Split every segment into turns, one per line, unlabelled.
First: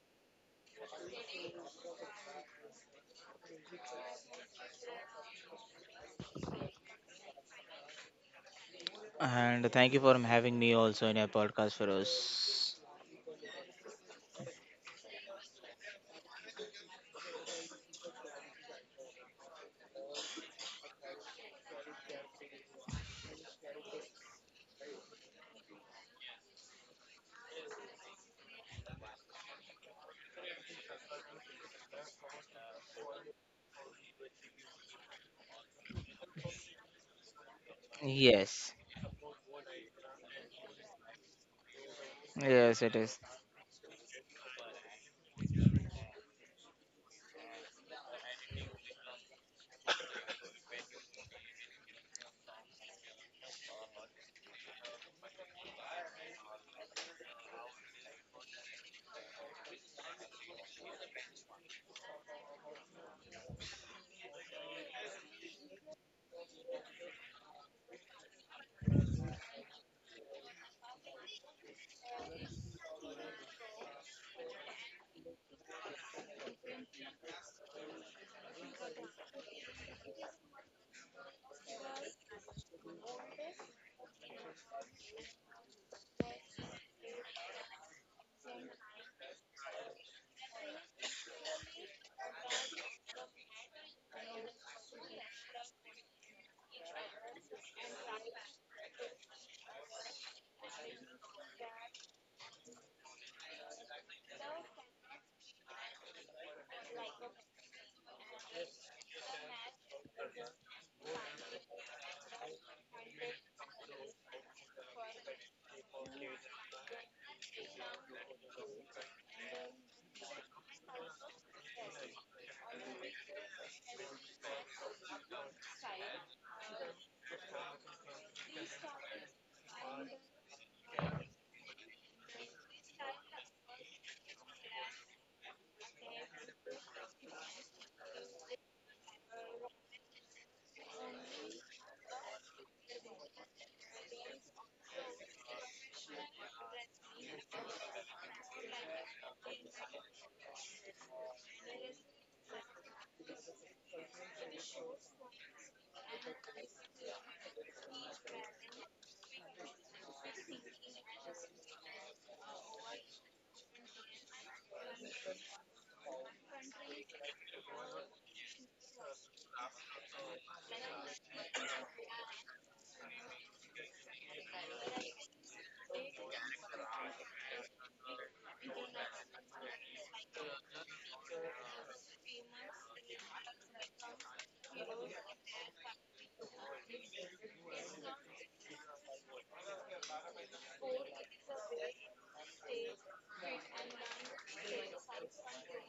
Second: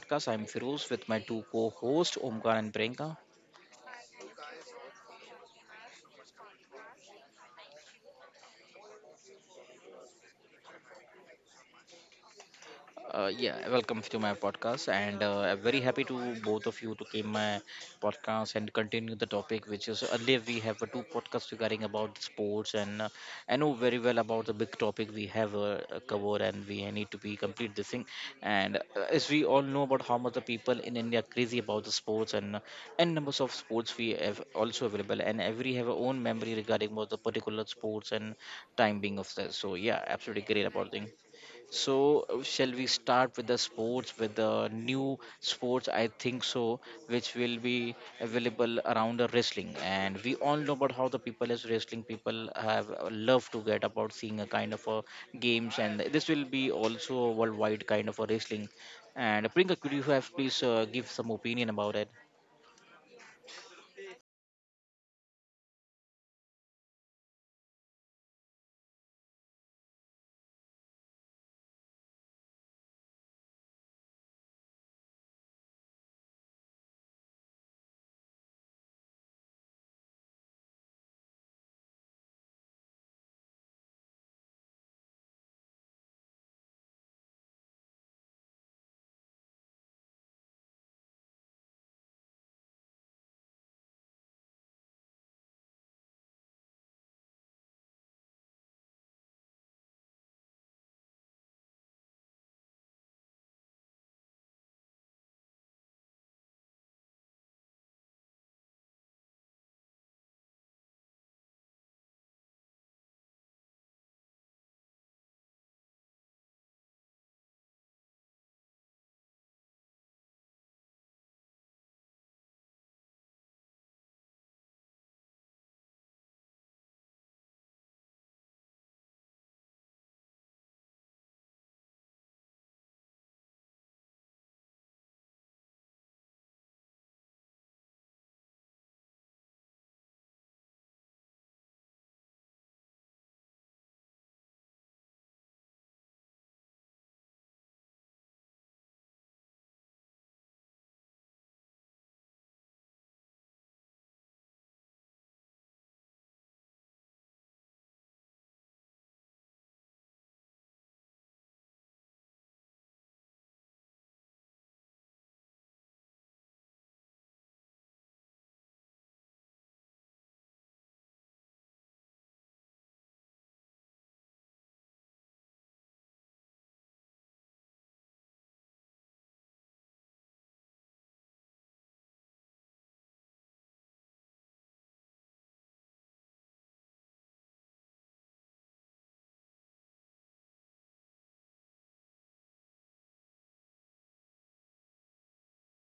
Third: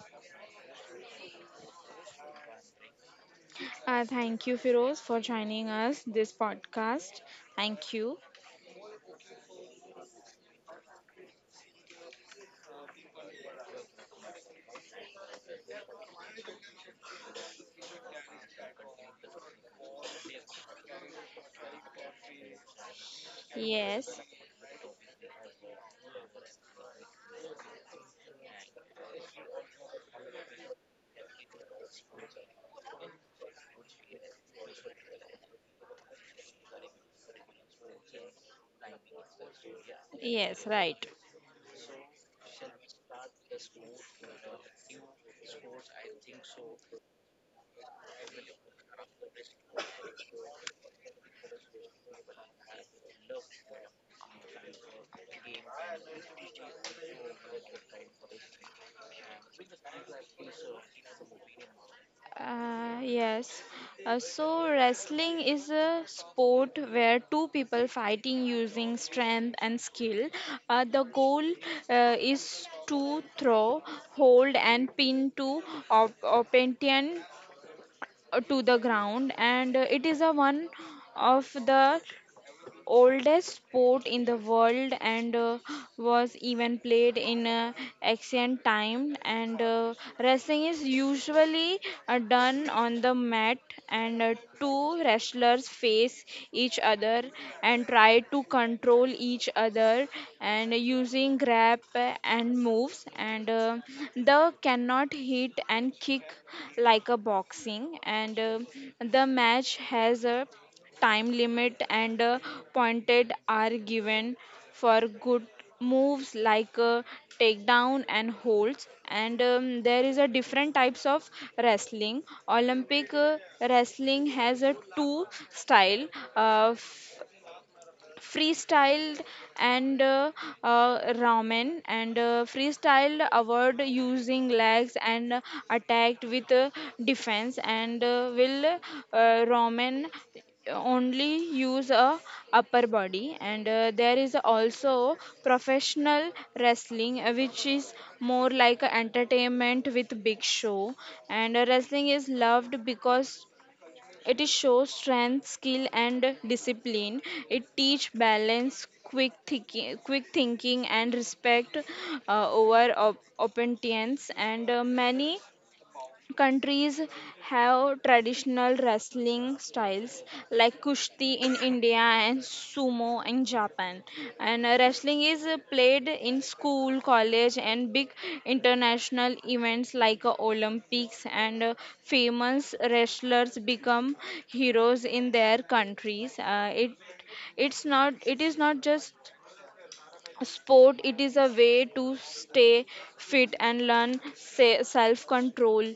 podcast. I'm Firoz with my two co-hosts Omkar and Priyanka.
Thank you, Firoz, for joining us this podcast. Thank you.
And thank you for having me also in your podcast, Feroz.
Yeah, welcome to my podcast, and I'm very happy to both of you to came my podcast and continue the topic, which is earlier we have two podcasts regarding about sports, and I know very well
Yes,
about the big topic we have covered, and we need to be complete this thing, and as we all know about how much the people in India are crazy about the sports and and numbers of sports we have also available, and every have our own memory regarding about the particular sports and
Yes,
time being of that. So yeah, absolutely
yes,
great about
right.
thing. So, shall
yes,
we
it is.
start with the sports, with the new sports? I think so, which will be available around the wrestling. And we all know about how the people is wrestling. People have love to get about seeing a kind of a games, and this will be also a worldwide kind of a wrestling. And Priyanka, could you have please give some opinion about it?
Yes. So wrestling is a sport where two people fighting using strength and skill. The goal is to throw, hold, and pin to opponent to the ground, and it is a one of the oldest sport in the world, and was even played in ancient time, and wrestling is usually done on the mat, and two wrestlers face each other and try to control each other and using grab and moves, and the cannot hit and kick like a boxing, and the match has a time limit, and pointed are given for good moves like takedown and holds. And there is a different types of wrestling. Olympic wrestling has a two style, uh, freestyled and ramen. And freestyled award using legs and attacked with defense, and will ramen only use a upper body. And there is also professional wrestling which is more like a entertainment with big show. And wrestling is loved because it is shows strength, skill, and discipline. It teach balance, quick thinking, and respect over opinions. And many countries have traditional wrestling styles like Kushti in India and Sumo in Japan. And wrestling is played in school, college, and big international events like Olympics. And famous wrestlers become heroes in their countries. It is not just a sport. It is a way to stay fit and learn self control.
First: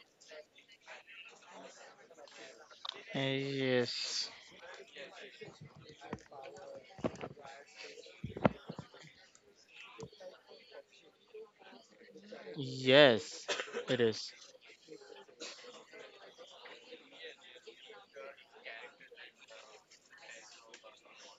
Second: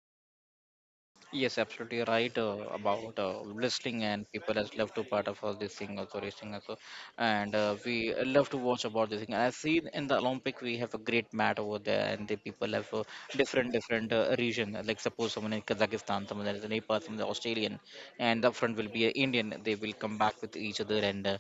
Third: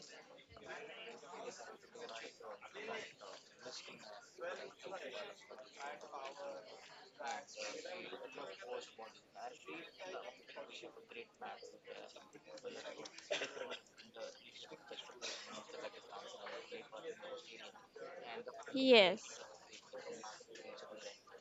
Yes, absolutely right about
Uh,
wrestling and
Yes,
people has love to part of all this thing also racing also, and we love to watch about this thing. I see in the Olympic we have a great mat over there, and the people have
yes,
different
it
different
is.
region. Like suppose someone in Kazakhstan, someone is in Nepal, someone is Australian, and up front will be an
Yes.
Indian. They will come back with each other and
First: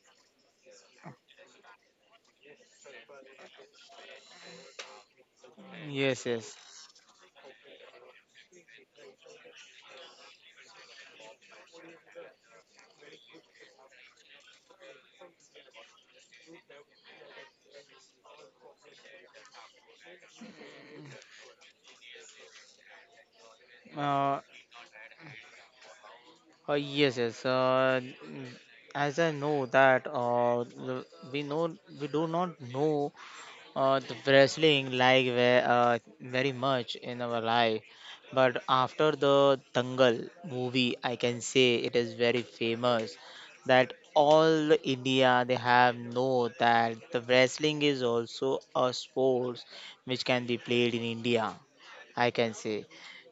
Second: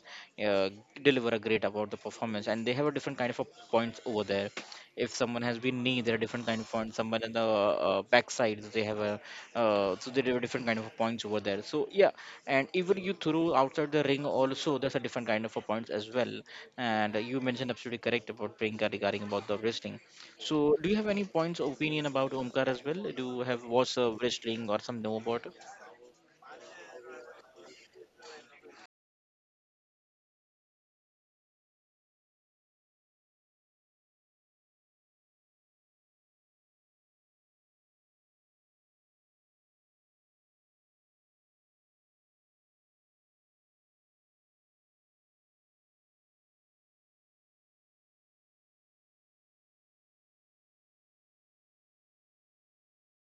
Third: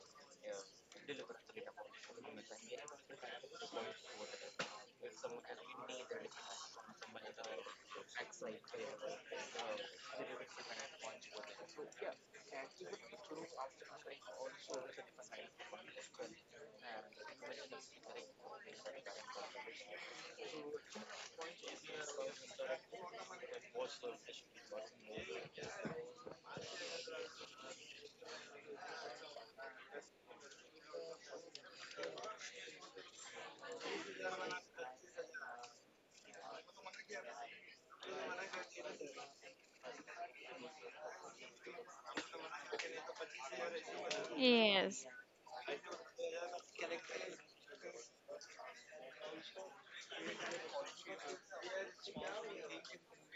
uh, deliver a great about the performance, and they have a different kind of a points over there. If someone has been knee, there are
Yes,
different
yes.
kind of points. Someone in the back side, they have a so there are different kind of points over there, so yeah, and even you throw outside the ring also there's a different kind of a points as well, and you mentioned absolutely correct about Priyanka regarding about the wrestling. So do you have any points opinion about Omkar as well? Do you have what's
Uh,
wrestling or some know about?
yes, yes. As I know that we do not know the wrestling like very much in our life, but after the Dangal movie, I can say it is very famous. That all
Yes,
India, they have know that the wrestling is also a sport which can be played in India, I can say.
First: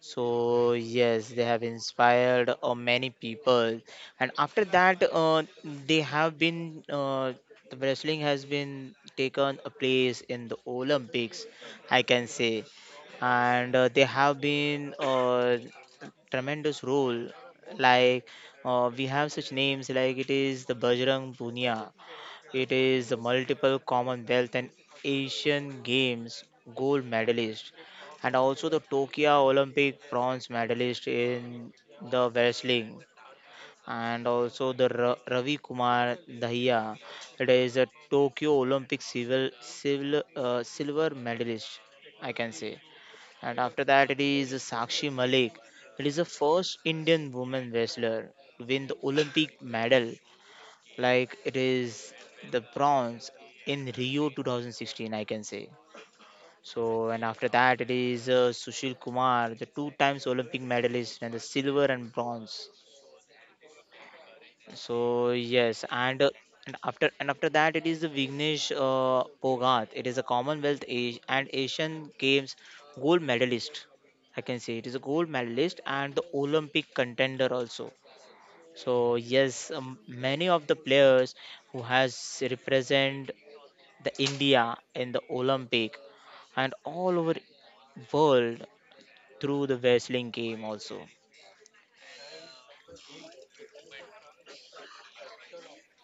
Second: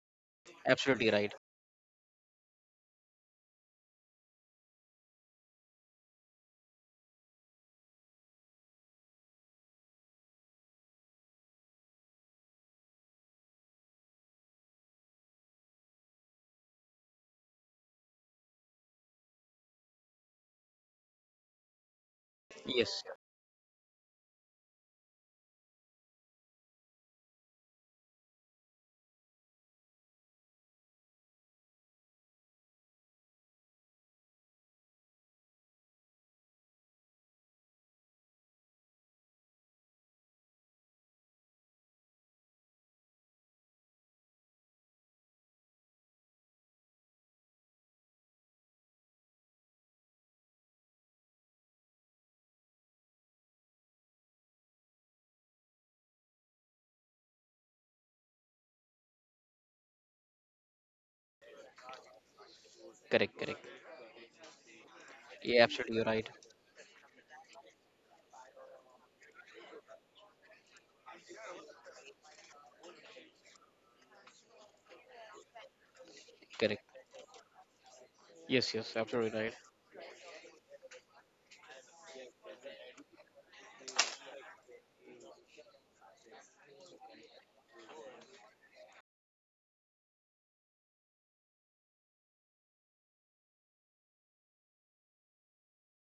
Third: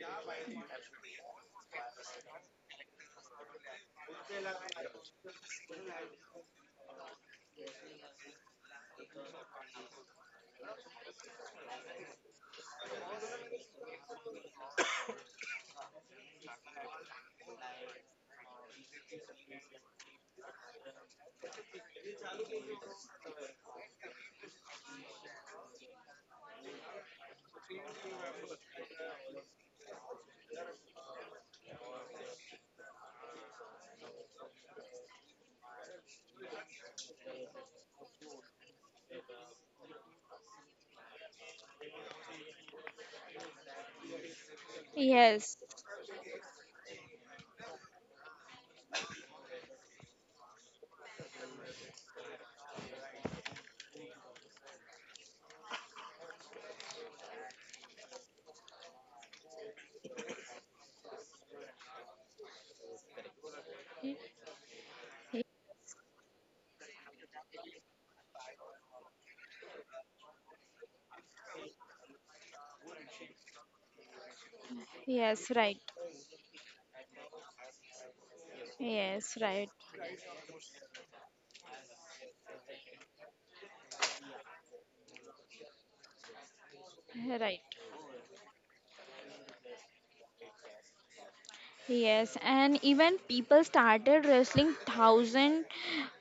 So
Absolutely
yes,
right.
they have inspired many people. And after that, they have been uh, the wrestling has been taken a place in the Olympics, I can say. And they have been tremendous role, like we have such names like it is the Bajrang Punia. It is
Yes.
the multiple Commonwealth and Asian Games gold medalist, and also the Tokyo Olympic bronze medalist in the wrestling. And also the Ravi Kumar Dahiya. It is a Tokyo Olympic civil, civil silver medalist, I can say. And after that, it is Sakshi
yes,
Malik. It is the first Indian woman wrestler to win the Olympic medal, like it is the bronze in Rio 2016, I can say. So, and after that, it is Sushil Kumar, the two times Olympic medalist, and the silver and bronze.
Correct, correct.
So
Yeah, absolutely
yes,
you're right.
and after that it is the Vignesh Phogat. It is a Commonwealth and Asian Games gold medalist. I can say it is a gold
yes, right.
medalist and the
Correct.
Olympic contender also.
Yes, yes,
So
Yes,
absolutely right.
right,
yes, many of the players who has represent the India in the Olympic and all over
right.
world through the wrestling game also.
Yes, and even people started wrestling thousand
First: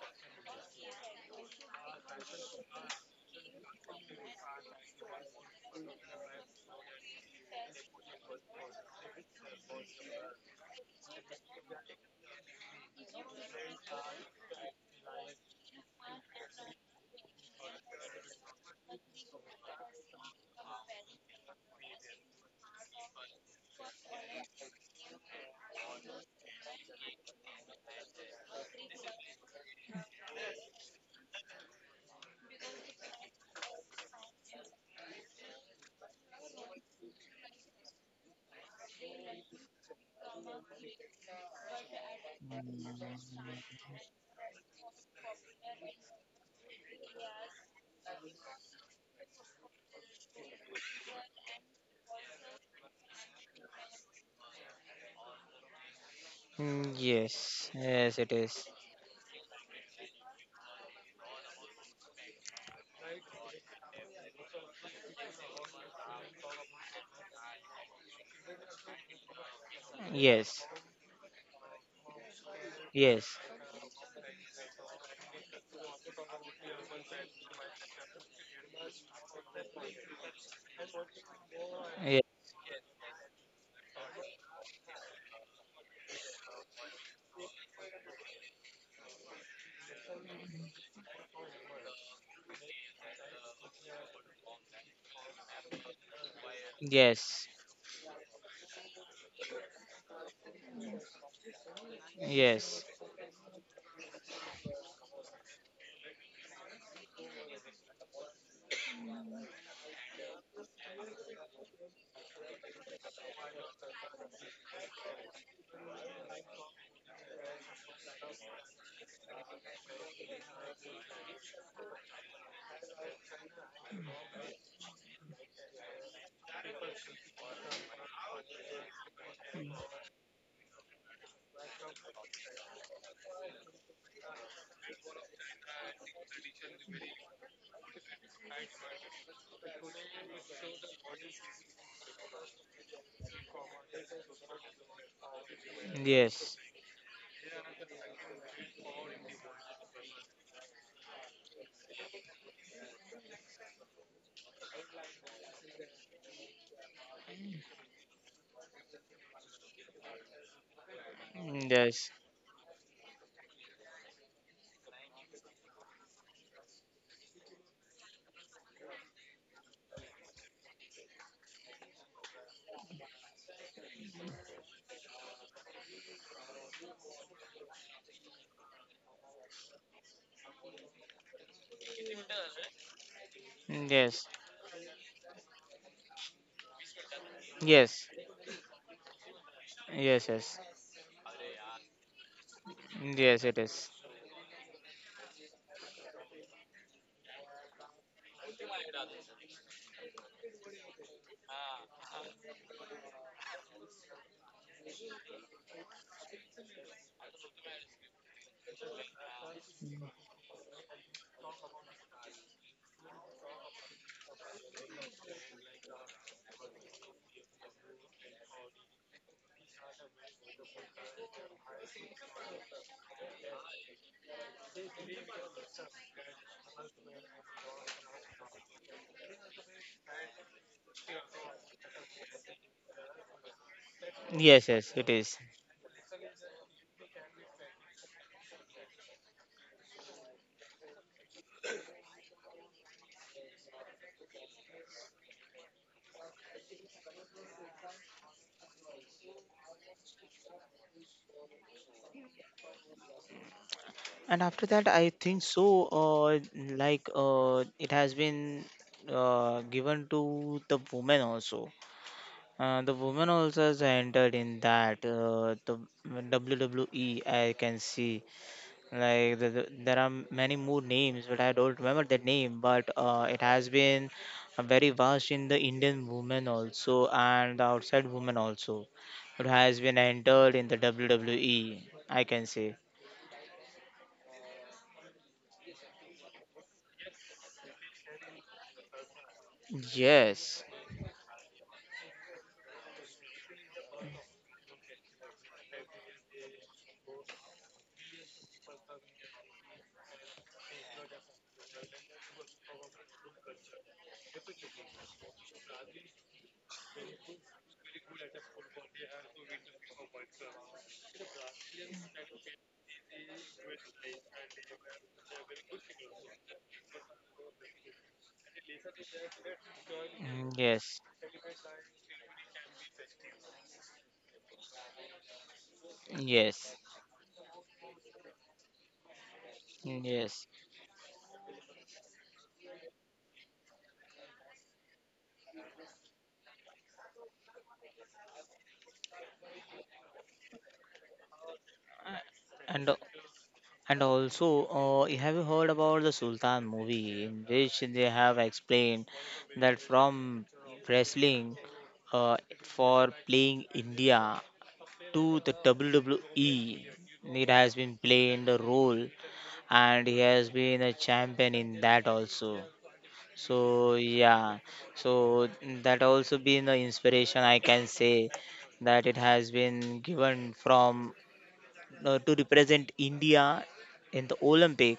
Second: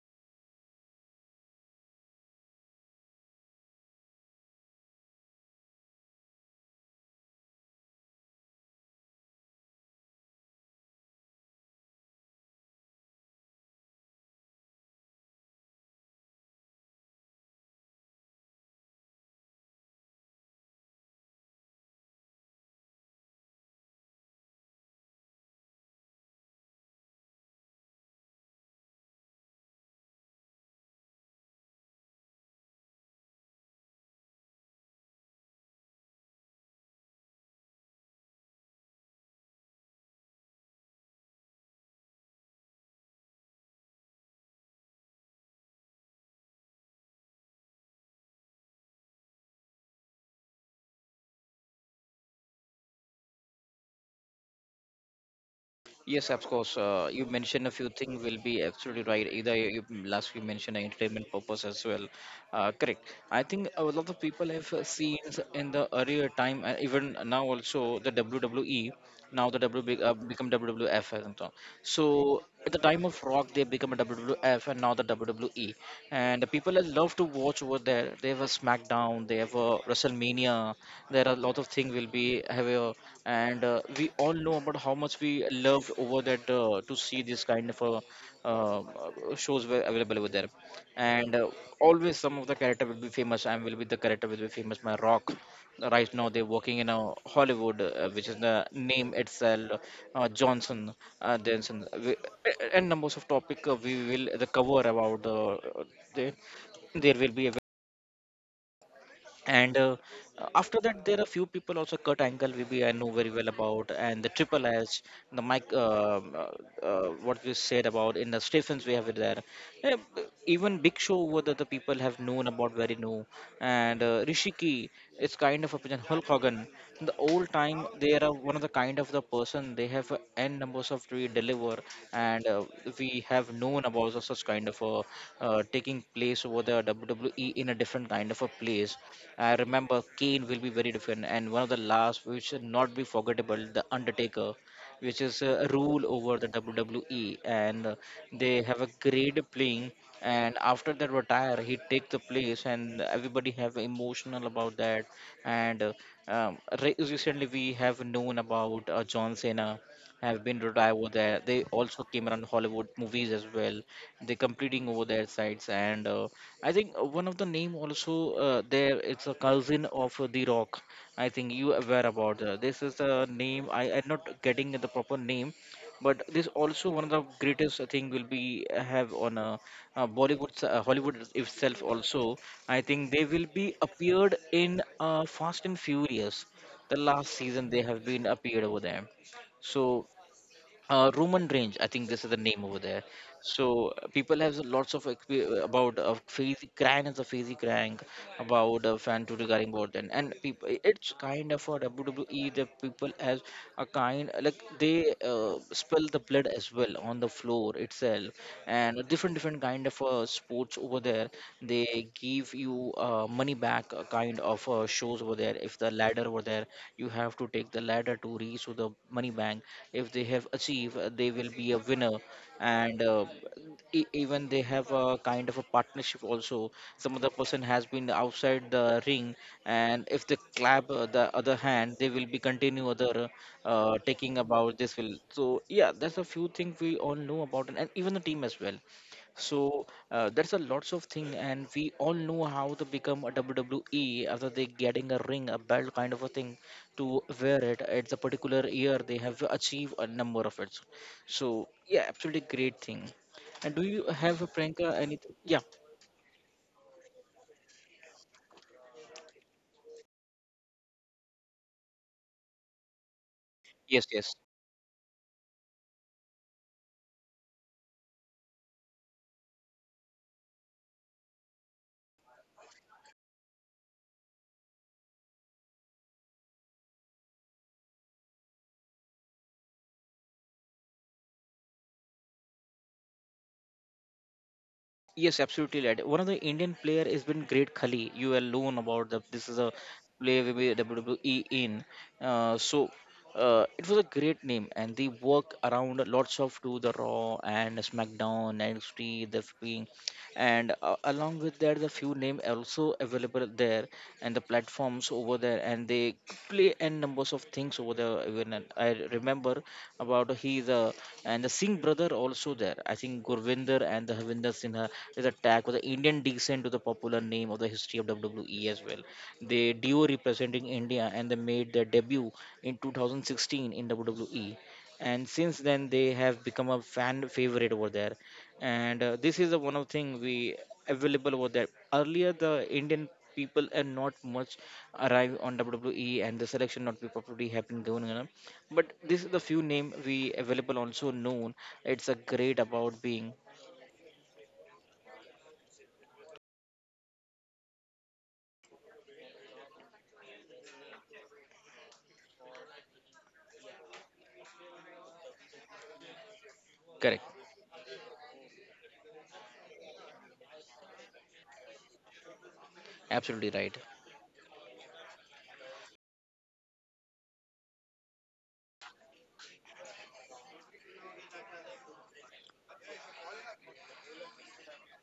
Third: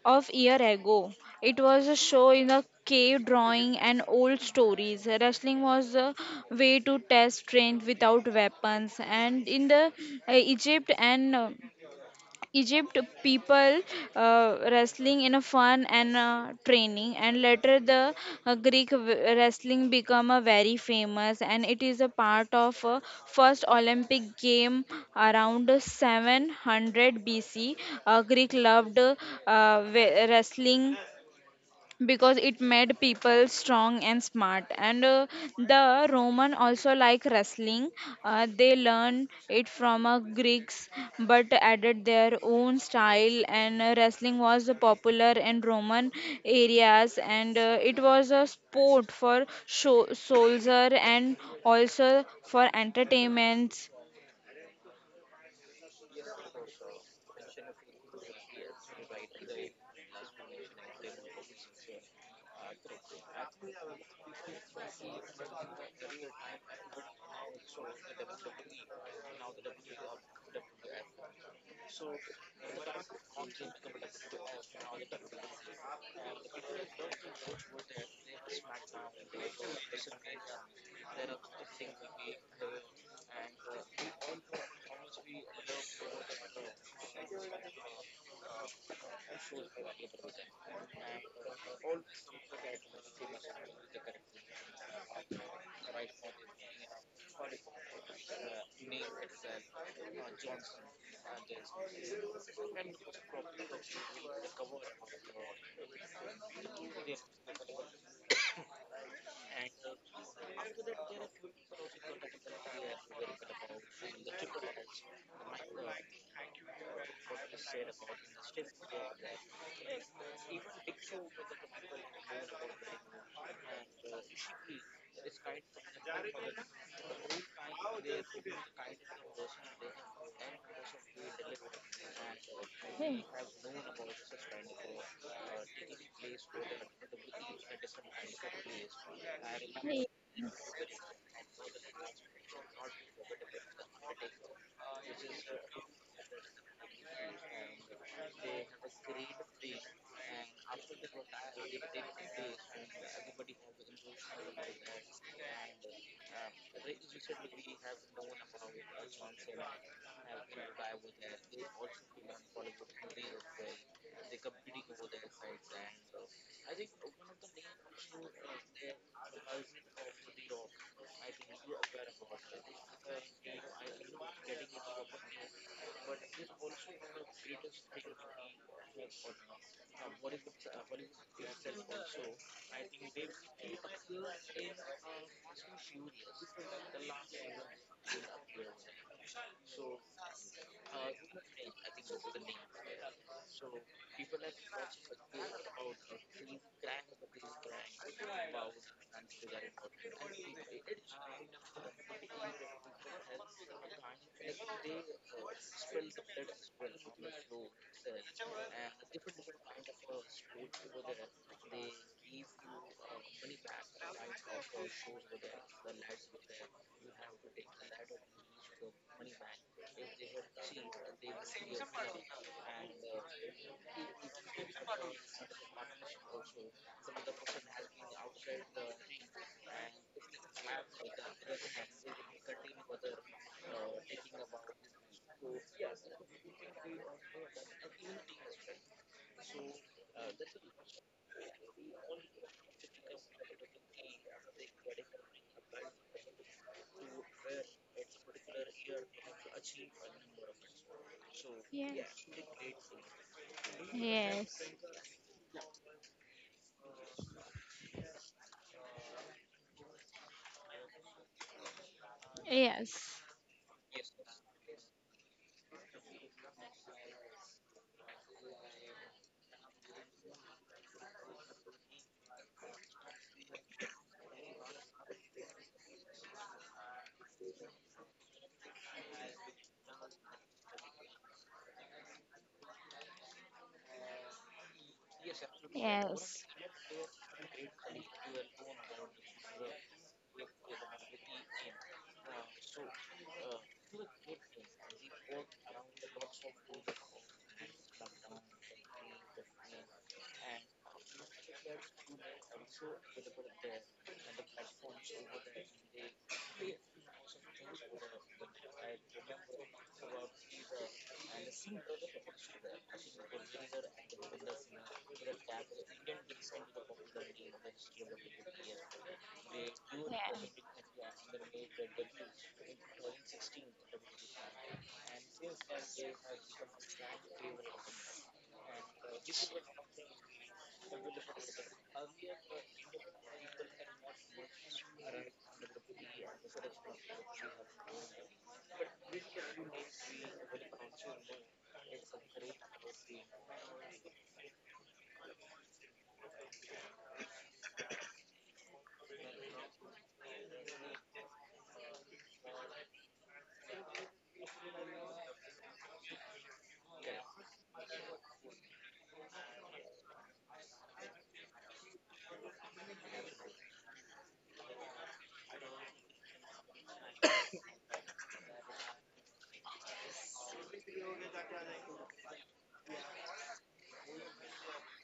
of year ago. It was a show in a cave drawing and old stories. Wrestling was a way to test strength without weapons, and in the Egypt, and Egypt people wrestling in a fun and training, and later the Greek wrestling become a very famous, and it is a part of first Olympic game around 700 BC. Greek loved wrestling because it made people strong and smart. And the Roman also like wrestling. They learned it from Greeks but added their own style, and wrestling was popular in Roman areas, and it was a sport for show soldier and also for entertainments.
Yes, of course.
Mm,
You
yes,
mentioned a few
yes
things
it
will be
is.
absolutely right. Either you last you mentioned entertainment purpose as well. Correct. I think a lot of people have seen in the earlier time, and even now also the WWE. Now the W be, become
Yes.
WWF and so. On. So at the time of
Yes.
Rock, they become a WWF, and now the WWE. And the people that love to watch over there. They have a SmackDown. They have a WrestleMania, there are a lot of things will
Ye-
be heavier, and we all know about how much we loved over that to see this kind of uh, shows were available over there, and always some of the character will be famous and will be the character will be famous, my Rock right now they're working in a
Yes.
Hollywood, which is the name itself, Johnson, Johnson.
Yes.
And numbers of topic we will the cover about there there will be a, and after that there are few people also, Kurt Angle we I know very well about, and the Triple H, the Mike uh, what you said about in the Stephens we have it there. Yeah, even big Show, what the people have known about very new, and Rishiki is kind of a person, Hulk Hogan,
Food finds place in the kindest conversation
the
doesn't
old time they are one of the kind of the person, they have n numbers of to deliver, and we have known about such kind of a taking place over the WWE in a different kind of a place. I remember
remember.
Kane will be very different, and one of the last which should not be forgettable, the Undertaker, which is a rule over
Yes.
the WWE, and they have a great playing. And after that retire, he take the place, and everybody have emotional about that. And um, recently we have known about John Cena have been retired over there.
Yes.
They
Yes.
also came around Hollywood movies as well. They completing over their sides and. I think one of the name also there it's a cousin of the Rock. I think you aware about this is a name I am not getting the proper name, but this also one of the greatest thing will be have on Bollywood, Hollywood itself also. I think they will be
Yes.
appeared in Fast and Furious. The last season they
Yes.
have been appeared over there. So
Yes.
Roman Range, I think this is the name over there.
Yes. It is.
So people have lots of about phase crank as a phase crank about fan to regarding about, and people it's kind of a WWE that people as a kind like they spill the blood as well on the floor itself, and a different kind of sports over there. They give you money back kind of shows over there, if the ladder over there you have to take the ladder to reach to the money bank. If they have achieved they will be a winner, and even they have a kind of a partnership also, some other person has been outside the ring, and if they clap the other hand they will be continue other taking
Yes. Yes.
about
It
this will,
is.
so yeah there's a few things we all know about, and even the team as well. So there's a lots of thing, and we all know how to become a WWE after they getting a ring, a belt kind of a thing, to wear it at the particular year they have achieved a number of it. So
Yeah.
yeah,
Yes.
absolutely great thing.
Yeah,
And do
do you
you
remember?
have a
Yes.
And
Friends?
after
pranker
that, I
anything?
think
Yeah.
so. Like it has been given to the women also. The women
Yes.
also has
Yes,
entered
yes,
in that, the WWE, I can see. Like there are many more names, but I don't remember that name. But it has been very vast in the Indian women also and the outside women also. It has been entered in the WWE, I can say.
yes,
Remember.
absolutely lad. One of the
Yes. They.
Indian player has been Great Khali, you will learn about the this is a play
Yes.
with WWE in, so it was a great name, and they work around lots of to the Raw and SmackDown, NXT the being, and along with that the few name also available there, and the platforms over there, and they play n numbers of things over there, even, and I remember about he the, and the Singh brother also there, I think Gurvinder and the Havinder Sinha is a tag with the Indian descent to the popular name of the history of WWE as well. They duo
Mm,
Copenhagen.
representing
yes,
India and they made their debut in 2016 in WWE, and since then they have
yes,
become a fan favorite over there. And this is the one of thing
yes.
we available over there. Earlier the Indian people and not much arrive on WWE, and the selection not be properly happening going on, but this is the few name we available also known. It's a great
And uh,
about being.
and also, have you heard about the Sultan movie in which they have explained, that from wrestling, uh, for playing India, to the WWE.
Correct.
It has been playing the role and he has been a champion in that also.
Absolutely
So
right.
yeah, so that also been the inspiration, I can say, that it has been given from, to represent India in the Olympic,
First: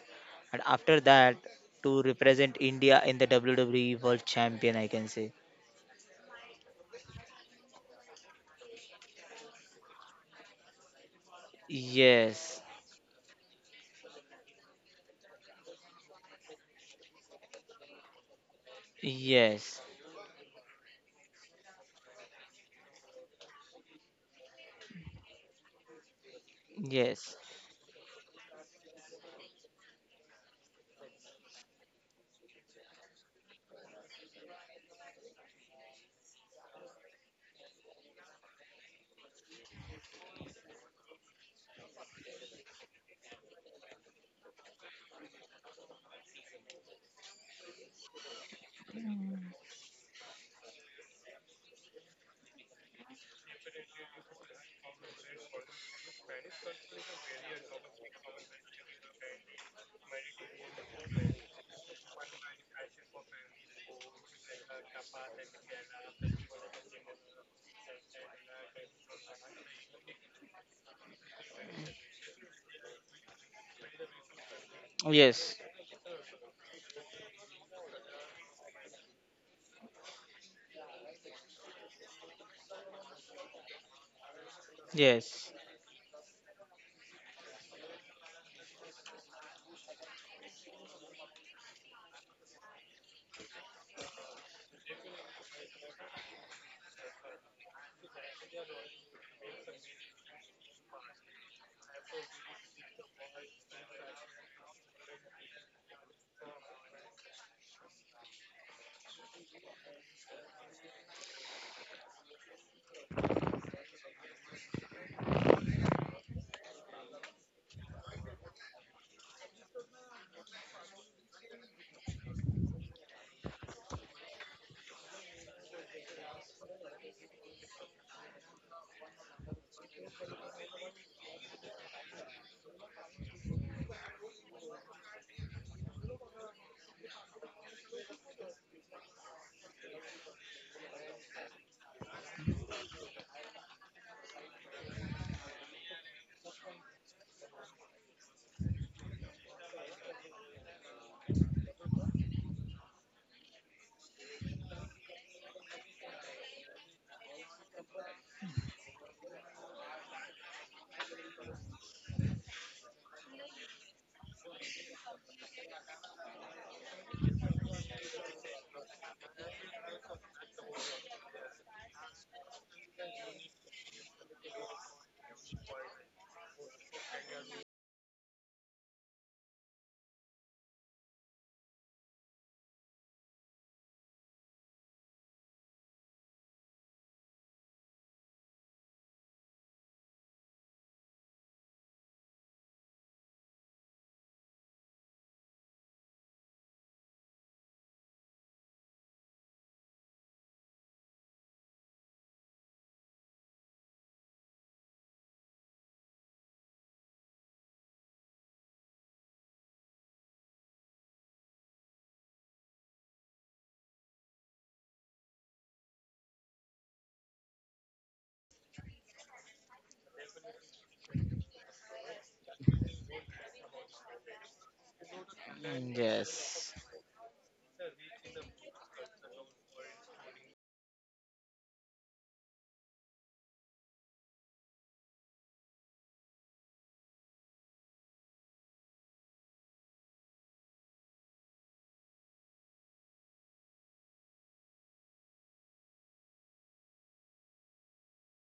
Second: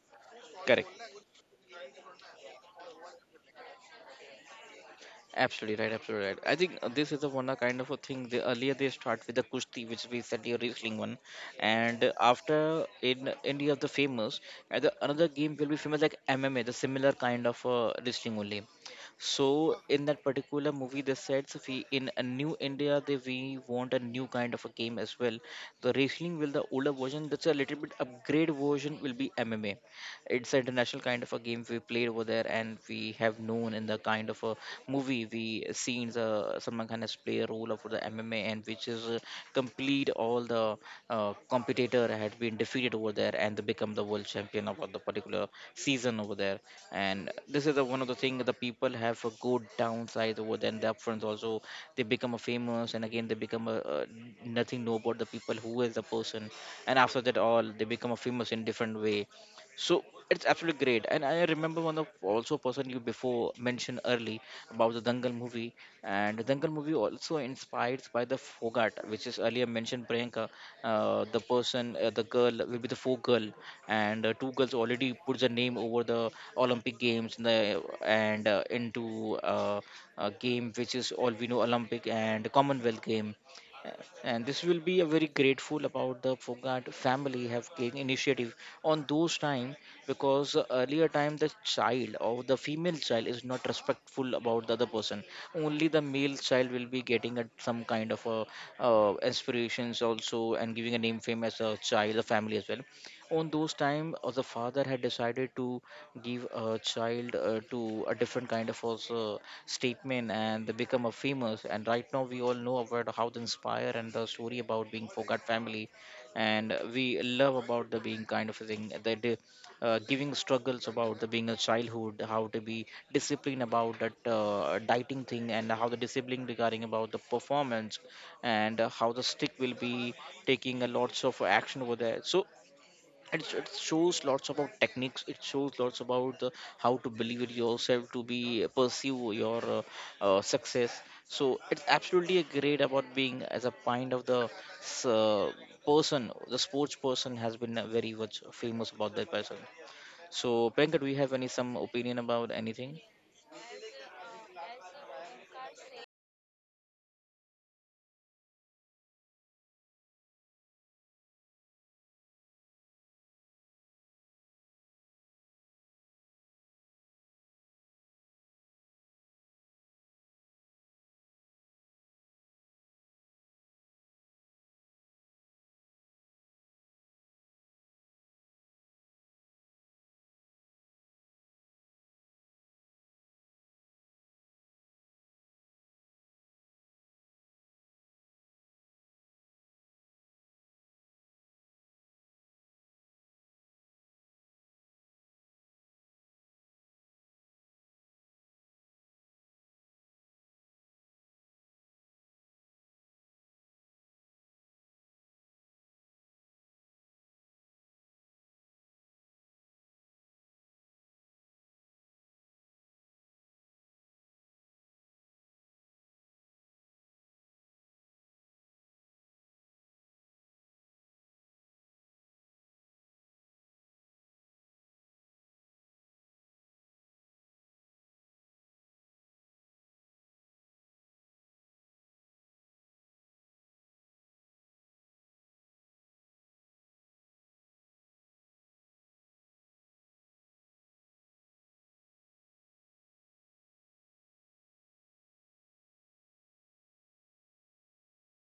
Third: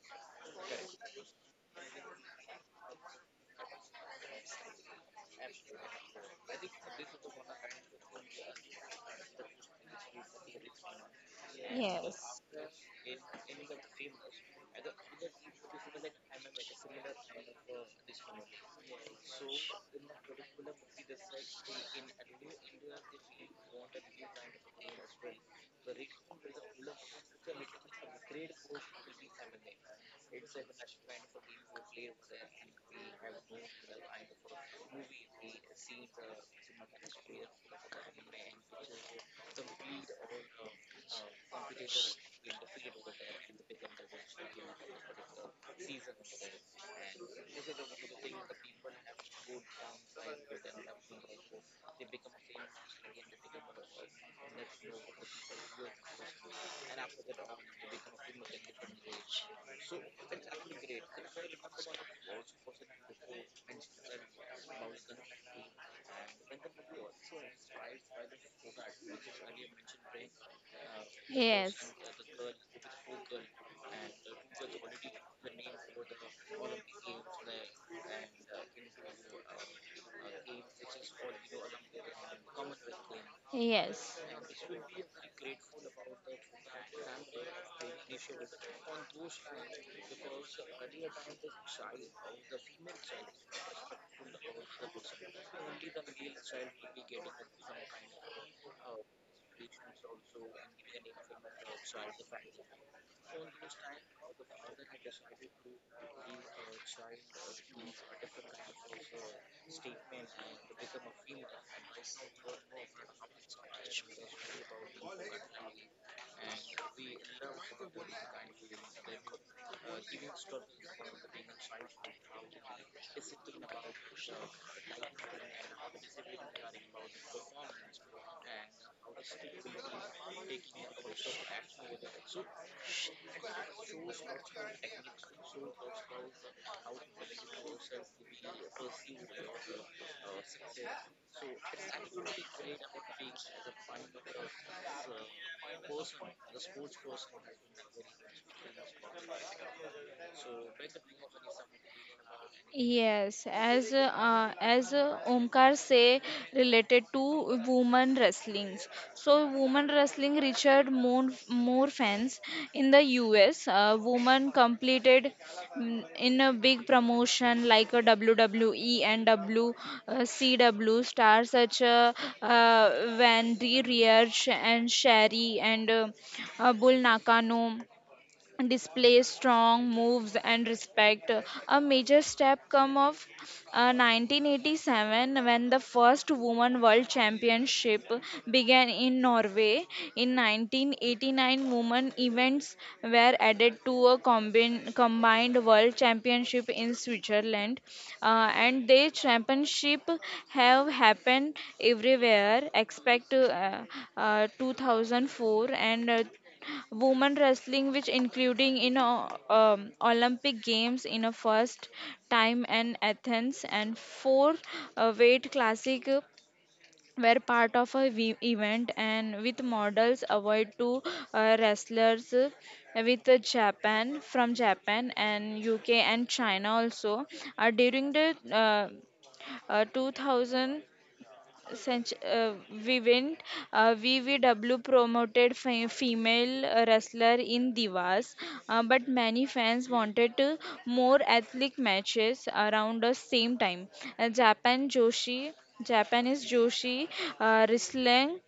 and
Correct.
after that to represent India in the WWE World Champion, I can say.
Absolutely right, absolutely right. I think this is a one a kind of a thing. The earlier they start with the kushti, which we said the wrestling one, and
Yes.
Yes.
after in India the famous, and the, another game will be famous like MMA, the similar kind of wrestling only. So
Yes.
in that particular movie, they said so we in a new India they we want a new kind of a game as well. The wrestling will the older version,
Yes.
that's a little bit upgrade version will be MMA. It's an international kind of a game we played over there, and we have known in the kind of a movie we seen, Salman Khan has played a role of the MMA, and which is complete all the competitor had been defeated over there, and they become the world champion of the particular season over there. And this is the one of the thing, the people have a good downside over there and the upfronts also, they become a famous, and again they become a nothing know about the people who is the person, and after that all they become a famous in different way. So it's absolutely great. And I remember one of also person you before mentioned early about the Dangal movie. And the Dangal movie also inspired by the Fogart, which is earlier mentioned Priyanka. The
Yes.
person, the girl will be the four girl, and two girls already put the
Yes.
name over the Olympic Games and, into a game which is all we know Olympic and Commonwealth game,
Yes.
and this will be a very
Yes.
grateful about the Fogart family have taken initiative on those time, because earlier time the child or the female child is not respectful about the other person, only the male child will be getting a, some kind of a aspirations also and giving a name fame as a child a family as well. On those time the father had decided to give a child to a different kind of also statement, and they become a famous, and right now we all know about how the inspire and the story about being forgot family. And we love about the being kind of a thing that they, giving struggles about the being a childhood, how to be disciplined about that dieting thing and how the discipline regarding about the performance, and how the stick will be taking a lots of action over there. So and it shows lots about techniques, it shows lots about the, how to believe in yourself to be pursue your success. So it's absolutely a great about being as a kind of the s- uh, person, the sports person has been very much famous about that person. So Penka, do you have any some opinion about anything?
Yes, as Omkar say, related to women wrestlings. So women wrestling reached more fans in the US. Women completed in a big promotion like a WWE and WCW stars such uh, Wendy Riersch and Sherry and Bull Nakano. Display strong moves and respect. A major step come of 1987 when the first woman world championship began in Norway. In 1989, women events were added to a combined world championship in Switzerland. And the championship have happened everywhere except 2004. And women wrestling, which including in Olympic Games in a first time in Athens, and four weight classic were part of a event, and with models avoid two wrestlers with Japan, from Japan and UK and
Yes.
China also. During the uh, 2000, Vivint, VVW promoted female wrestler in Divas, but many fans wanted more athletic matches around the same time. Japan Joshi, Japanese Joshi wrestling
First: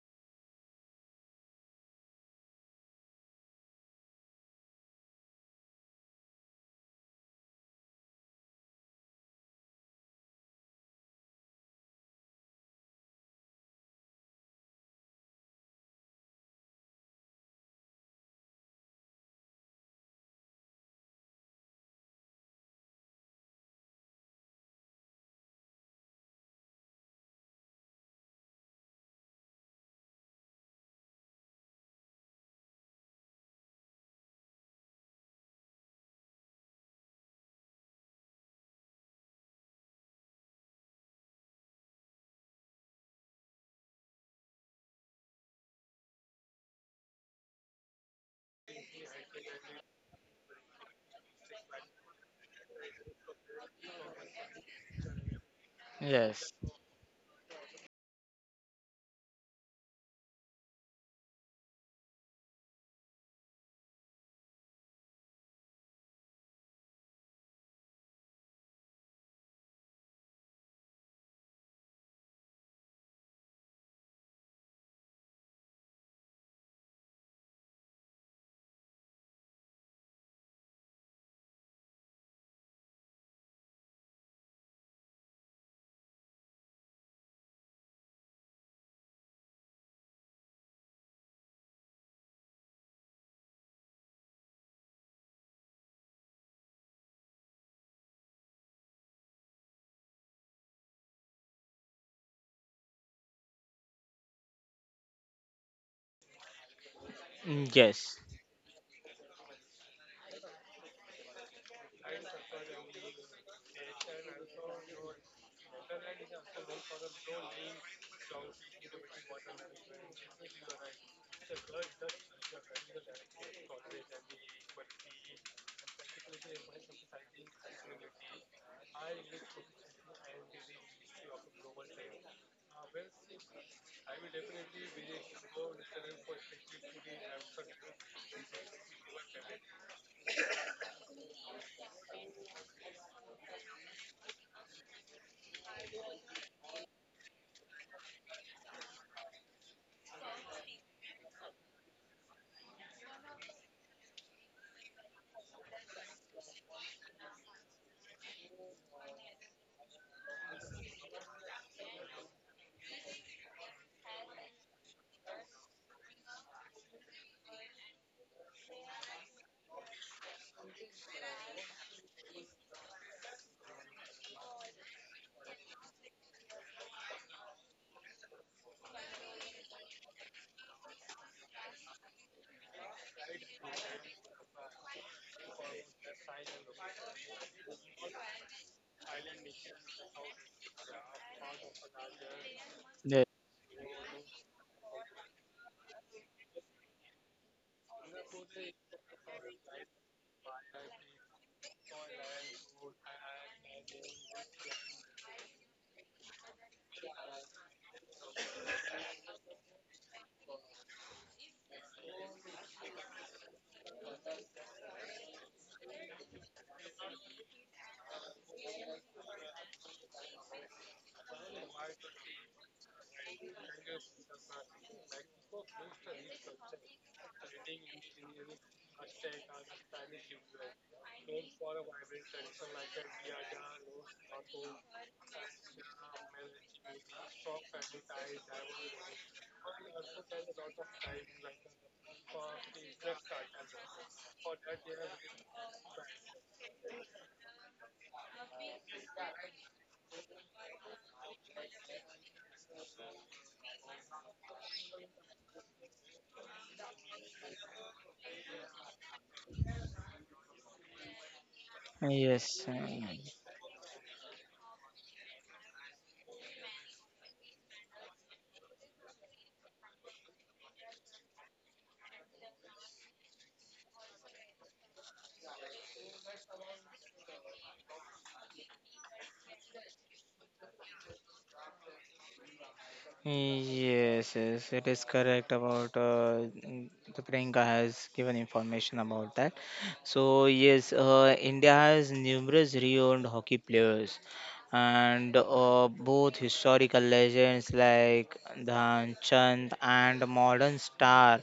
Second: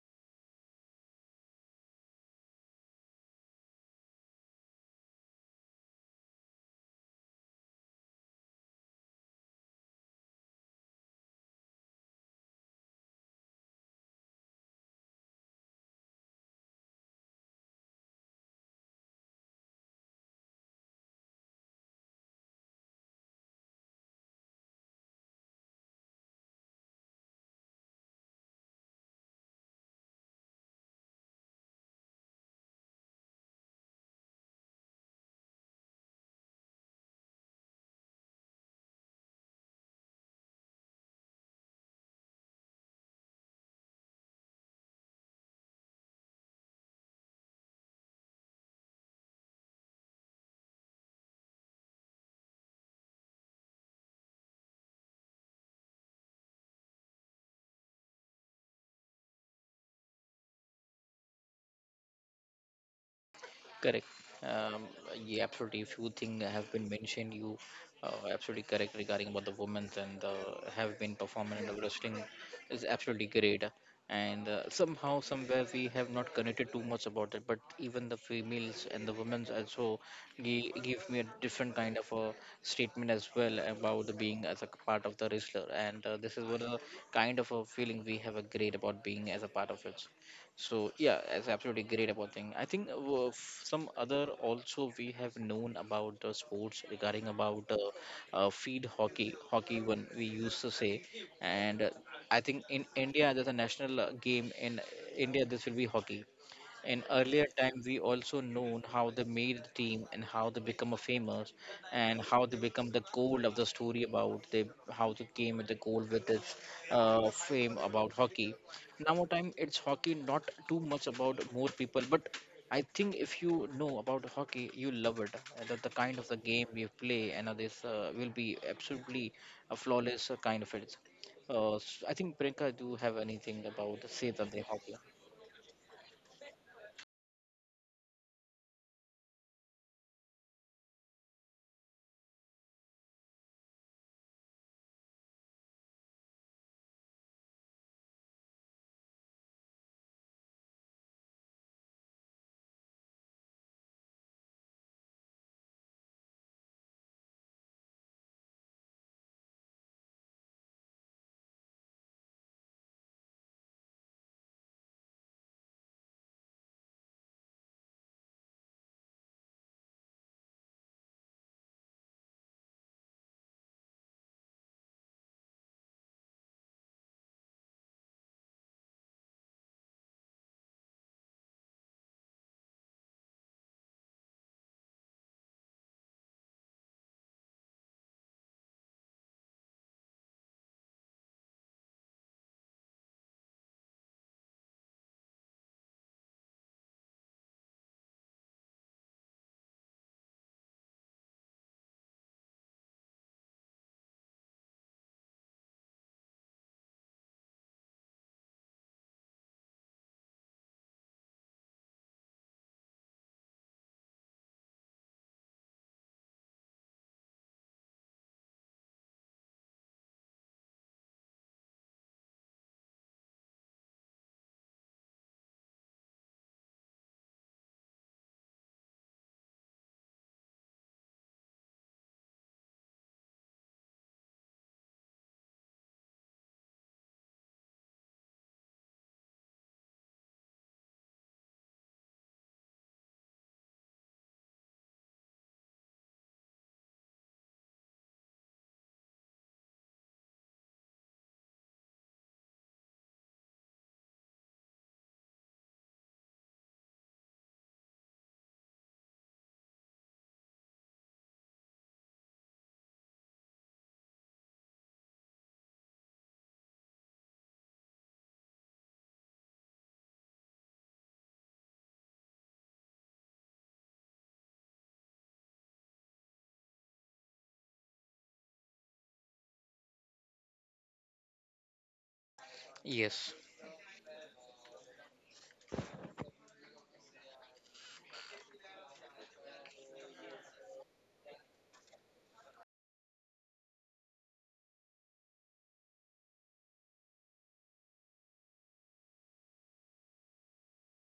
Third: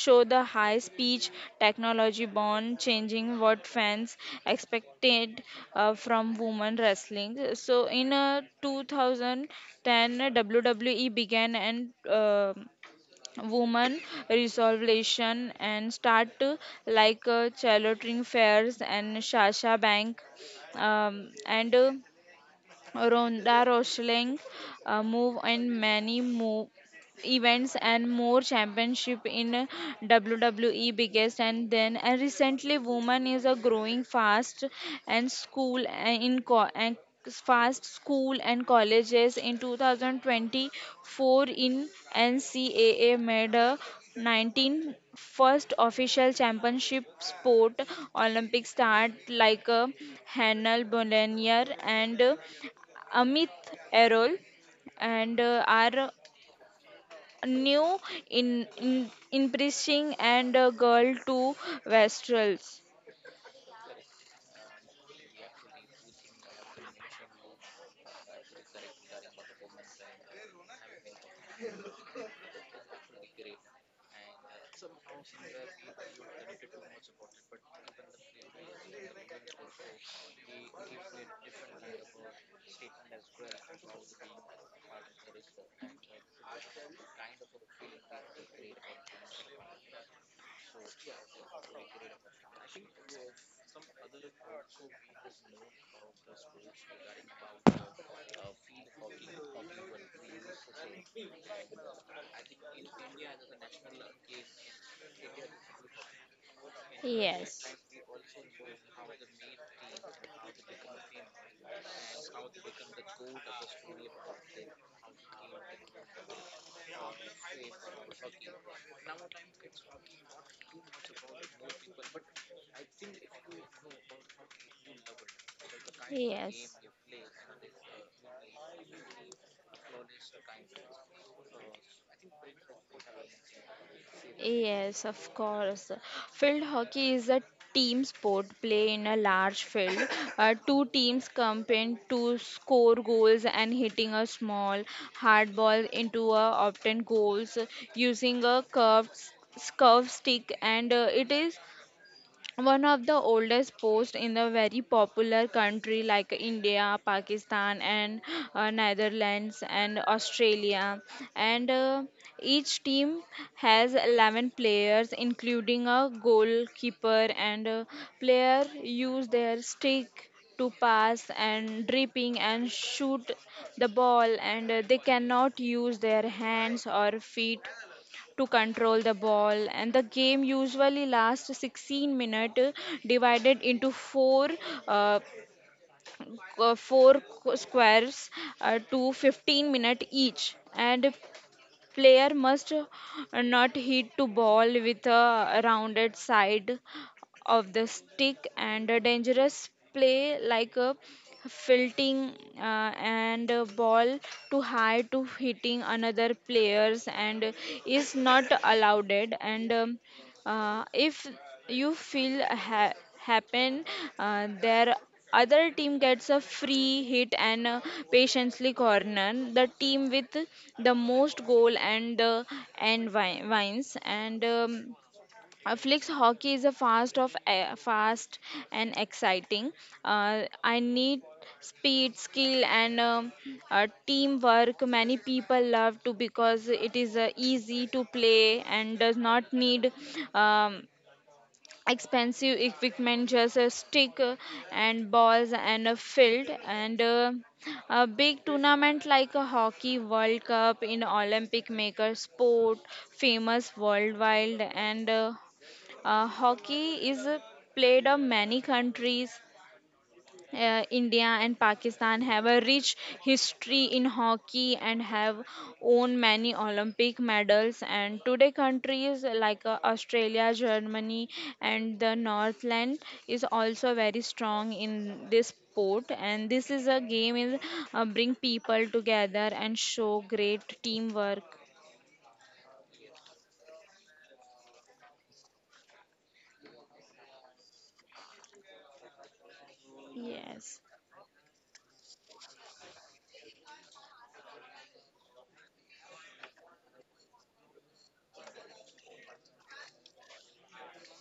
show the high speech technology born changing what fans expected from women wrestling. So in 2010, WWE began, and woman resolution and start like Charlotting Fairs and Shasha Bank, and Ronda Rousey move, and many move events and more championship in WWE biggest. And then, and recently woman is a growing fast and school, and in co- and fast school and colleges in 2024. In NCAA made a 19 first official championship sport. Olympic start like a Hannah Bollinger and Amit Errol, and our
Yes.
new in impressing and girl to Westrels.
Correct. Um, yeah, absolutely. Few things have been mentioned. You absolutely correct regarding about the women's and the have been performing in the wrestling is absolutely great. And somehow, somewhere, we have not connected too much about it. But even the females and the women's also give me a different kind of a statement as well about the being as a part of the wrestler. And this is what a kind of a feeling we have a great about being as a part of it. So yeah, it's absolutely great about thing. I think some other also we have known about the sports regarding about feed hockey, hockey when we used to say, and I think in India there's a national game in India. This will be hockey. In
Yes.
earlier
Mm,
time, we
Yes.
also known how they made the team and how they become a famous, and how they become the goal of the story about they, how they came at the goal with its fame about hockey. Now time it's hockey not too much about more people, but I think if you know about hockey, you love it. The kind of the game we play, and this will be absolutely a flawless kind of it. S I think Priyanka, do you have anything about say something hockey?
Yes, of course. Field hockey is a team sport play in a large field. Two teams compete to score goals and hitting a small hard ball into a often goals using a curved stick, and it is one of the oldest posts in a very popular country like India, Pakistan, and Netherlands and Australia. And each team has 11 players including a goalkeeper. And player use their stick to pass and dripping and shoot the ball. And they cannot use their hands or feet to control the ball. And the game usually lasts 16 minutes divided into uh, four squares, to 15 minutes each. And player must not hit to ball with a rounded side of the stick, and a dangerous play like a filting, uh, and a ball too high to hitting another players and is not allowed. And if you feel happen, their other team gets a free hit. And patiently corner the team with the most goal, and and wins. And. Flicks hockey is a fast of a fast and exciting. I need speed, skill, and teamwork. Many people love to because it is easy to play and does not need um, expensive equipment. Just a stick, and balls and a field. And. A big tournament like a hockey world cup in Olympic maker sport famous worldwide. And hockey is played in many countries. India and Pakistan have
Yes.
a rich
Yes.
history in hockey and have won many Olympic medals. And today, countries like Australia, Germany, and the Northland is also very strong in this sport. And this is a game is bring people together and show great teamwork.
Yes.
Yes, yes, it is correct about the Priyanka has given information about that. So
Yes.
yes, India has numerous renowned hockey players, and both historical legends like Dhan Chand and modern stars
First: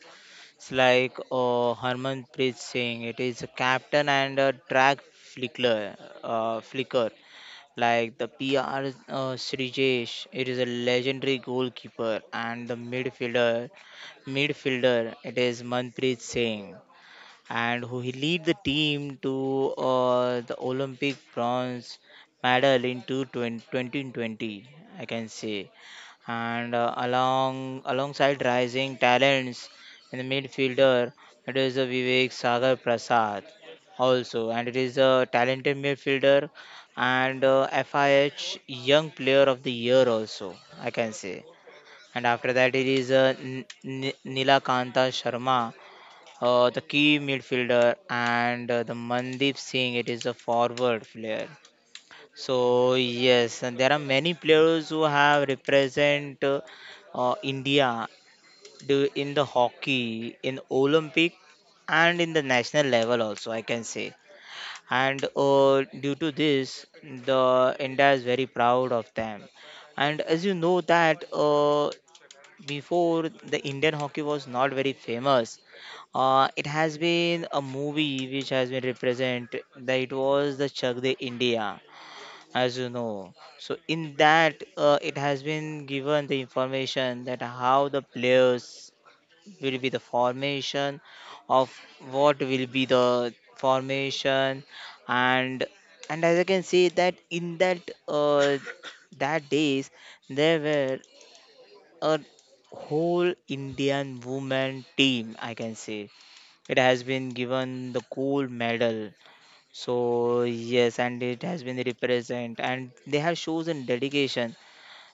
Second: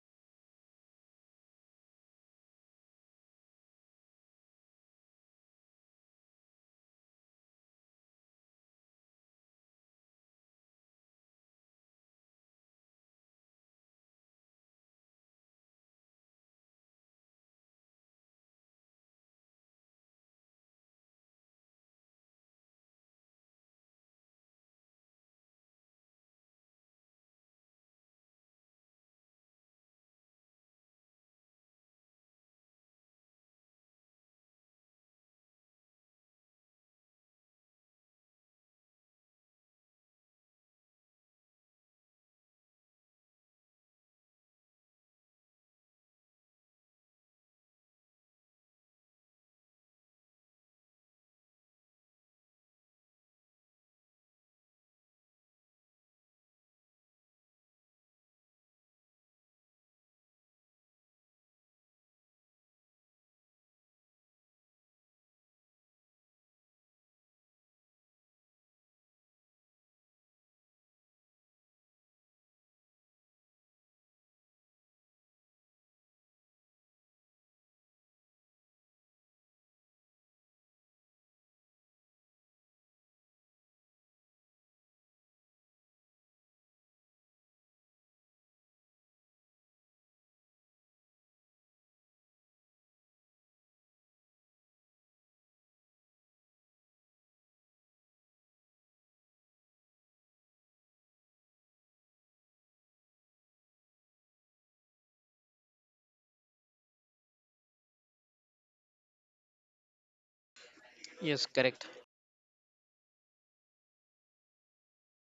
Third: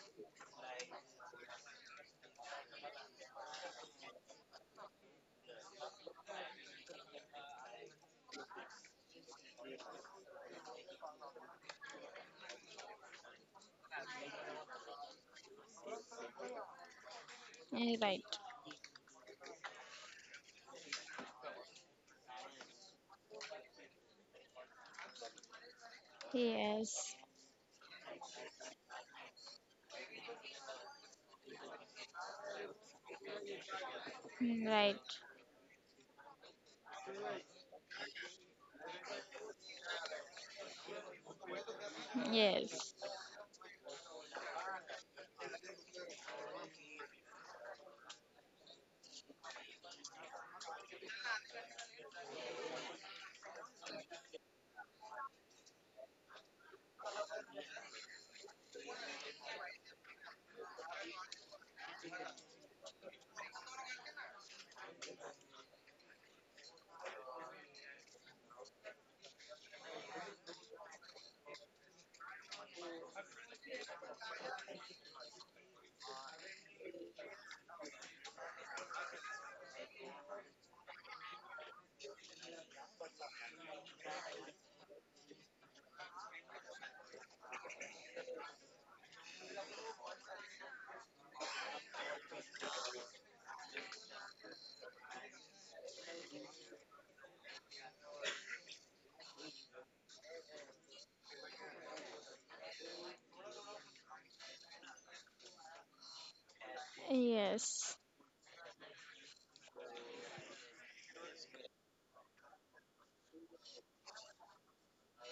like Harmanpreet Singh. It is a captain and a track flicker, flicker, like the PR Srijesh. It is a legendary goalkeeper and the midfielder. It is Manpreet Singh, and who he
Right.
lead the team to the Olympic bronze medal in 2020, I can say. And
Yes.
along, alongside rising talents in the midfielder, it is Vivek Sagar Prasad also, and it
Right.
is a talented midfielder and FIH Young Player of the Year also, I can say. And after that,
Yes.
it is Nilakanta Sharma, the key midfielder, and the Mandeep Singh. It is a forward player. So yes, and there are many players who have represent, India, in the hockey, in Olympic, and in the national level also, I can say, and due to this, the India is very proud of them. And as you know that. Before the Indian hockey was not very famous, it has been a movie which has been represent that it was the Chak De India, as you know. So in that, it has been given the information that how the players will be the formation of what will be the formation, and as I can see that in that, uh, that days there were a whole Indian women team, I can say. It has been
Yes.
given the gold medal. So yes, and
Yes,
it has
correct.
been represent, and they have chosen dedication,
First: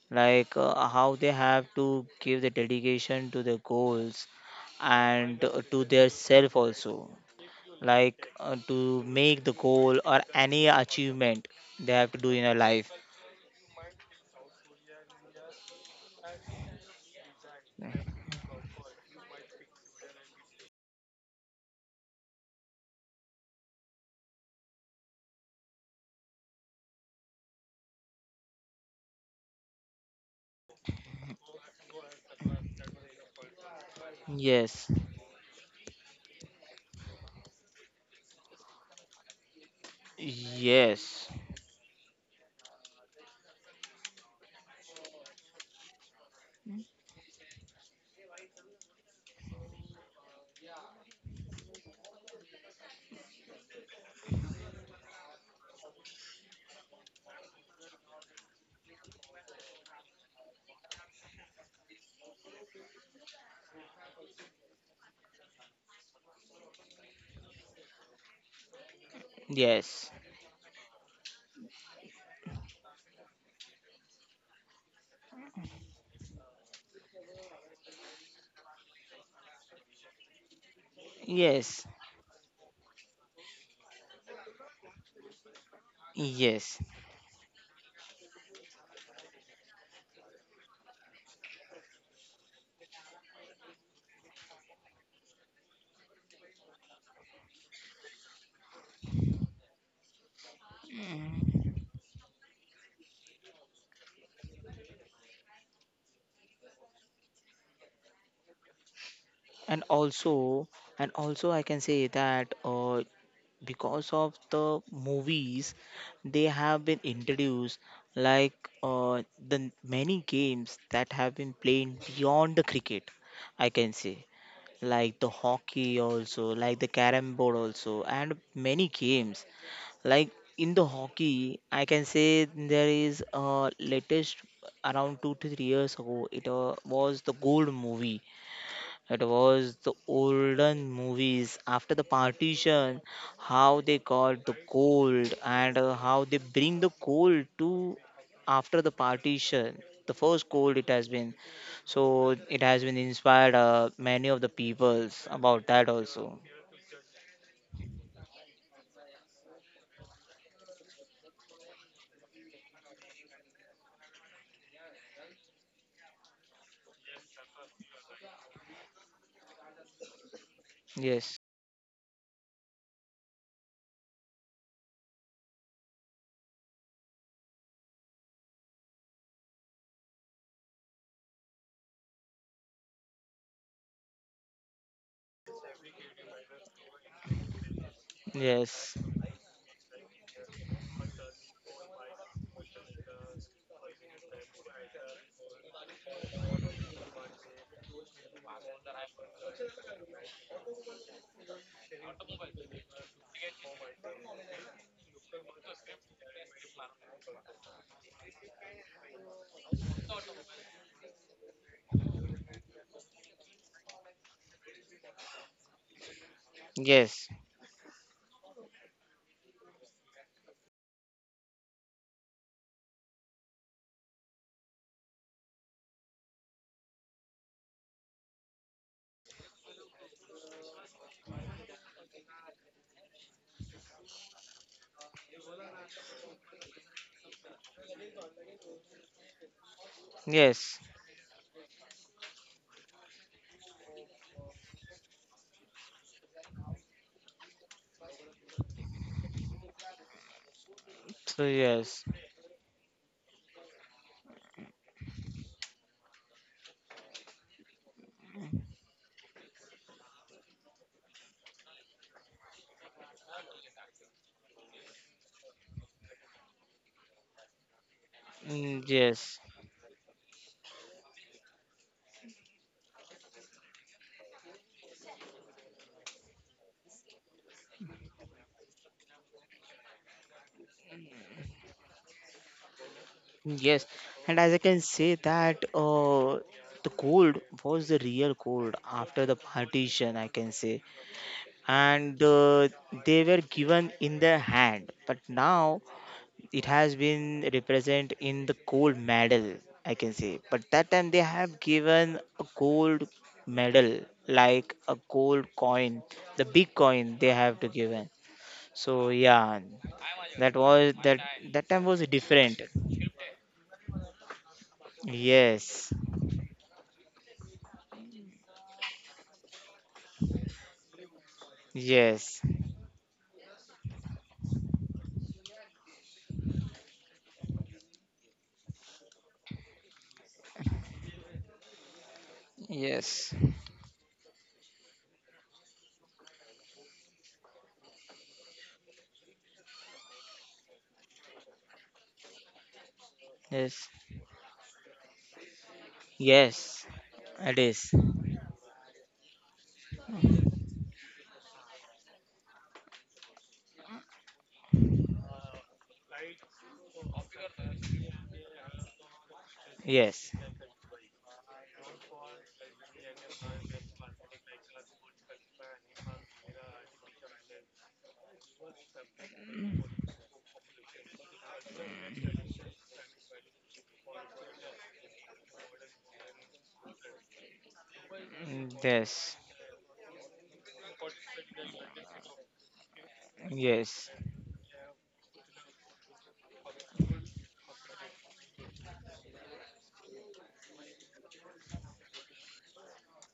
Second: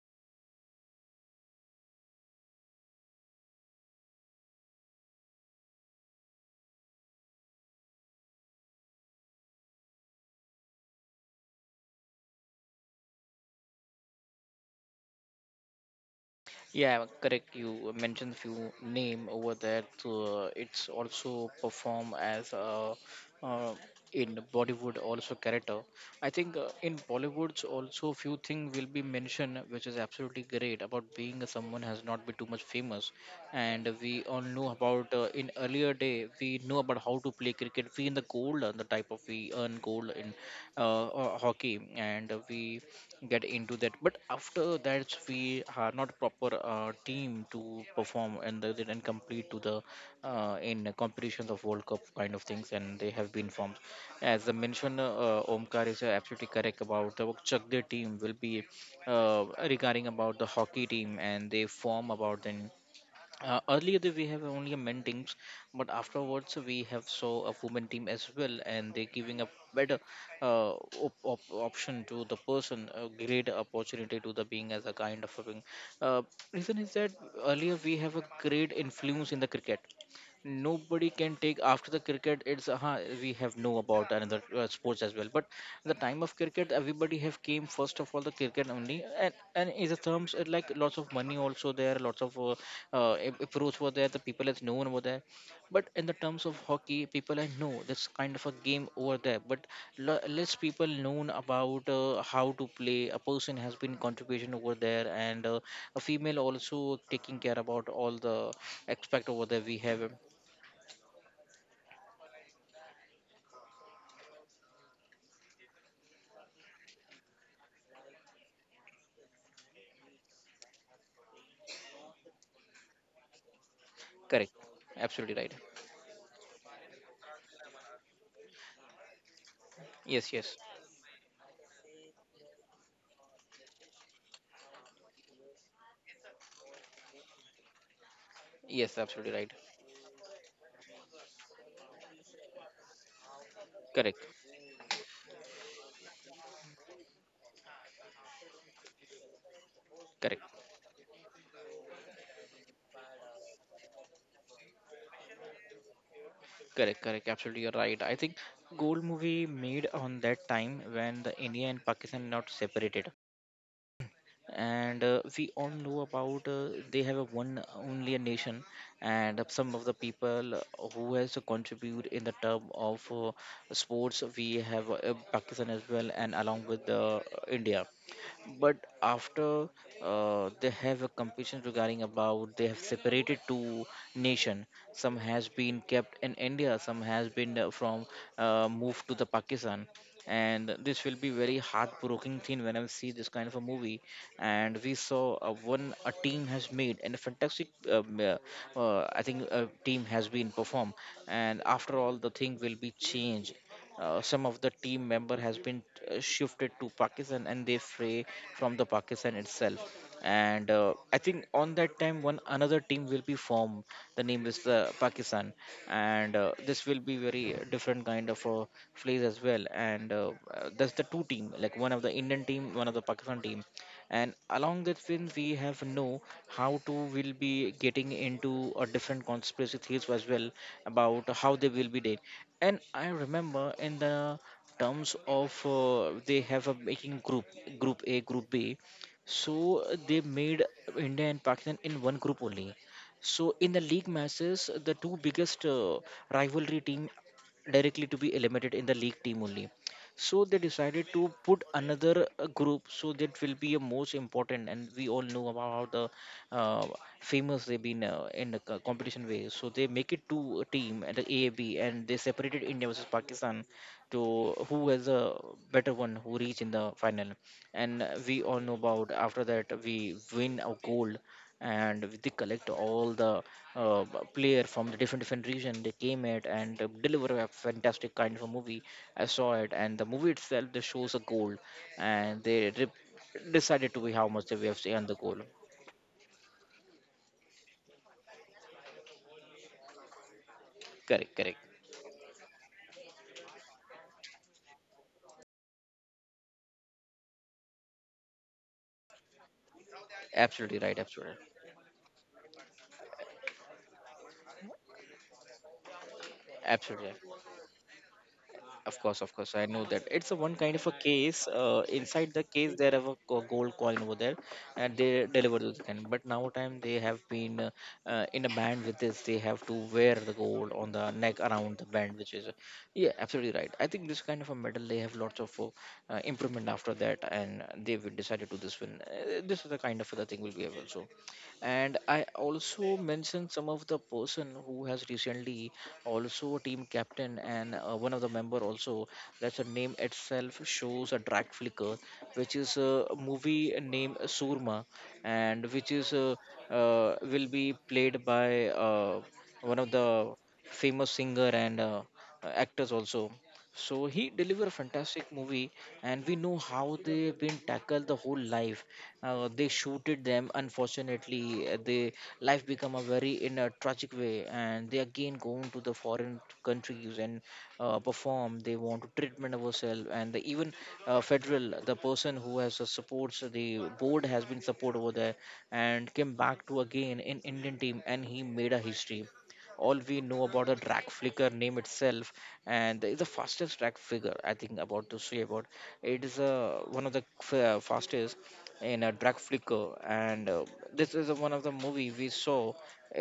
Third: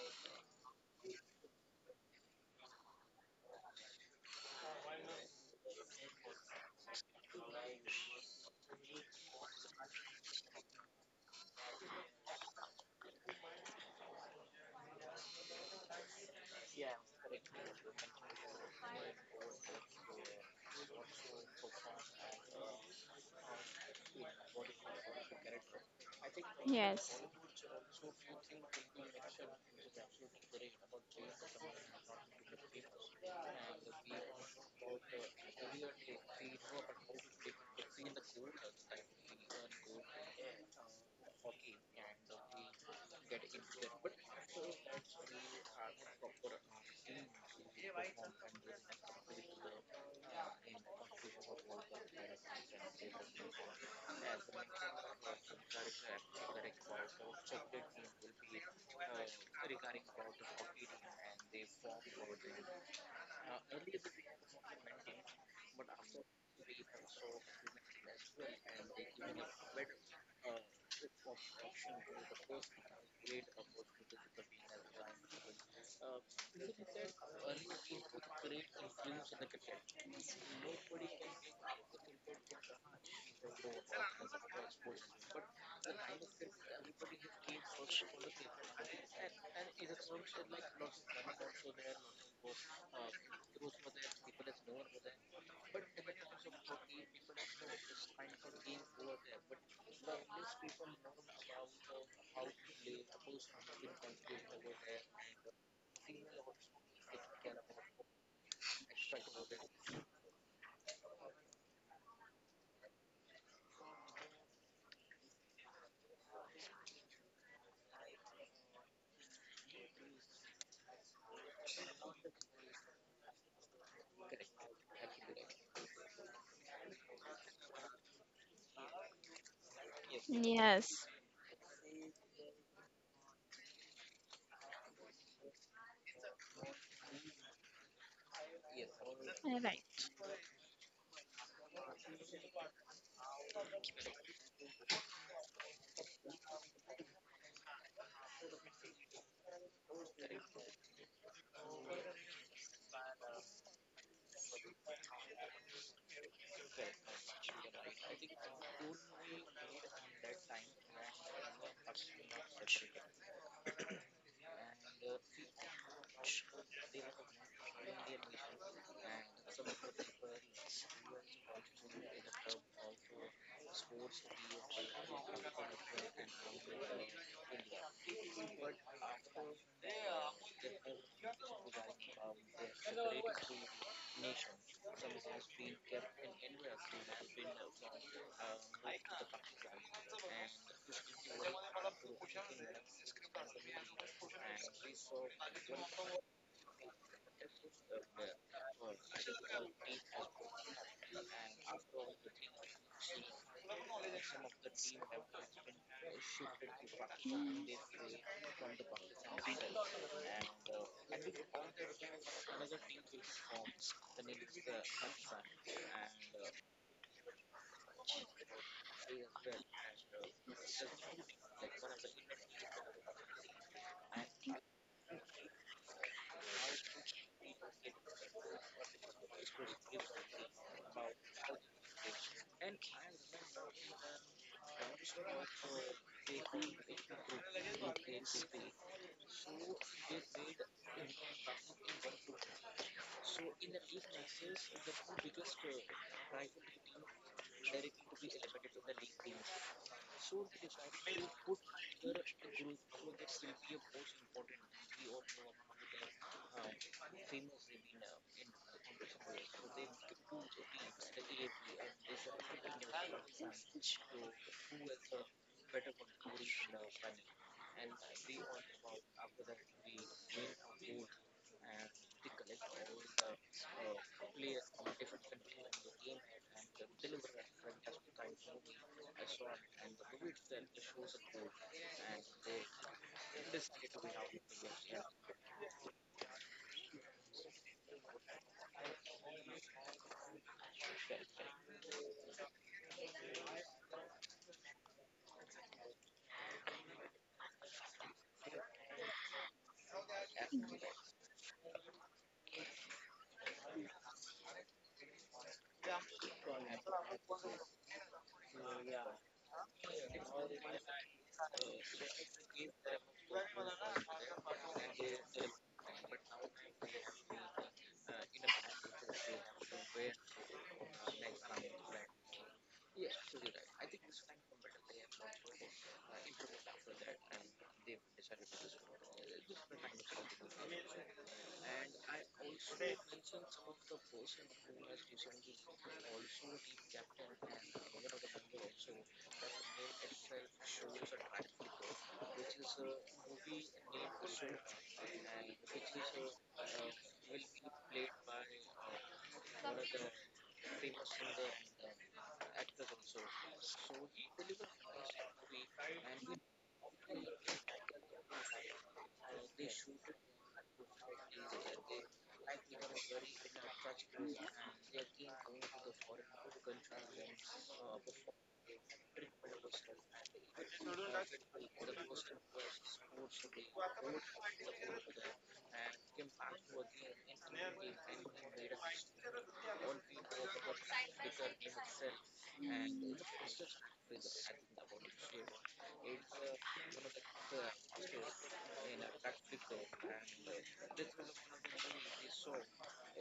like how they have to give the dedication to the goals, and to their self also, like to make the goal or any achievement they have to do in a life.
Yeah, correct. You mentioned few name over there. So it's also perform as a uh, in Bollywood also character. I think in
Yes.
Bollywoods also few thing will be mentioned, which is absolutely great about being a someone has not been too much famous, and we all know
Yes.
about in earlier day we know about how to play cricket. We in the gold, the type of we earn gold in
Yes.
hockey, and we get into that, but after that we are not proper team to perform and they did complete to the in competitions of world cup kind of things, and they have been formed as I mentioned. Omkar is absolutely correct about the chak their team will be regarding about the hockey team and they form about then. Earlier we have only a men teams, but afterwards we have saw a women team as well, and they're giving a better
Yes.
uh, option to the person, a great opportunity to the being as a kind of a being. Uh, Reason is that earlier we have a great influence in the cricket, nobody can take
Yes.
after the cricket. It's we have know about another sports as well, but the time of
Yes.
cricket everybody have came first of all the cricket only, and in the terms it like lots of money also there, lots of approach were there, the people has known over there. But in the terms of hockey people, I know that's kind of a game over there, but less people known
Mm.
about how to play, a person has been contribution over there, and a female also taking care about all the aspect over there
And
we have.
also, and also, I can say that because of the movies, they have been introduced, like many games that have been played beyond the cricket, I can
Correct.
say.
Absolutely right.
Like the hockey also, like the carom board also, and many games.
Yes,
Like
yes.
in the
Yes.
hockey, I can say there is latest around 2 to 3 years ago, it was the Gold movie.
Yes,
It
absolutely right.
was the olden movies after the partition, how they
Correct.
got the gold and how they bring the gold to, after the partition. The first
Correct.
gold it has been. So it has been inspired many of the peoples about that also.
Correct. Correct. Absolutely you're right. I think gold movie made on that time when the India and Pakistan not separated, and we all know about they have a one only a nation, and some of the people who
Yes,
has to contribute in the term of sports. We have Pakistan as well, and along with India, but after they have a competition regarding about they have separated two nation. Some has been kept in India, some has been from
yes,
moved to the Pakistan, and this will be very heartbroken thing when I see this kind of a movie. And we saw one a team has made, and a fantastic, I think, a team has been performed. And after all, the thing will be changed. Some of the team member has been shifted to Pakistan, and they fray from the Pakistan itself, and I think on that time one another team will be formed, the name is Pakistan. And this will be
yes,
very different kind of plays as well, and that's the two team, like one of the Indian team, one of the Pakistan team. And along that film we have know how to will be getting into a different conspiracy theories as well about how they will be dead. And I remember in the terms of they have a making group, group A group B, so they made
yes.
India and Pakistan in one group only. So in the league matches, the two biggest rivalry team directly to be eliminated in the league team only. So they decided to
So
put
yes,
another group, so that will be a most important, and we all know about how the famous they've been in the competition way. So they make it two team and the AAB, and they separated India versus Pakistan to who has a better one, who reach in the final. And we all know
mm,
about after
yes.
that we win a gold, and they collect all the player from the different different region, they came it, and deliver a fantastic kind of a movie. I saw it, and the movie itself they shows a gold, and they decided
Yes,
to be how much
and as
they
I
have
can
say on the
say
gold.
that, the cold was the real cold after the partition, I can say,
Correct, correct,
and they were given in the hand, but now it has been represented in the gold medal, I can say.
absolutely
But
right,
that time they
absolutely,
have given a gold medal, like a gold coin, the big
absolutely
coin
right.
they have to given. So
Of course, I
yeah,
know that. It's a one
that
kind of a
was that
case.
that time was
Inside the case,
different.
there have a gold coin over there, and they deliver those
Yes.
kind. But now time they have been in a band with this. They have to wear the gold on the neck around the band, which
Yes.
is, yeah, absolutely right. I think this kind of a medal they have lots of improvement after that, and they will decided to this win. This is the kind of other thing will be also, and I also
Yes.
mentioned some of the person who has recently also a team captain, and one of the member also, that's a name itself shows a drag flicker, which is a movie
Yes.
named Surma, and which is
Yes. It
will be
is.
played by one of the famous singer and actors also. So he delivered a fantastic movie, and we know how they've been tackled the whole life. They
Yes.
shooted them. Unfortunately, they life become a very in a tragic way, and they again go into the foreign countries and perform. They want to treatment ourselves, and the, even federal, the person who has supports the board has been support over there, and came back to again in Indian team, and he made a
Yes.
history. All we know about the drag flicker name itself, and it's the fastest drag
Yes.
figure, I think about to say about it is one of the fastest in a drag flicker and this is one of the movie we saw.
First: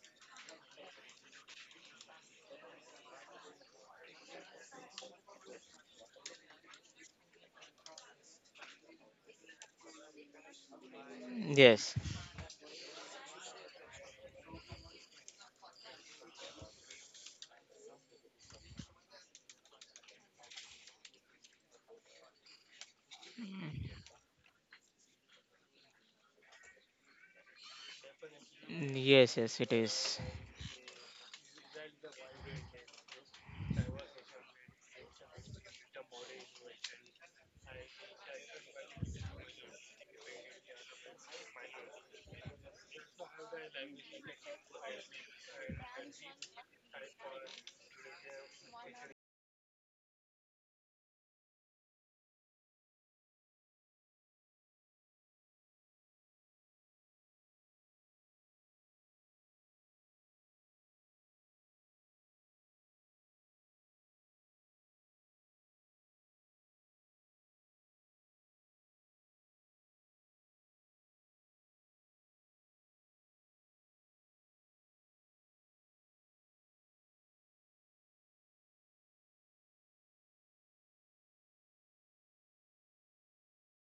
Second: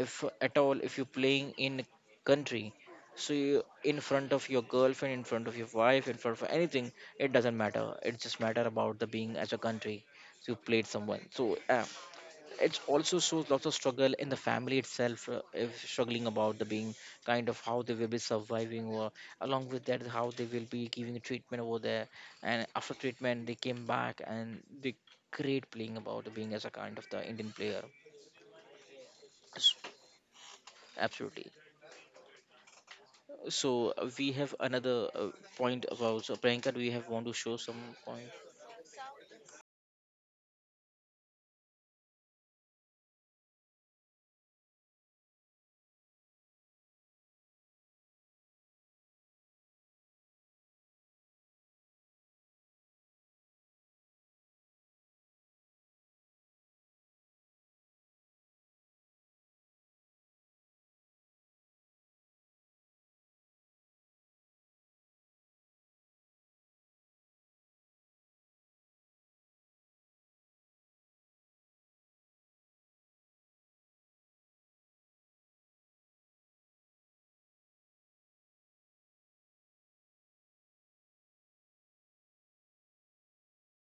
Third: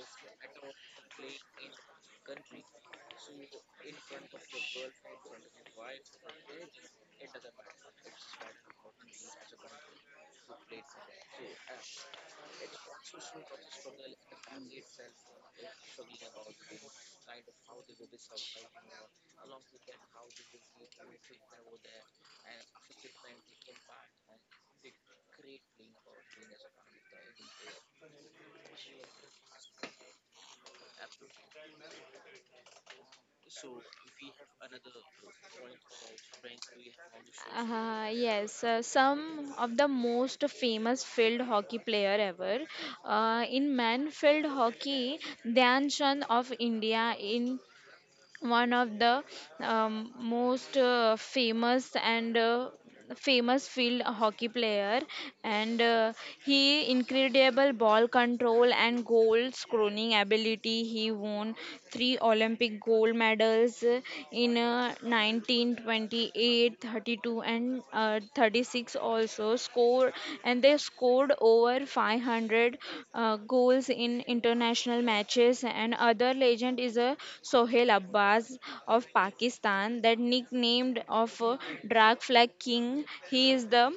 If at all if you're playing in country, so you, in front of your girlfriend, in front of your wife, in front of anything, it doesn't matter, it just matter about the being as a country. So you played someone so
Yes.
it also shows lots of struggle in the family itself. If struggling about the being, kind of how they will be surviving, or along with that how they will be giving treatment over there, and after treatment they came back and they great playing about being as a kind of the indian player.
Yes. Yes. It
S-
is.
Absolutely. So we have another
Right.
point about, so Priyanka, do you have want to show some point?
Yes, some of the most famous field hockey player ever. In man field hockey, Dhyan Chand of India in one of the most famous and famous field hockey player. And he incredible ball control and goal scoring ability. He won three Olympic gold medals in 1920, 38, 32, and 36, also scored, and they scored over 500 goals in international matches. And other legend is a Sohail Abbas of Pakistan, that nicknamed of Drag Flag King. He is the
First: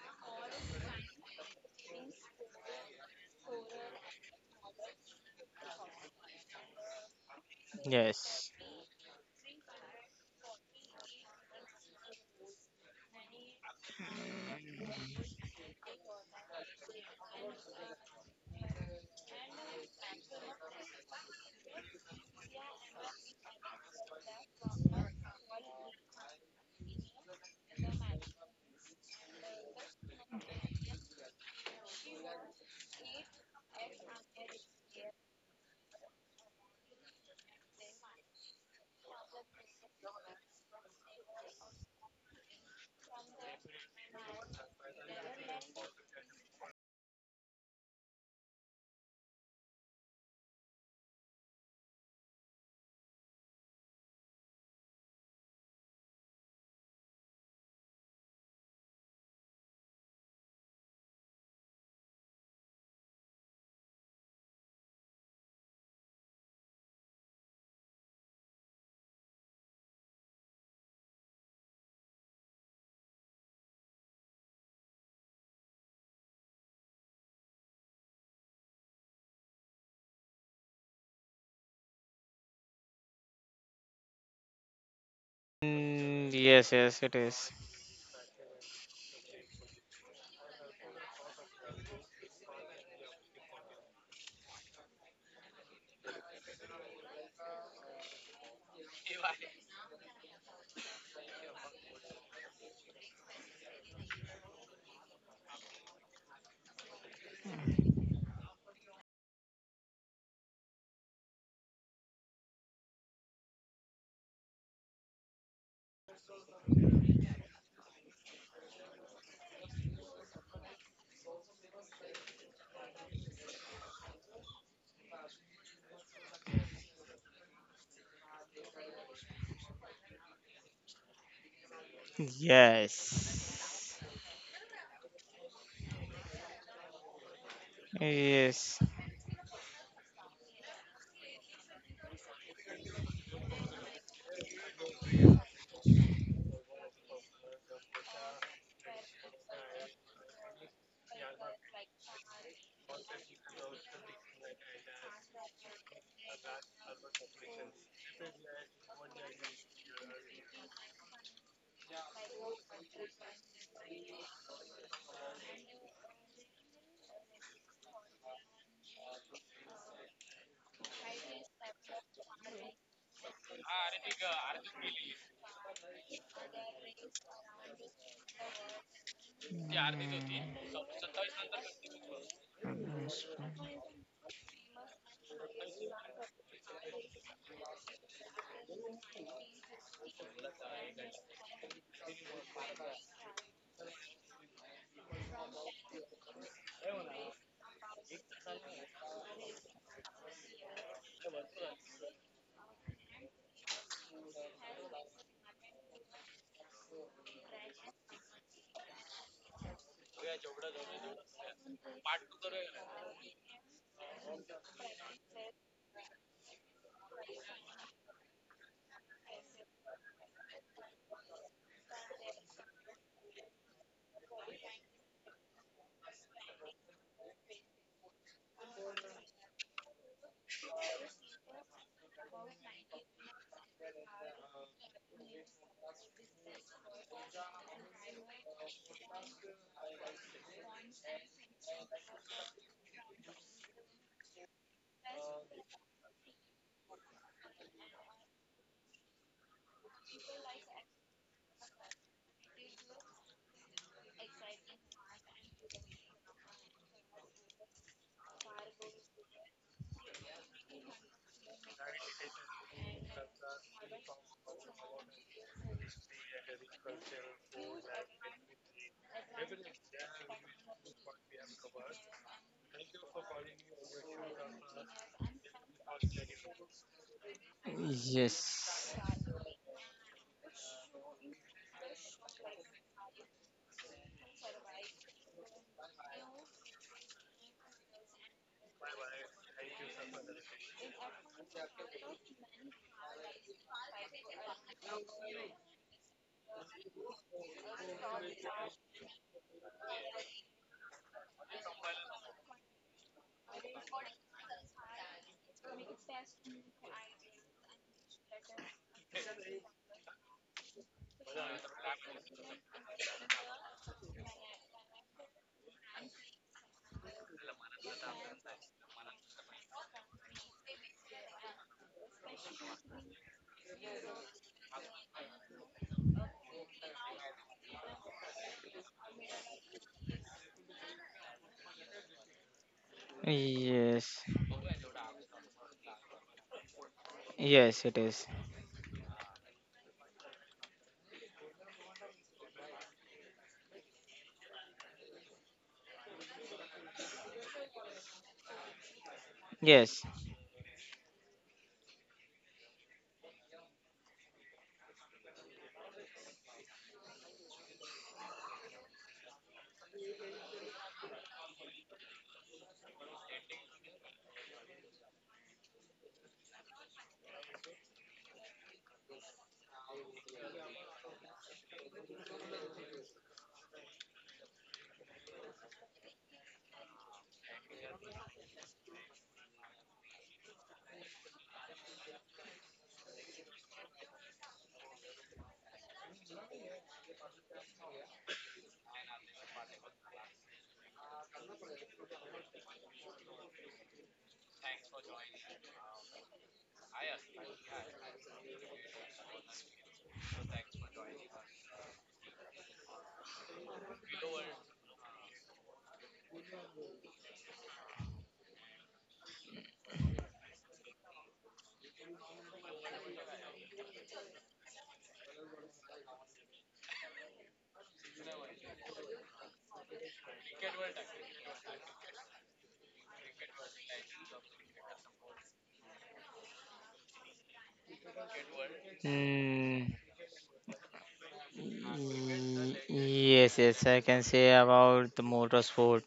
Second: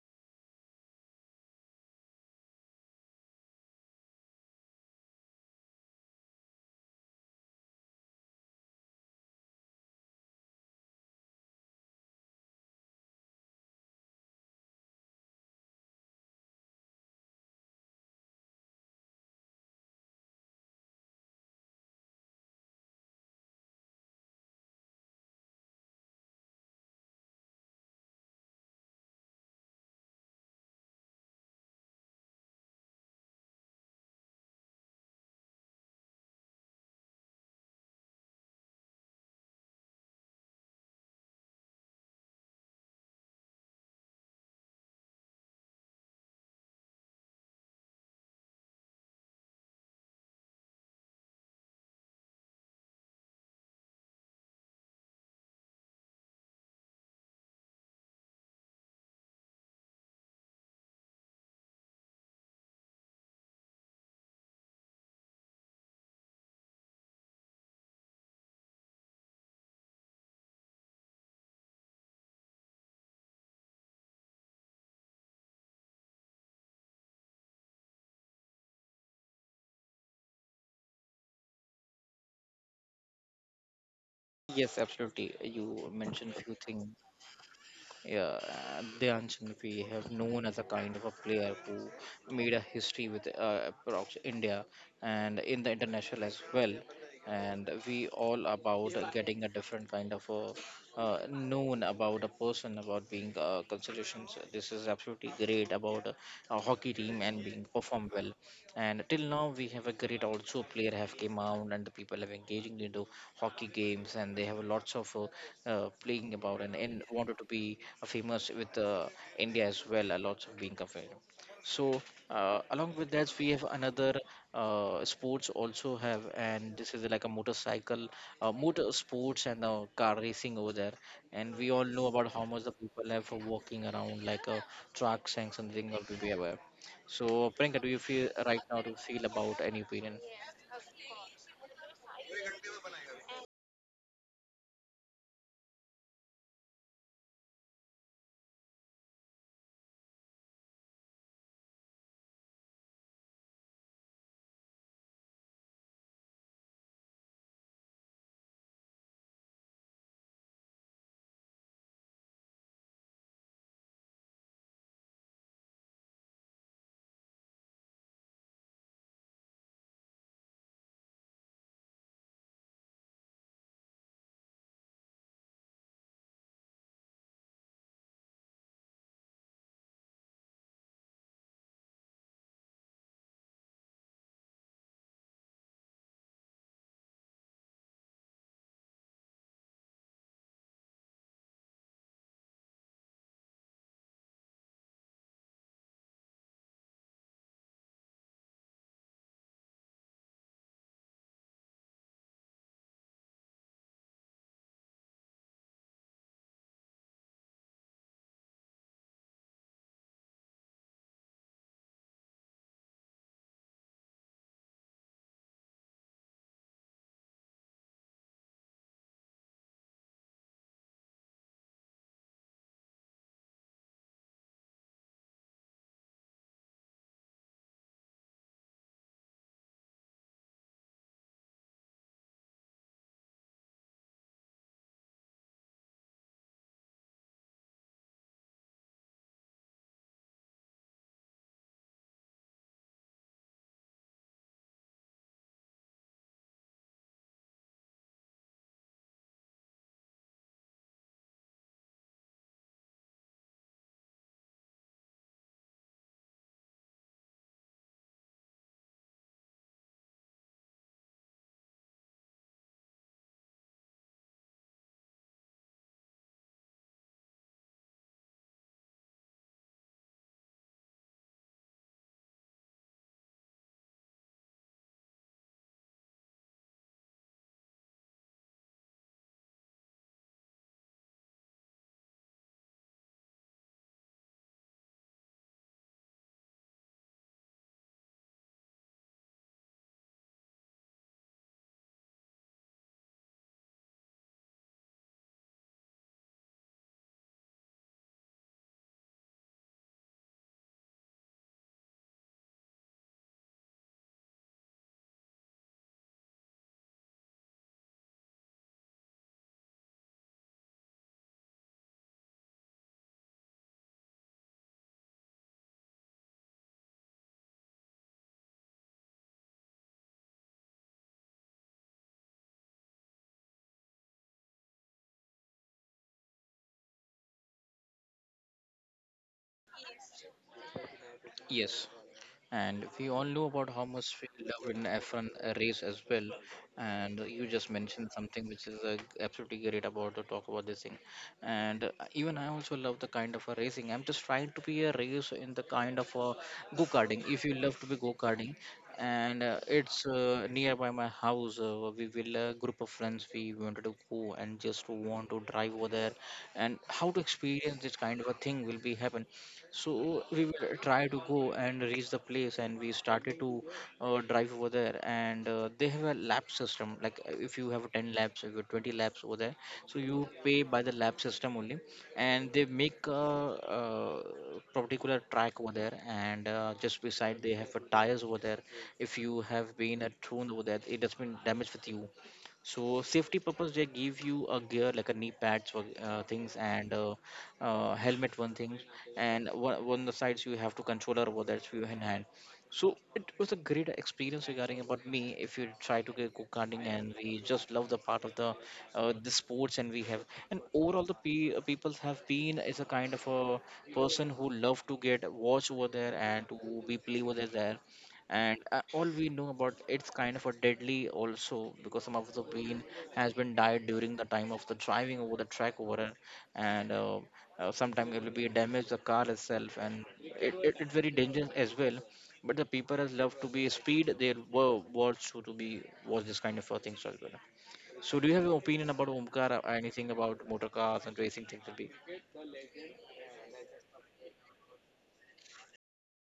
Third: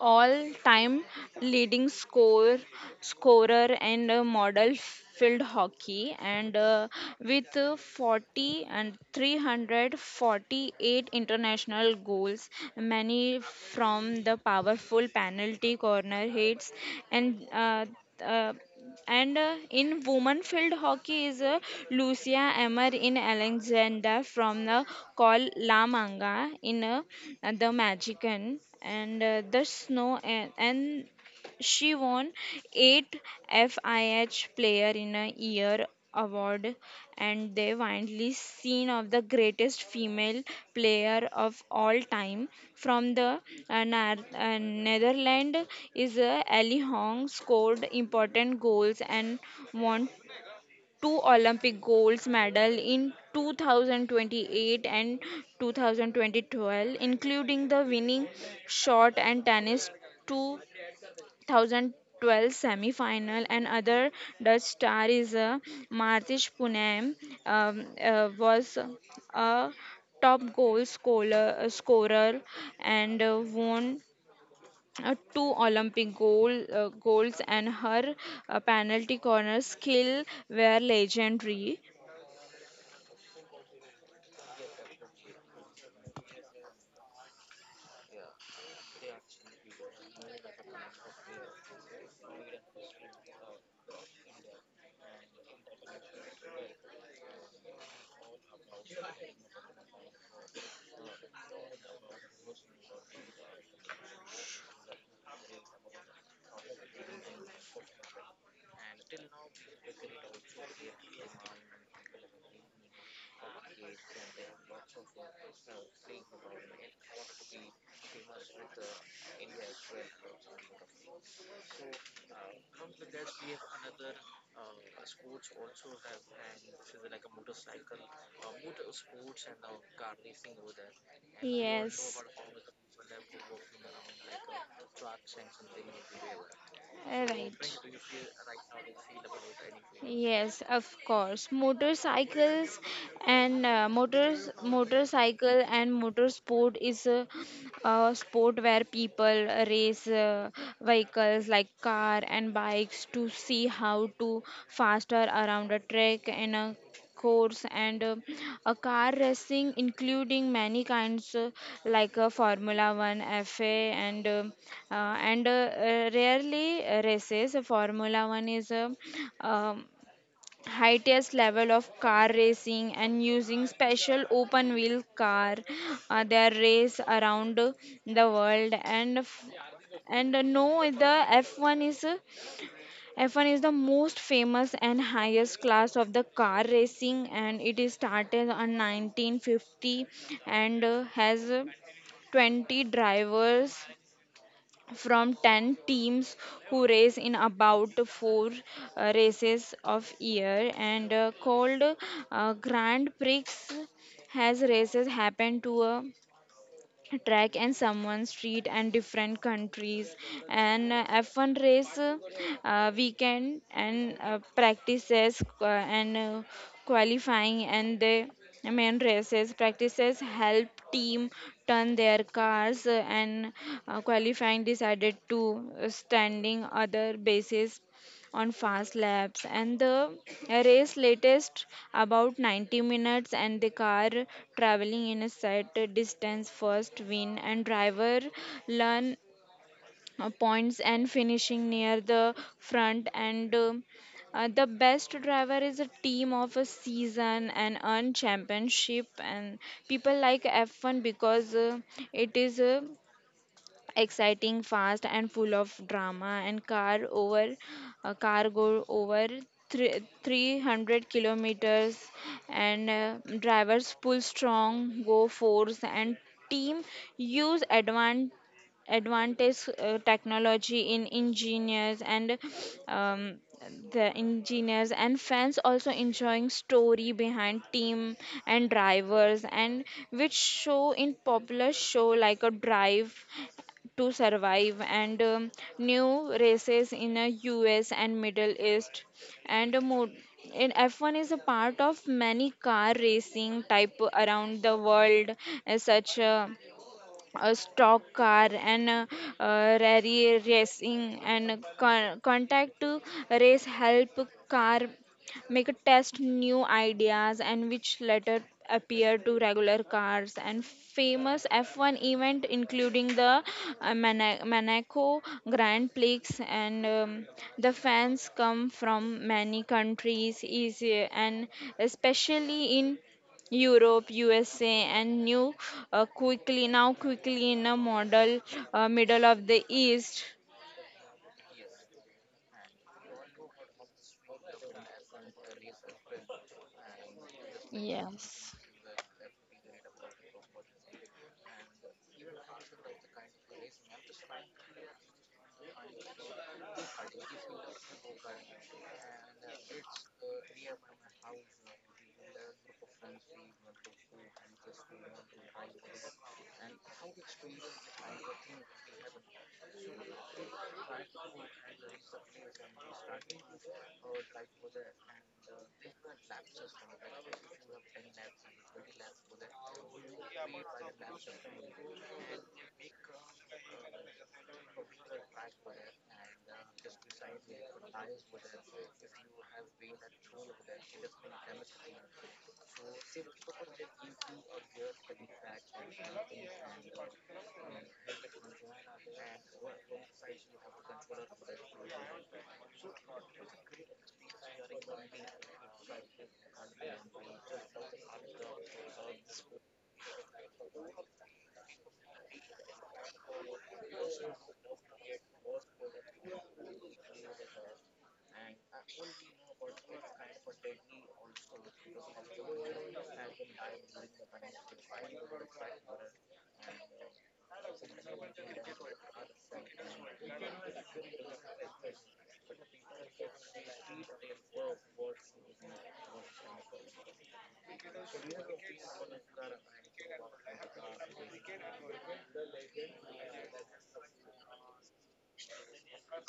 all-time leading scorer and a model field hockey, and with
Yes.
40 and 348 international goals, many from the powerful penalty corner hits. And uh, and in women field hockey is Lucia Emmer in Alexander from the Col La Manga in the Magican, and the snow, and she won eight FIH Player in a Year award, and the widely seen of the greatest female player of all time from the Netherlands is Ali Hong. Scored important goals and won two Olympic gold medal in 2028 and 2012, including the winning shot, and tennis two 2012 semi-final. And other. Dutch star is Martins Punem was a top goal scorer, and won two Olympic goals, and her penalty corner skill were legendary.
Yes, absolutely, you mentioned
Mm,
a few
Yes.
things.
Yes. It is.
Yeah, Dhyan Chand we have known as a kind of a player who made a history with across India and in the international as well. And we all about getting a different kind of a, known about a person about being considerations. This is absolutely great about a hockey team and being perform well, and till now we have a great also player have came out and the people have engaging into hockey games, and they have lots of playing about, and wanted to be famous with india as well, a lots of being compared. So along with that we have another sports also have, and this is like a motorcycle motor sports and car racing over there, and we all know
Yes.
about how much the people have for
Yes.
walking around like trucks and something or to be aware. So,
Right.
Priyanka, do you feel right
Yes.
now
Mm. Yes.
to feel about any opinion?
Yes, of course. Motorcycles and motorcycle and motorsport is a sport where people race vehicles like car and bikes to see how to faster around a track in a course and a car racing including many kinds like formula 1 fa and uh, uh, and rarely races. Formula 1 is a um, highest level of car racing and using special open wheel car, they are race around the world and f- and no the F1 is F1 is the most famous and highest class of the car racing and it is started on 1950 and has 20 drivers from 10 teams who race in about four races of year and called Grand Prix. Has races happen to a track and someone's street and different countries, and F1 race weekend and practices and qualifying and the main races. Practices help team turn their cars, and qualifying decided to standing other bases on fast laps, and the race latest about 90 minutes and the car traveling in a set distance first win, and driver learn points and finishing near the front, and the best driver is a team of a season and earn championship. And people like F1 because it is exciting, fast, and full of drama. Car go over 300 kilometers, and drivers pull strong, go force, and team use advan advantage technology in engineers, and um, the engineers and fans also enjoying story behind team and drivers, and which show in popular show like a drive to survive. And new races in a US and Middle East and a mo- in F1 is a part of many car racing type around the world, as such. A stock car and rally racing contact to race help car make a test new ideas and which later appear to regular cars. And famous F1 event including the monaco grand prix and the fans come from many countries is and especially in Europe, USA, and new quickly now quickly in a model, middle of the East.
Yes. And we all know about how much we
Yes.
love in F1 race as well. And you just
Yes,
mentioned
it is.
something
Yes.
which is absolutely great about to talk about this thing. And even I also love the kind of a racing. I'm just trying to be a race in the kind of a go-karting. If you love to be go-karting, and it's
Yes.
nearby my house. We will a group of friends. We wanted to go and just want to drive over there, and how to experience this kind of a thing will be happen. So we will try to go and reach the place, and we started to drive over there, and they have a lap system like, if you have 10 laps, if you have 20 laps over there, so you pay by the lap system only. And they make a, particular track over there, and just beside they have a tires over there. If you have been a thrown over there, it has been damaged with you. So safety purpose, they give you a gear like a knee pads for things, and helmet one thing, and one the sides you have to controller over that's view in hand. So it was a great experience regarding about me. If you try to get go karting, and we just love the part of the sports, and we have and overall the people have been is a kind of a person who love to get watch over there and to be play over there. And all we know about it's kind of a deadly also, because some of the pain has been died during the time of the driving over the track over it. And Sometimes it will be damage the car itself, and it's very dangerous as well, but the people has love to be speed, they were watch to, be watch this kind of things as well. So do you have an opinion about omkar or
Mm,
anything about motor cars and racing things will be?
Yes, yes, I can say about the motorsport.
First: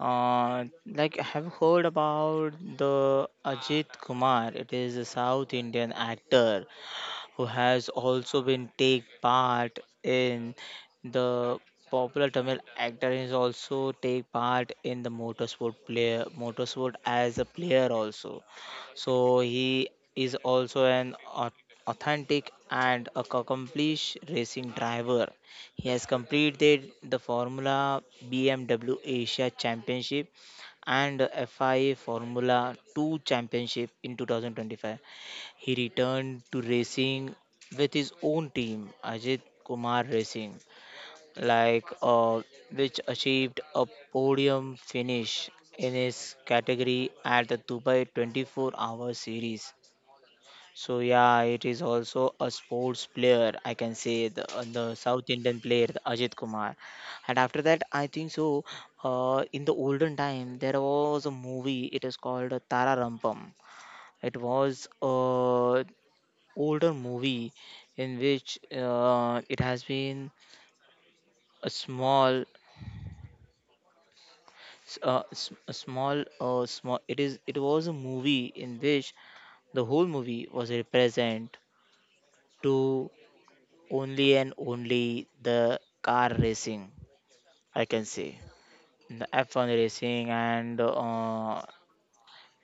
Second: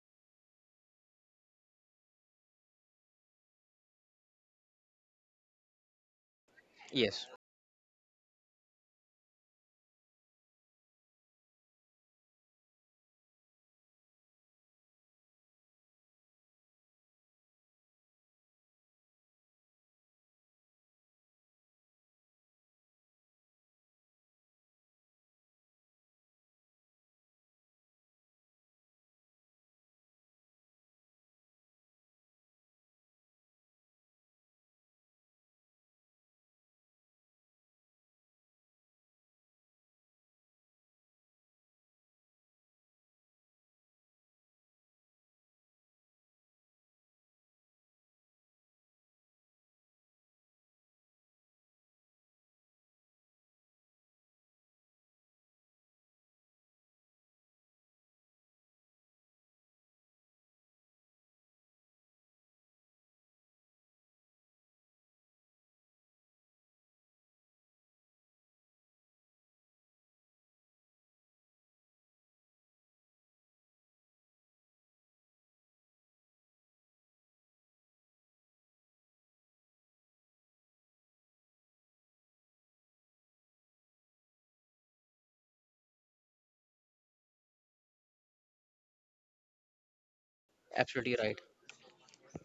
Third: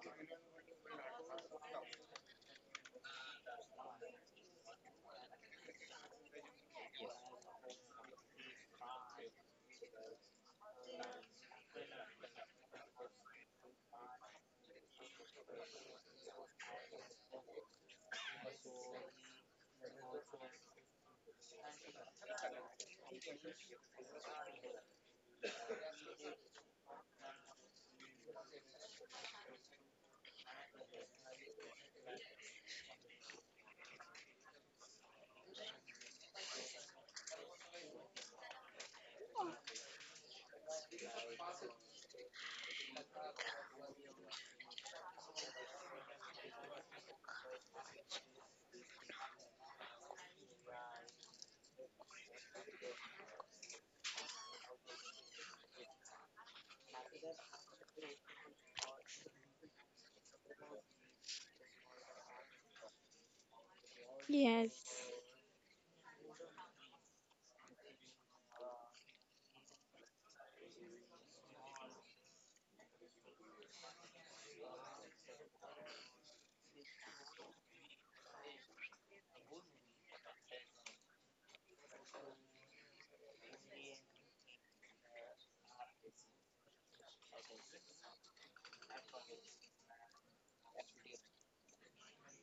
Like I have heard about the Ajit Kumar. It is a South Indian actor
Yes,
who has also been take part in the popular Tamil actor, is also take part in the motorsport, player motorsport as a player also. So he is also an authentic and a accomplished racing driver. He has completed the Formula BMW Asia Championship and FIA Formula 2 Championship. In 2025, he returned to racing with his own team, Ajit Kumar Racing, like, which achieved a podium finish in his category at the Dubai 24 Hour Series. So yeah, it is also a sports player, I can say, the South Indian player, the Ajit Kumar. And after that, I think so. In the olden time, there was a movie. It is called Tara Tararampam. It was
Yes.
older movie in which it has been a small s- s- a small small it is it was a movie in which the whole movie was represent to only and only the car racing, I can say, the F1 racing, and
absolutely right.
uh,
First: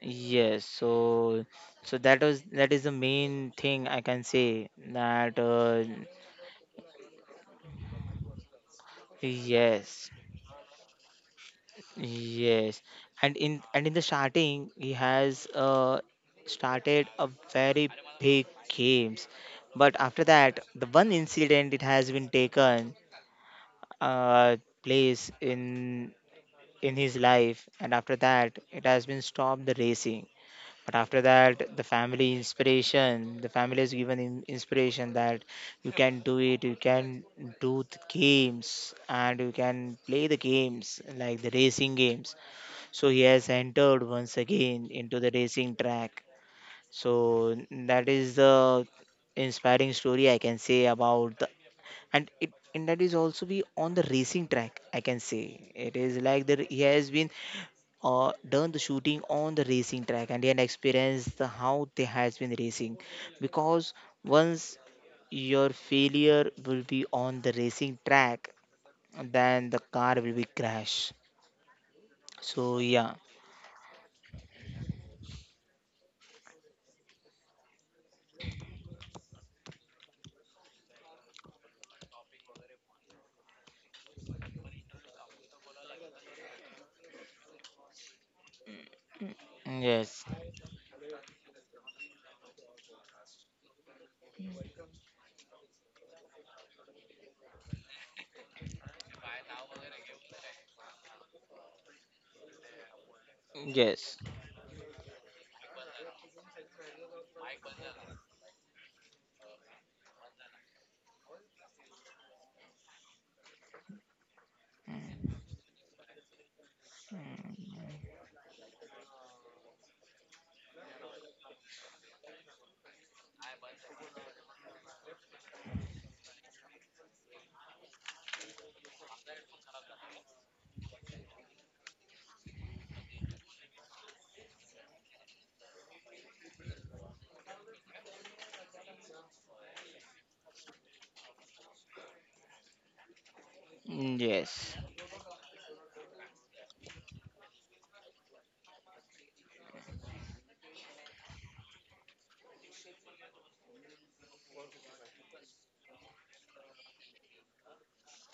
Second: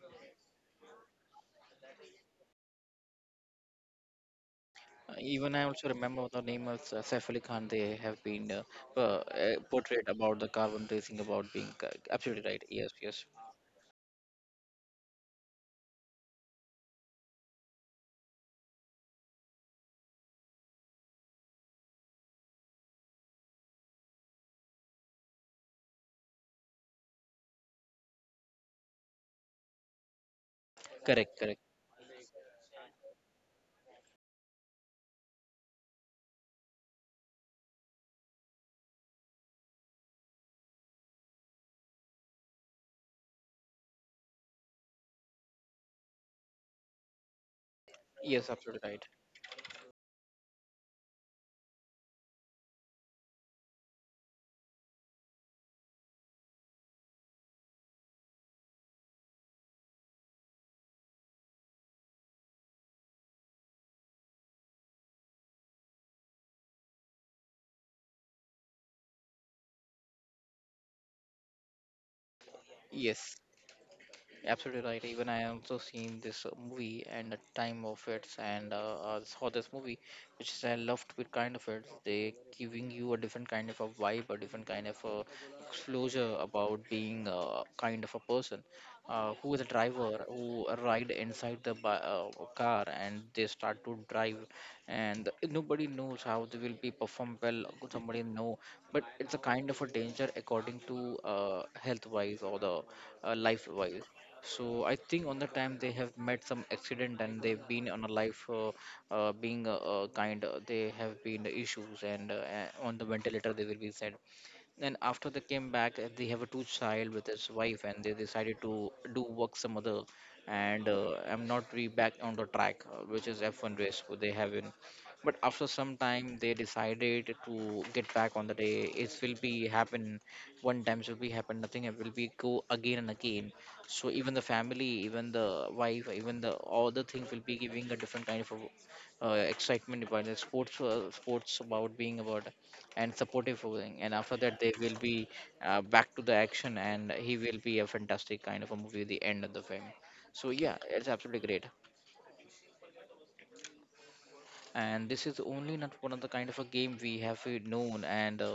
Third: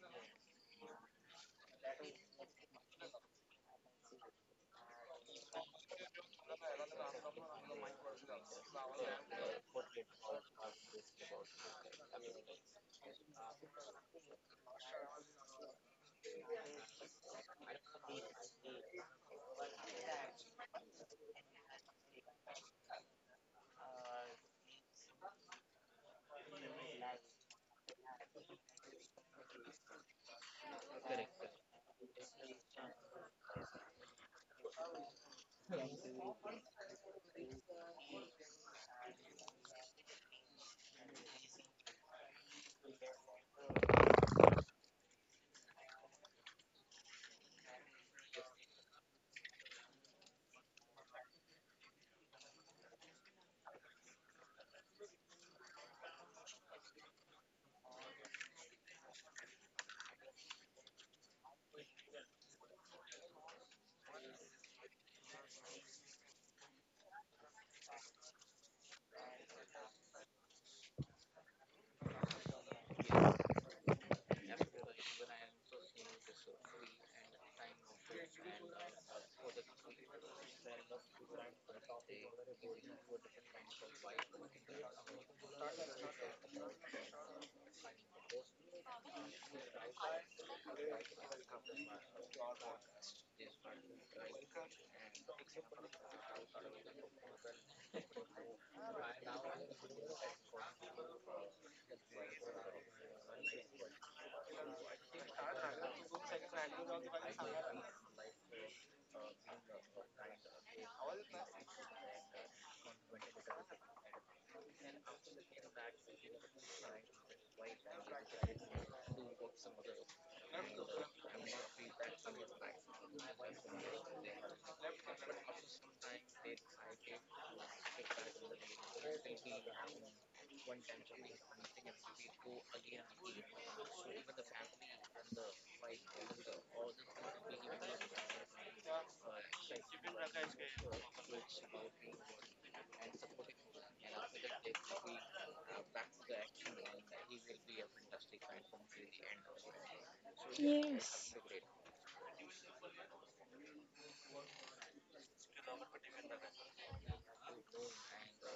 yes. So, that is the main thing, I can say, that
Even I also remember the name of saif ali khan. They have been uh, portrayed
yes.
about the carbon racing about being absolutely right,
Yes,
yes, yes.
and in the starting, he has started a very big games, but after that, the one incident it has been taken uh, place in his life, and after that, it has been stopped the racing. But after
Correct, correct.
that, the family inspiration, the family has given him inspiration that you can do it, you can do the games, and you can play the games like the racing games, so he has entered once again into the racing track. So that is
Yes, absolutely
the
right.
inspiring story, I can say, about the, and that is also be on the racing track, I can say. It is like that he has been done the shooting on the racing track, and he had experienced the how they has been racing, because once your failure will be on the racing track, then the car will be crash. So
Yes,
yeah,
absolutely right. Even I also seen this movie and the time of it, and saw this movie, which is I loved with kind of it. They giving you a different kind of a vibe, a different kind of a exposure about being a kind of a person who is a driver,
yes.
who ride inside the car, and they start to drive, and nobody knows how they will be perform well. Could somebody know, but it's a kind of a danger according to health wise or the life wise.
Yes.
So I think on the time they have met some accident, and they've been on a life being kind. They have been issues, and on the ventilator they will be sent, and after they came back they have a two child with his wife, and they decided to do work some other, and I'm not re back on the track, which is F1 race what they have in, but after some time they decided to get back on the day it will be happen. One times will be happen, nothing it will be go again and again. So even the family, even the wife, even the all the things will be giving a different kind of excitement about the sports, sports about being about, and supportive ruling, and after that they will
Yes.
be back to the action, and he will be a fantastic kind of a movie at the end of the film. So yeah, it's
Yes.
absolutely great. And this is only not one of the kind of a game we have known, and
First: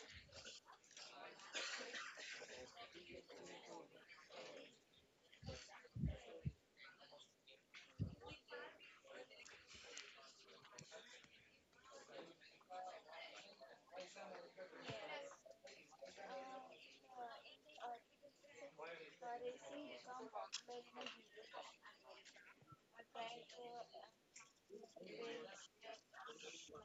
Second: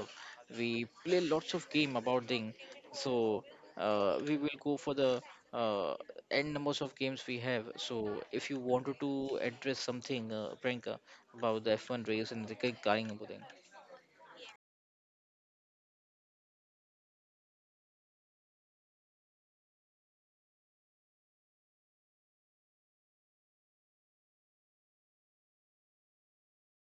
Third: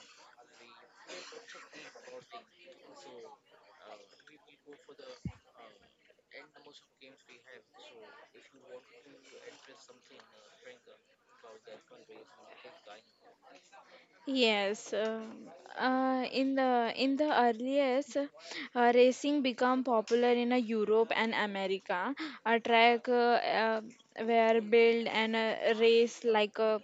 we play lots of game about thing. So we will go for the uh, end numbers of games we have. So if you wanted to address something Priyanka, about the F1 race and the regarding about thing.
Yes, in the earliest, racing became popular in Europe and America. A track were built and race like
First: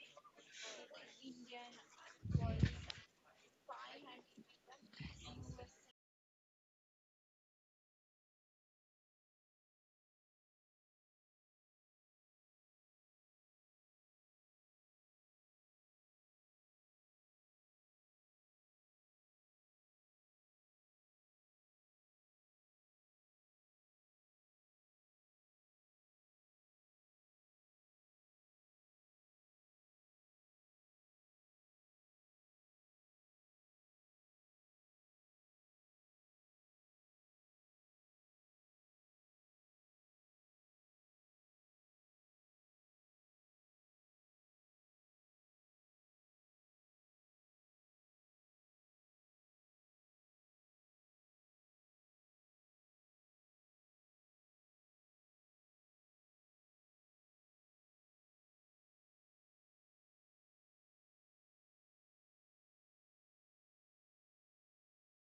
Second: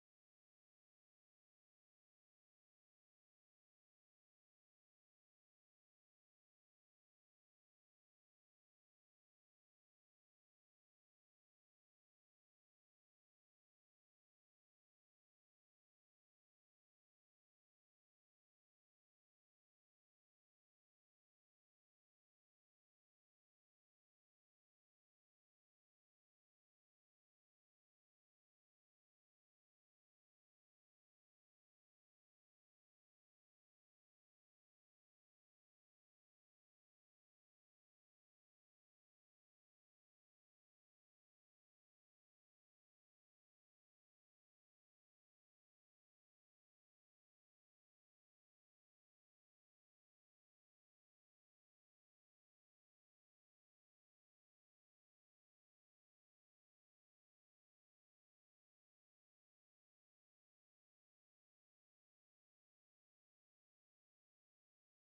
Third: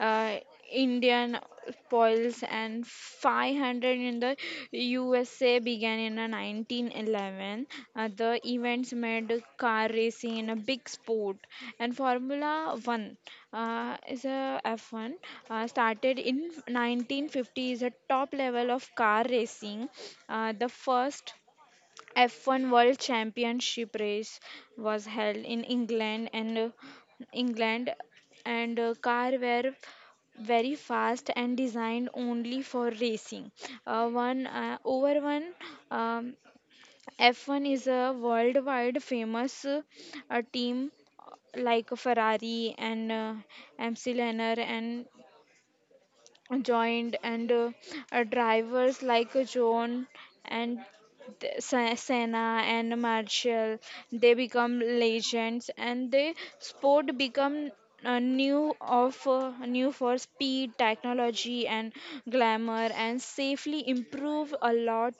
uh, Indian spoils and 500 in the USA began in 1911. The events made car racing in a big sport, and Formula One is a F1 started in 1950 is a top level of car racing. The first F1 World Championship race was held in England England and car were very fast and designed only for racing. One over one um, F1 is a worldwide famous team like Ferrari and MC Lenner and joined, and drivers like John and Senna and Marshall, they become legends and the sport become new for speed technology and glamour, and safely improve a lot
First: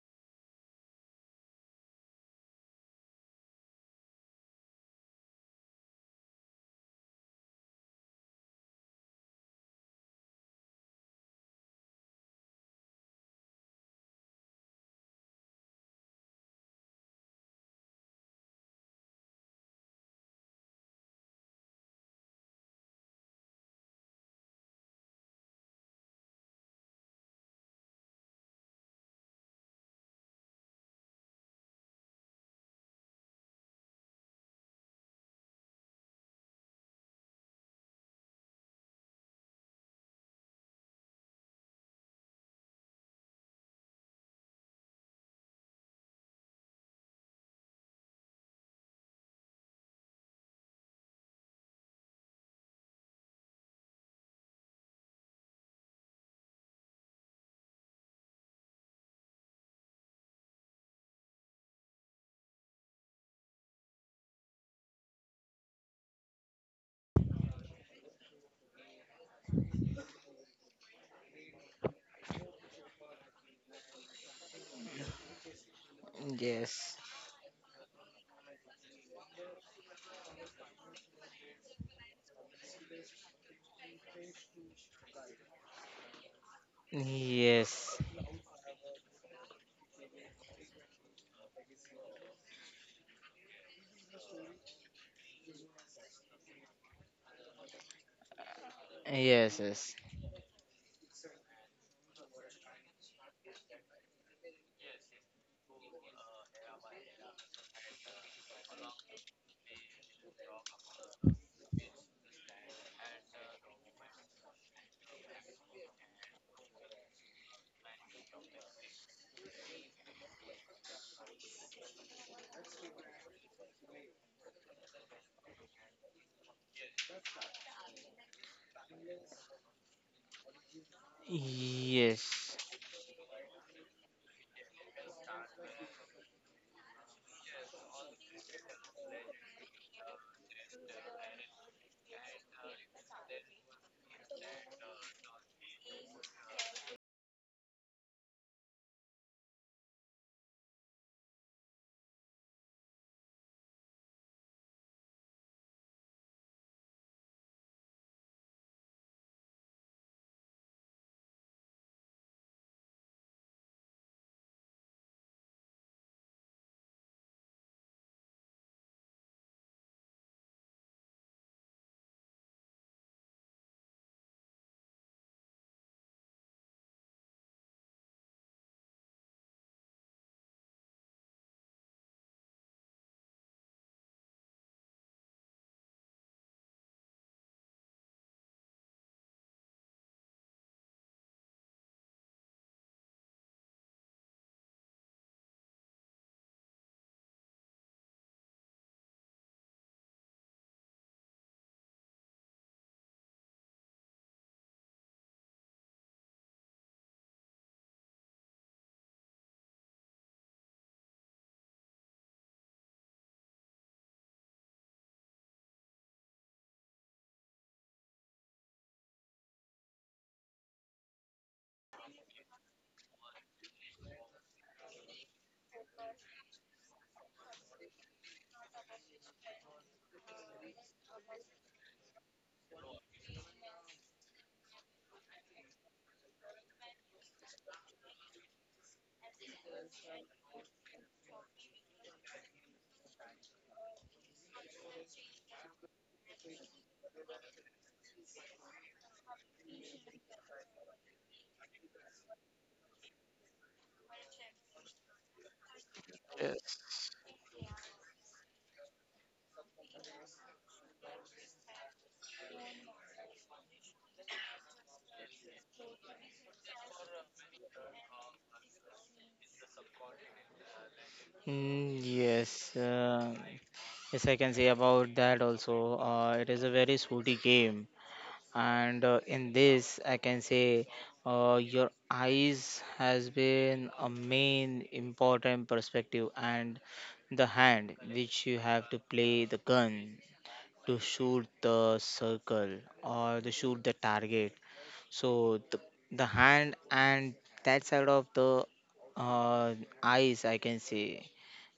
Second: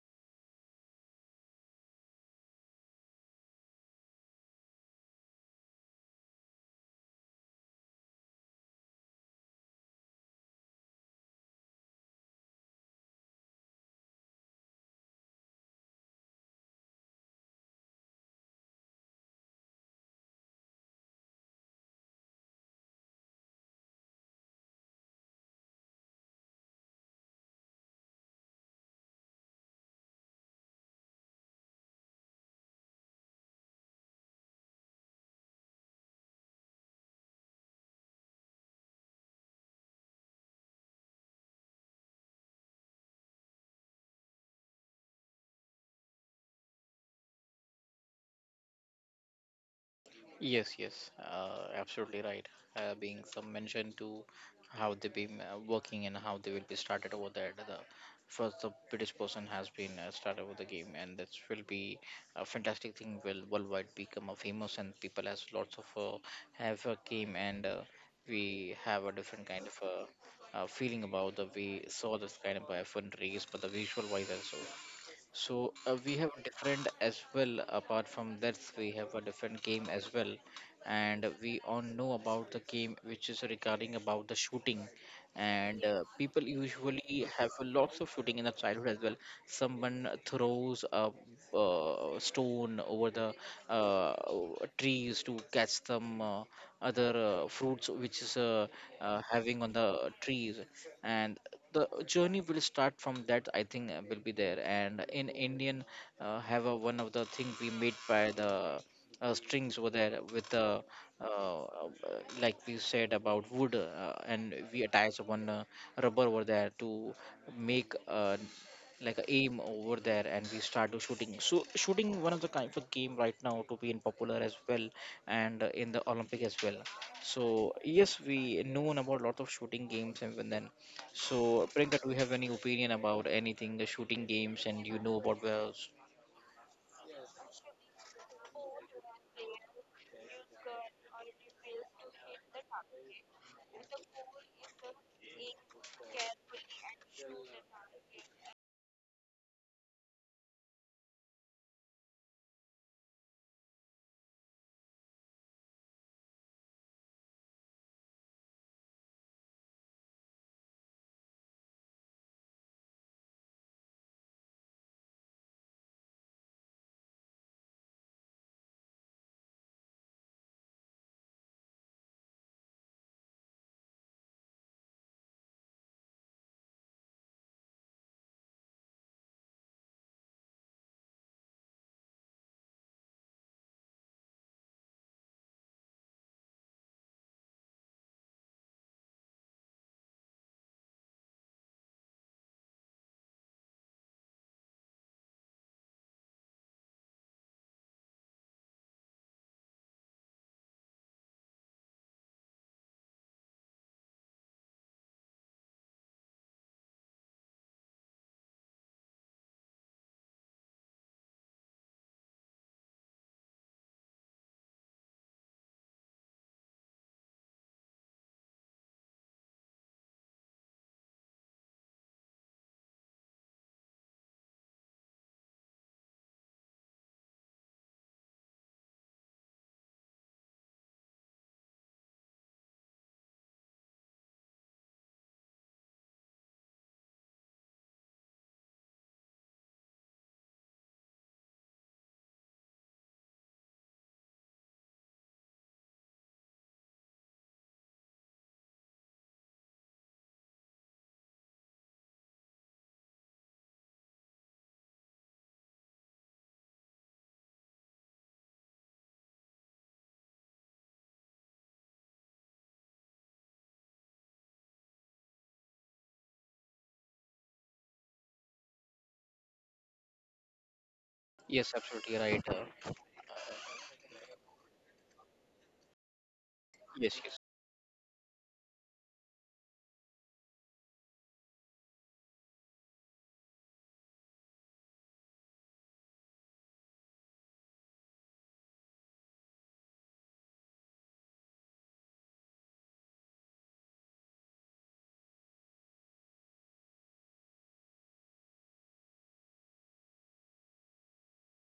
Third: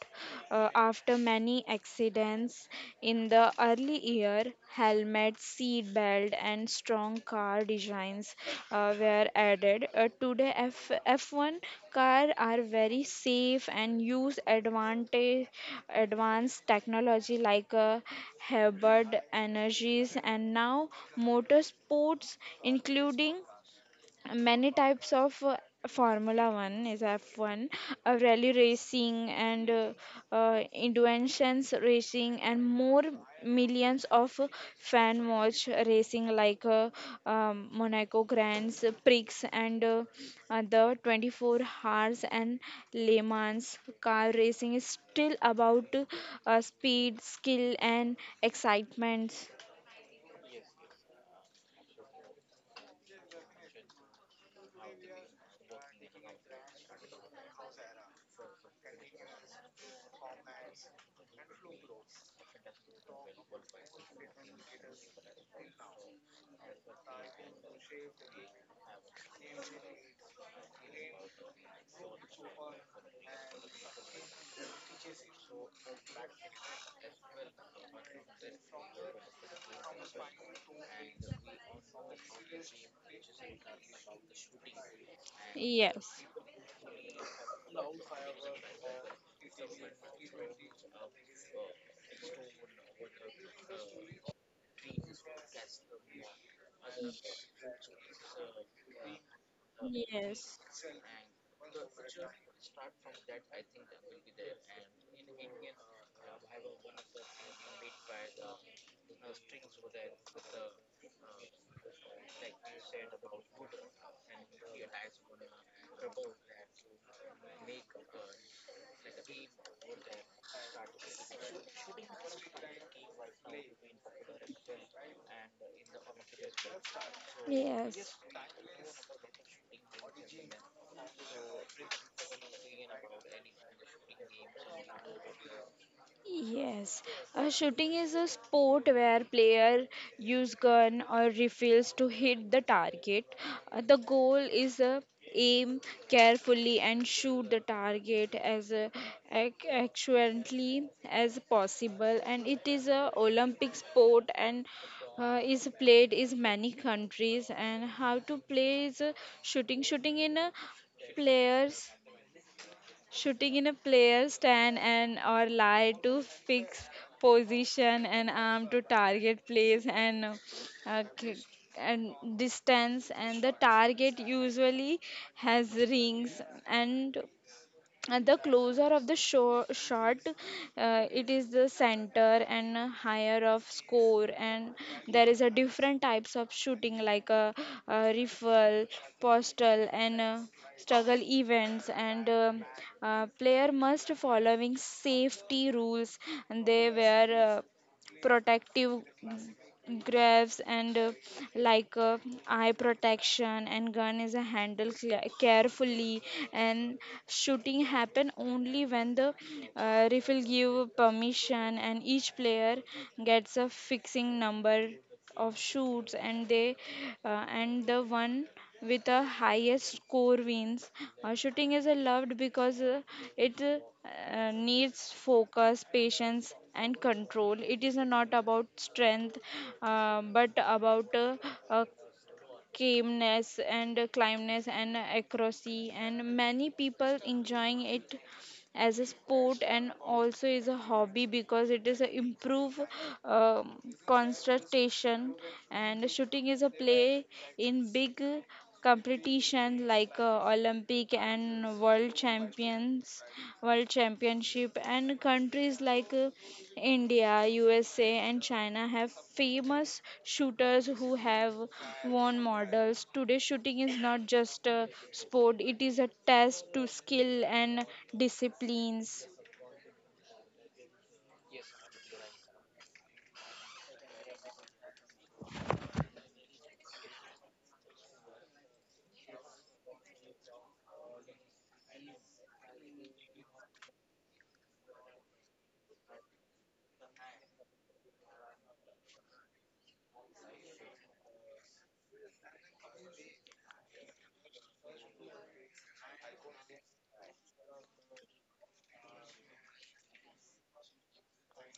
after many accidents in the early year. Helmet, seat belt, and strong car designs were added. Today, F1 cars are very safe and advanced technology like Hubbard energies, and now motorsports, including many types of Formula One is F1, rally racing, and inventions racing, and more millions of fan watch racing like Monaco Grands Prix and the 24 hours and Le Mans. Car racing is still about speed, skill, and excitement.
Yes, yes, absolutely right. Being some mention to how they've been working and how they will be started over there. The first, the British person has been started with the game, and this will be a fantastic thing. Will worldwide become a famous, and people has lots of uh, have a game, and we have a different kind of feeling about the we saw this kind of F1 race, but the visual wise also. So we have different
Yes.
as well. Apart from that, we have a different game as well, and we all know about the game which is regarding about the shooting. And
Yes.
people usually have
Yes.
lots of shooting in the childhood as well. Someone throws a stone over the uh, trees to catch some other fruits, which is
Yes.
having on
Yes.
the trees,
Yes.
and the journey will start from that. I think will be there, and in indian have a, one of the thing we made by the strings over there with the uh, uh, like we said about wood, and we attach one rubber over there to make like a aim over there, and we start to shooting. So shooting one of the kind of game right now to be in popular as well, and in the olympic as well. So
Yes.
yes, we known about lot of shooting games and then, so, Priyanka, do you have any
Yes.
opinion about anything, the shooting games, and you know about wells?
Yes, shooting is a sport where player use gun or rifles to hit the target. The goal is aim carefully and shoot the target as accurately as possible. And it is a Olympic sport and is played in many countries. And how to play is shooting. Shooting in uh, players shooting in a player stand and or lie to fix position and arm to target place, uh, k- and distance, and the target usually has rings, and at the closer of the show, shot, it is the center and higher of score. And there is a different types of shooting like a rifle postal and struggle events, and player must following safety rules and they were protective gloves and like uh, eye protection and gun is handled carefully, and shooting happen only when the referee give permission, and each player gets a fixing number of shoots, and the one with the highest score wins. Shooting is loved because it needs focus patience and control. It is not about strength, but about uh, calmness and climbness and accuracy, and many people enjoying it as a sport and also is a hobby because it is a improve um, concentration. And shooting is a play in big competition like olympic and world championship, and countries like
Yes.
India, USA, and China have famous shooters who have won medals. Today, shooting is not just a sport, it is a test to skill and disciplines.
Yes,
Mm,
absolutely right.
Yes. Yes, I can say about that also. It is a very sooty
Yes, yes,
game, and in this, I can say your eyes has been a main important perspective, and the hand which you have to play the gun to shoot the circle or to shoot the target. So the hand and that side of the uh, eyes, I can say,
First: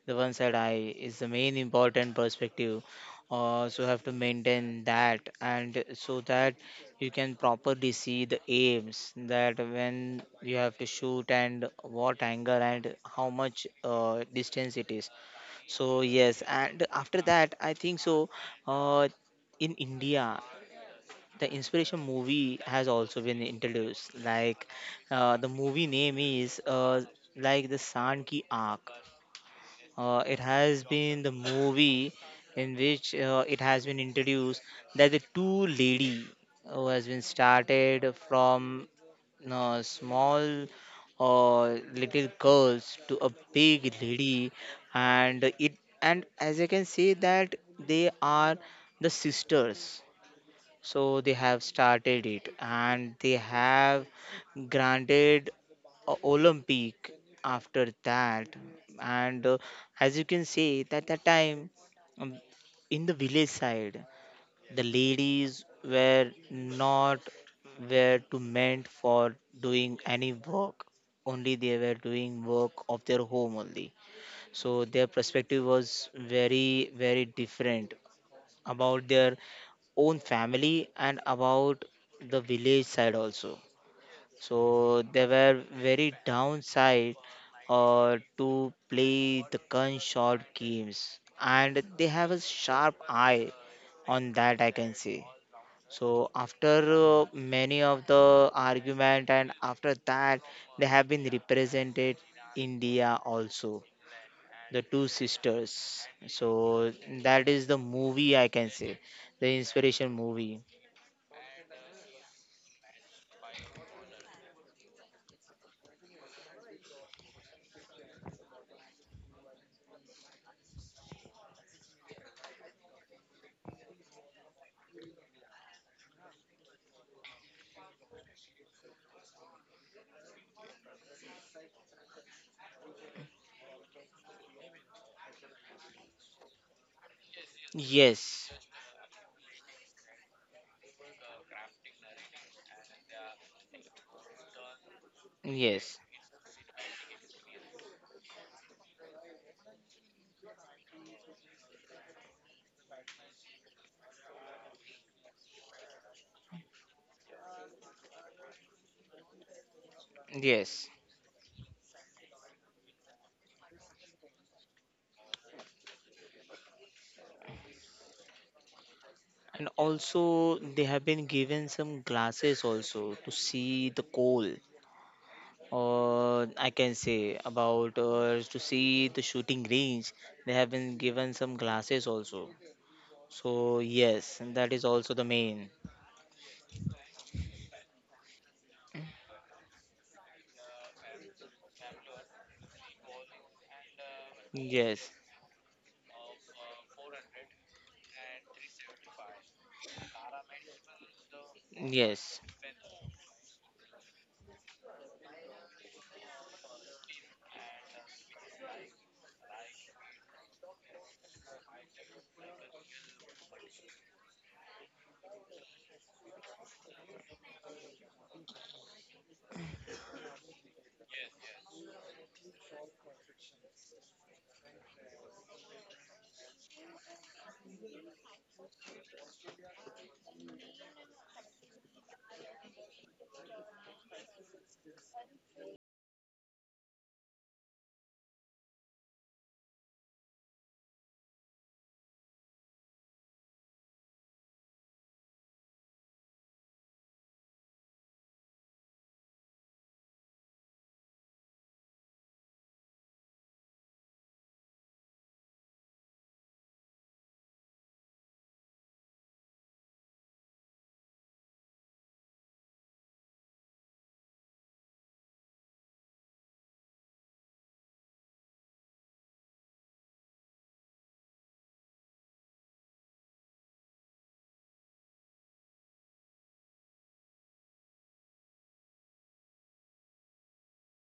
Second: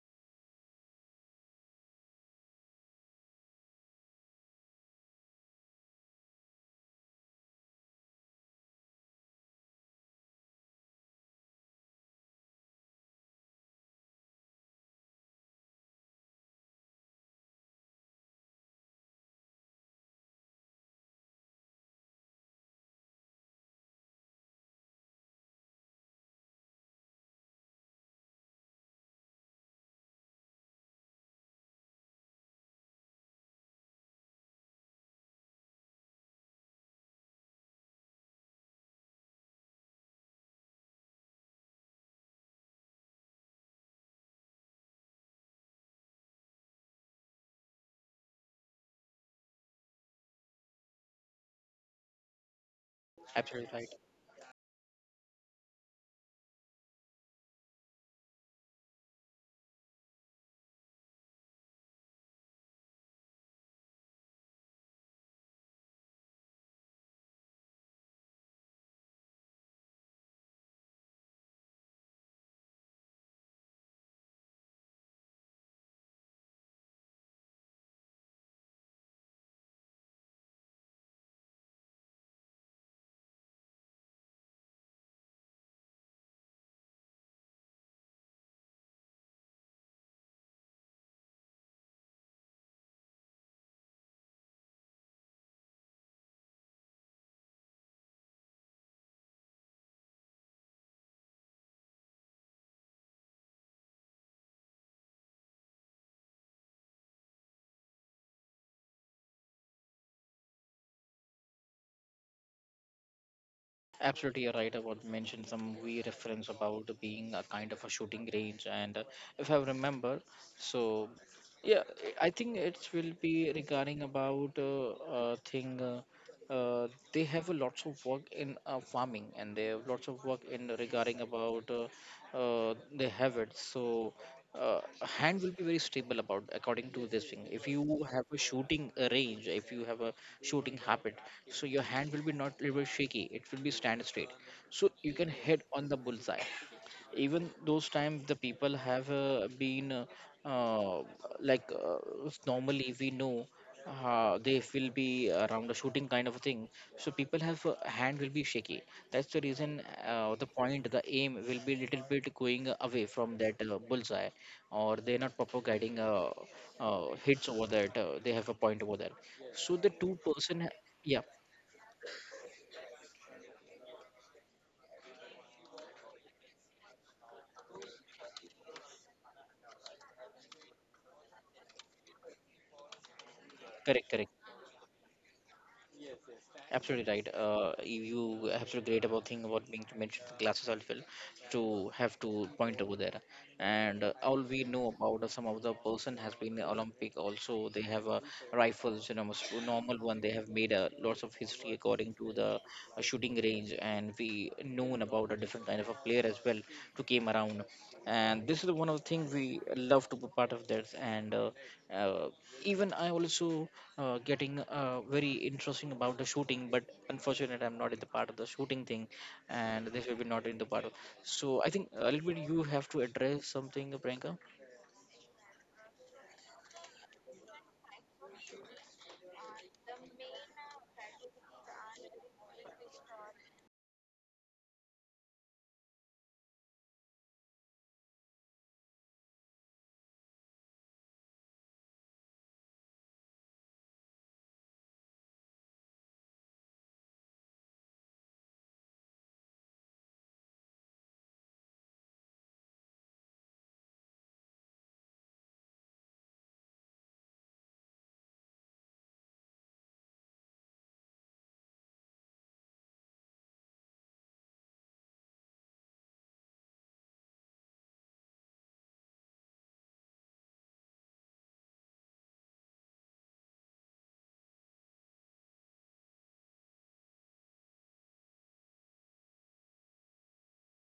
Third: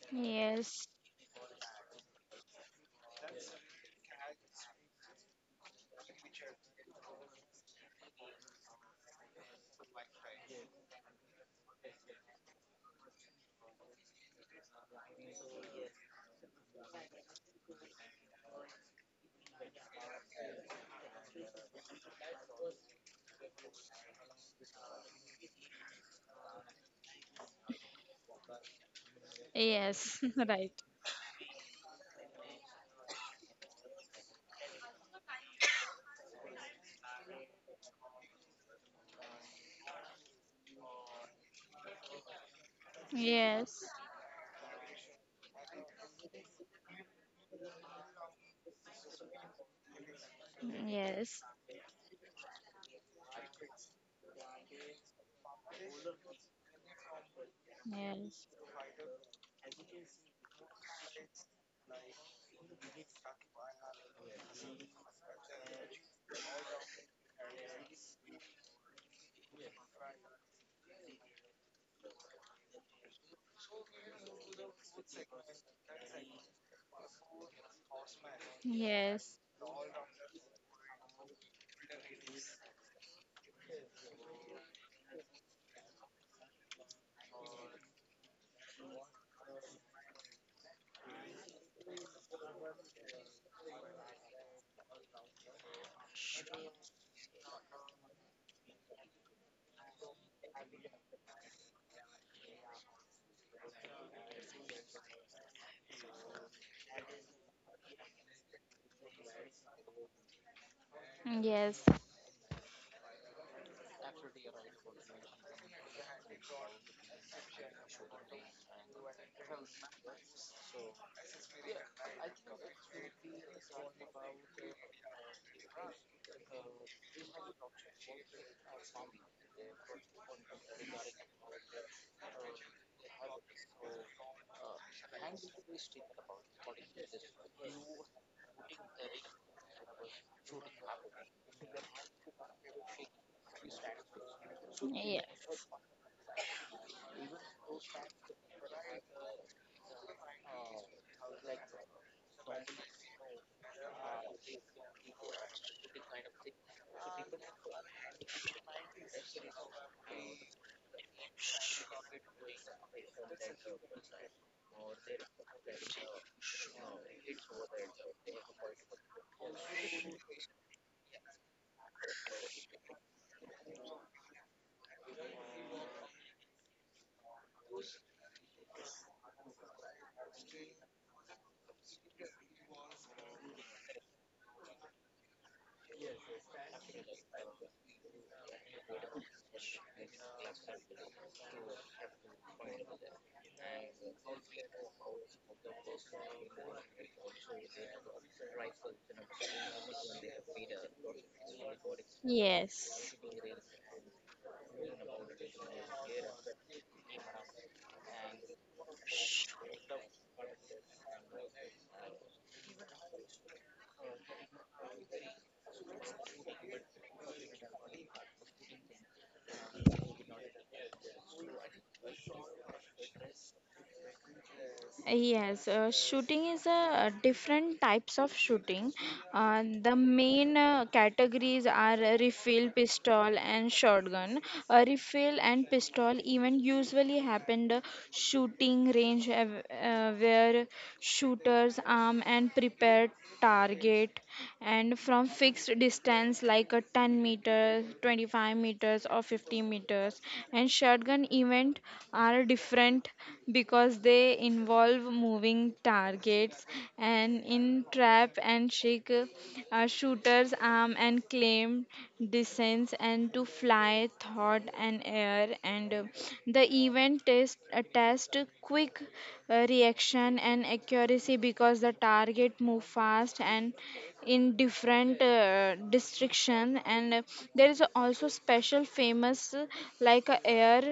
the one side
Yes.
eye is the main important perspective. So have to maintain that, and so that you can properly see the aims that when you have to shoot and what angle and how much distance it is. So yes, and after that, I think so. Uh, in India, the inspiration movie has also been introduced, like the movie name is like the Sand Ki Aankh. It
Yes.
has
Right.
been the movie in which it has been introduced that the two lady, who has been started from small, uh, little girls to a big
Yes.
lady, and it and as I can say that they are the sisters, so they have
Yes.
started it, and they
absolutely
have
right.
granted a Olympic after that.
Yes.
And as you can see, that that time, um, in the village side, the ladies were not were to meant for doing any work. Only they were doing work of their home only. So their perspective was very very different about their
Yes.
own family and about the village side also. So they were very downside, to play the gunshot games, and they have a sharp eye on that, I can see. So after many of the argument, and after that, they have been represented India also, the two sisters, so that is the movie, I can say, the inspiration movie.
Yes. Yes.
Absolutely, you're right about mention some movie reference about being a kind of a shooting range, and if I remember, so yeah, I think it will be regarding about thing. They have a lots of work in farming, and they have lots of work in regarding about they have it. So uh, hand will be very stable about according to this thing. If you have a
Yes,
shooting range, if you have a shooting habit, so your hand will be not little shaky. It will be stand straight. So you can hit on the
yes,
bullseye. Even those times the people have been uh, like normally we know they will be around a shooting kind of a thing, so people have hand will be shaky. That's the reason the point the
yes.
aim will be little bit going away from that bullseye, or they're not proper guiding hits over that they have a point over there. So the
And
two person,
also, they
yeah,
have been given some glasses also to see the coal, or I can say about to see the shooting range. They have been given some glasses also. So
correct, correct.
yes, and that is also the main.
Absolutely right. You absolutely great about thing about being to mention the glasses as well, to have to point over there. And all we know
Yes,
about some of the person has been the Olympic. Also, they have rifles, you know, most normal one. They have made lots of history according
yes,
to the
Yes.
shooting range, and we known about a different kind of a player as well to came around. And this is one of the things we love to be part of this, and uh, even I also getting very interesting about the shooting, but unfortunately I'm not in the part of the shooting thing and this will be not in the part of. So I think a little bit you have to address something, Priyanka.
Yes, shooting is a different types of shooting. The main categories are a refill, pistol, and shotgun. A refill and pistol even usually happened shooting range, where shooters arm and prepare target and from fixed distance like a 10 meters 25 meters or 50 meters, and shotgun event are different because they involve moving targets, and in trap and shake shooter's arm and claim descends and to fly thought and air, and the event test test quick reaction and accuracy because the target move fast and in different distriction. And there is also special famous, like a air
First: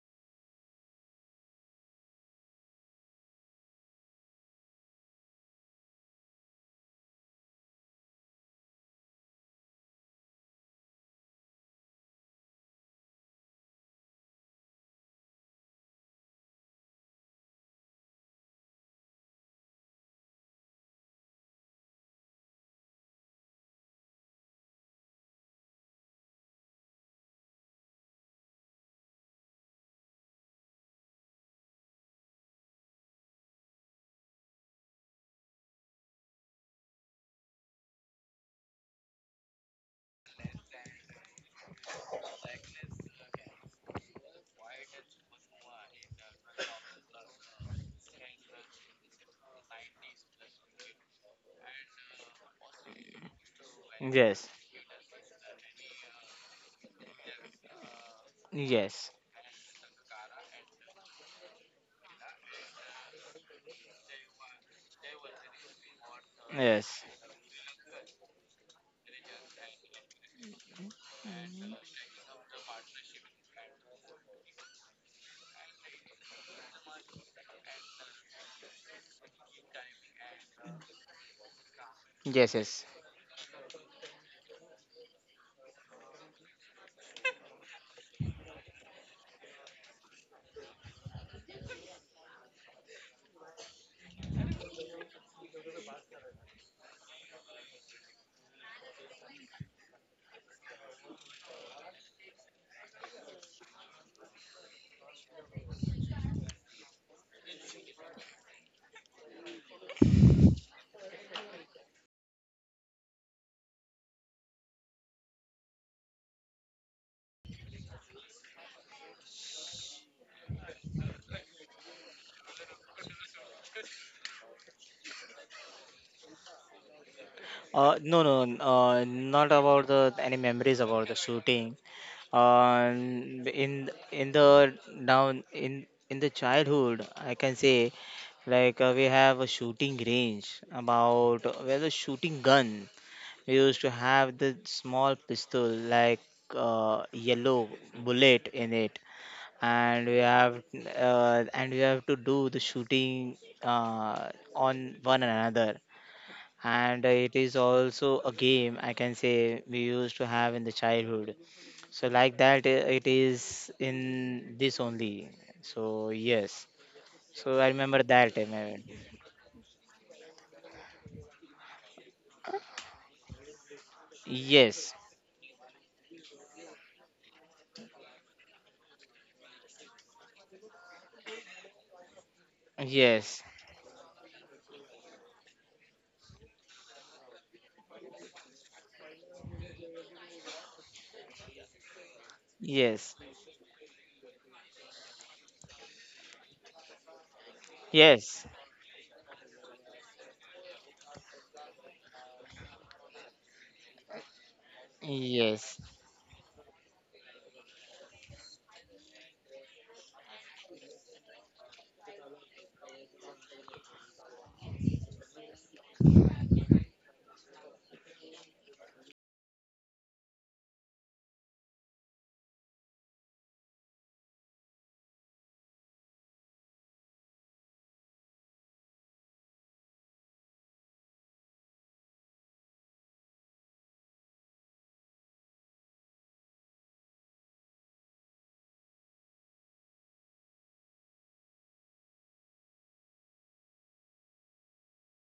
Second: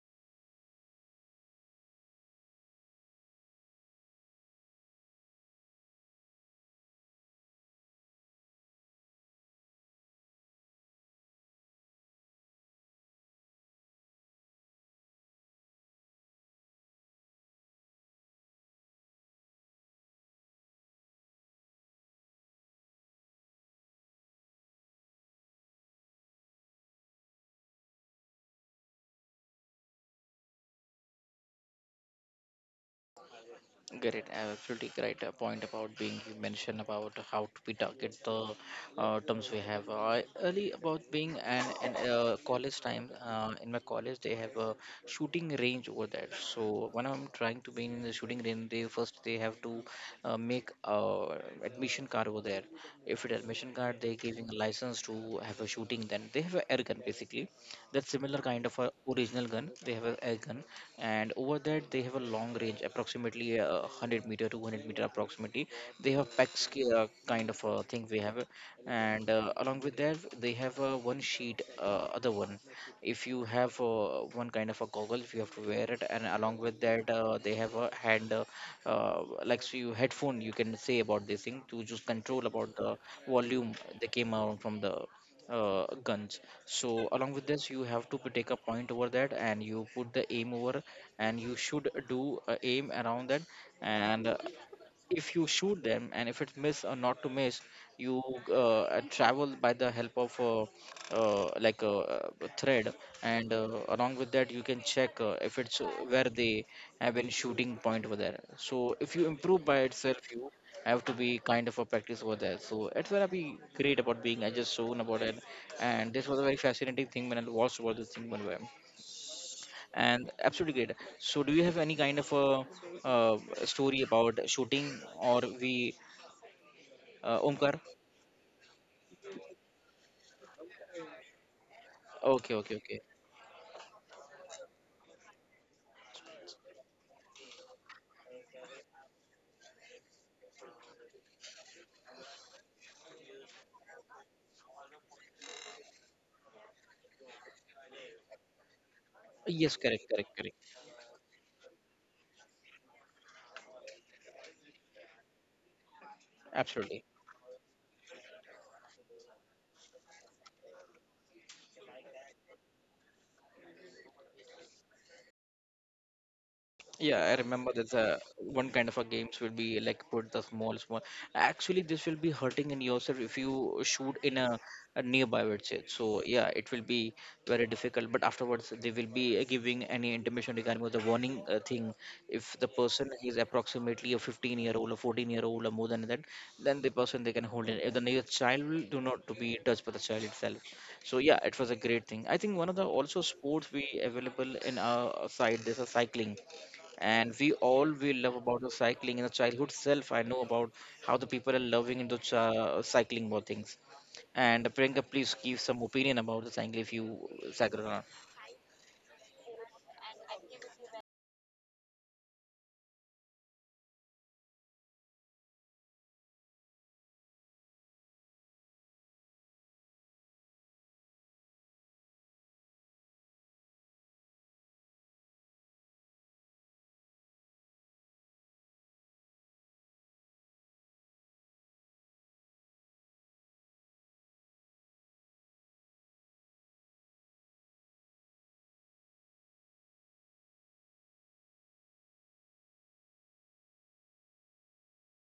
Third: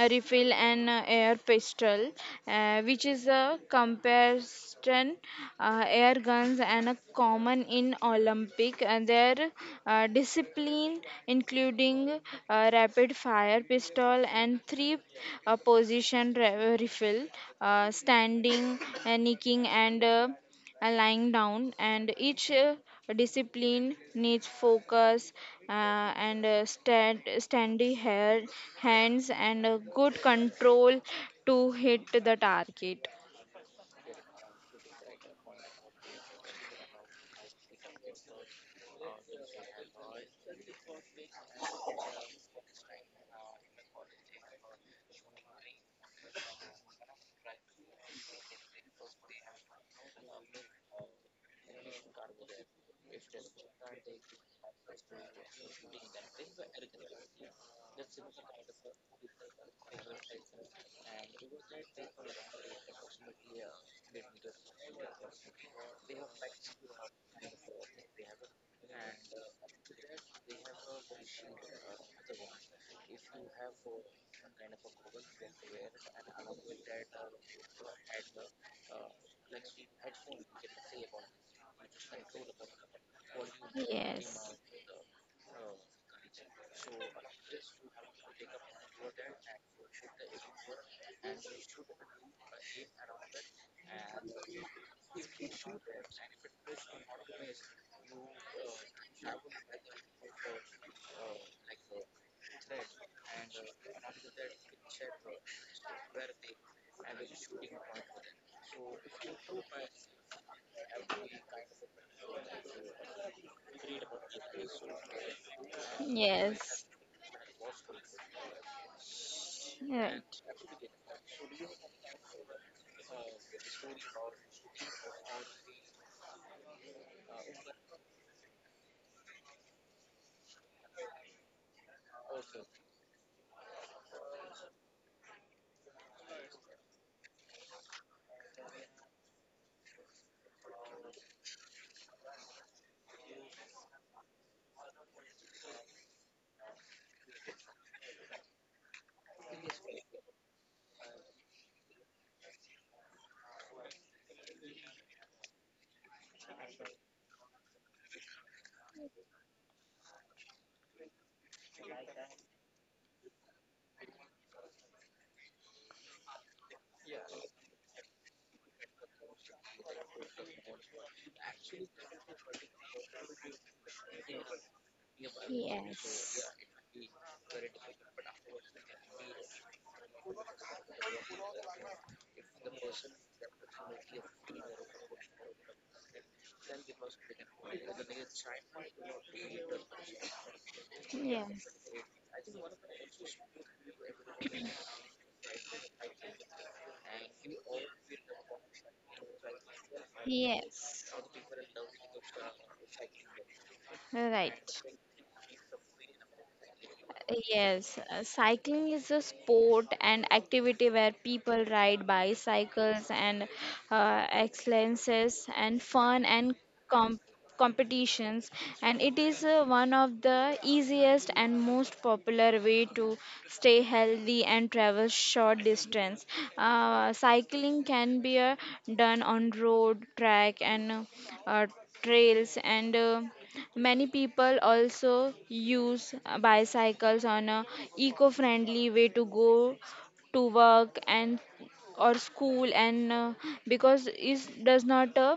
a refill and air pistol, which is a comparison air guns and a common in Olympic. And their discipline, including rapid fire pistol and three refill, standing, nicking, and lying down, and each discipline needs focus steady hands and good control to hit the target.
Great, I absolutely great point about being you mentioned about how to we target the terms we have. I early about being an in college time, in my college they have a shooting range over there. So when I'm trying to be in the shooting range, they first they have to make admission card over there. If it admission card,
yes,
they
yes,
giving a license to have a shooting. Then they have a air gun basically. That's similar kind of a
yes,
original gun. They have a air gun, and over that they have a long range, approximately 100 meter, 200-meter approximately. They have a PEX ki-
yes,
uh, kind of a thing we have, and along with that they have one sheet, other one. If you have one kind of a goggles, you have to wear it, and along with that they have a hand, like so you headphone. You can say about this thing to just control
yes,
about
yes.
the volume. They came
Yes.
out from the guns. So along with this, you have to take a point over that, and you put the aim over, and you should do aim around that. And if you shoot them and if it's miss or not to miss, you travel by the help of uh, like a, uh thread, and along with that you can check if it's where they have been shooting point over there. So if you improve by itself, you have to be kind of a practice over there. So it's gonna be great about being I just shown about it, and this was a very
Yes.
fascinating thing when I watched about this thing one way. And absolutely great, so do you have any kind of a, uh story about shooting or we, Omkar?
No, no, not about the any memories about the shooting.
Okay, okay,
Uh,
okay.
in in the in the childhood, I can say, like we have a shooting range, about we have a shooting gun. We used to have the small pistol like, yellow bullet in it,
Yes,
and
correct,
we
correct, correct.
have and we have to do the shooting, uh, on one another, and
Absolutely.
it is also a game, I can say, we used to have in the childhood. So like that, it is in this only. So yes.
Yeah, I
So I
remember that
remember that time. I
one kind
remember.
of a games will be like put the small, small. Actually, this will be hurting in yourself if you shoot in
Yes.
a nearby, I
Right.
would say. So
Yes.
yeah, it will be very difficult. But afterwards, they will be giving any intimation regarding the warning thing. If the person is
Yes.
approximately a 15-year-old, a 14-year-old, or more than that, then the person they can hold it. If the near child will do not to be touched by the child itself. So yeah, it
Yes.
was a great thing. I think one of the
Yes.
also sports we available in our side. There's a cycling, and we all will love
Yes.
about the cycling in the childhood self. I know about
Yes.
how the people are loving into cycling more things.
Right.
And Priyanka, please give some
Yes.
opinion about the cycling if you cycle.
Yes, cycling is a sport and activity where people ride bicycles and excellences and fun and com competitions. And it is one of the easiest and most popular way to stay healthy and travel short distance. Cycling can be done on road, track, and uh, trails, and many people also use bicycles on a eco-friendly way to go to work and or school, and because it does not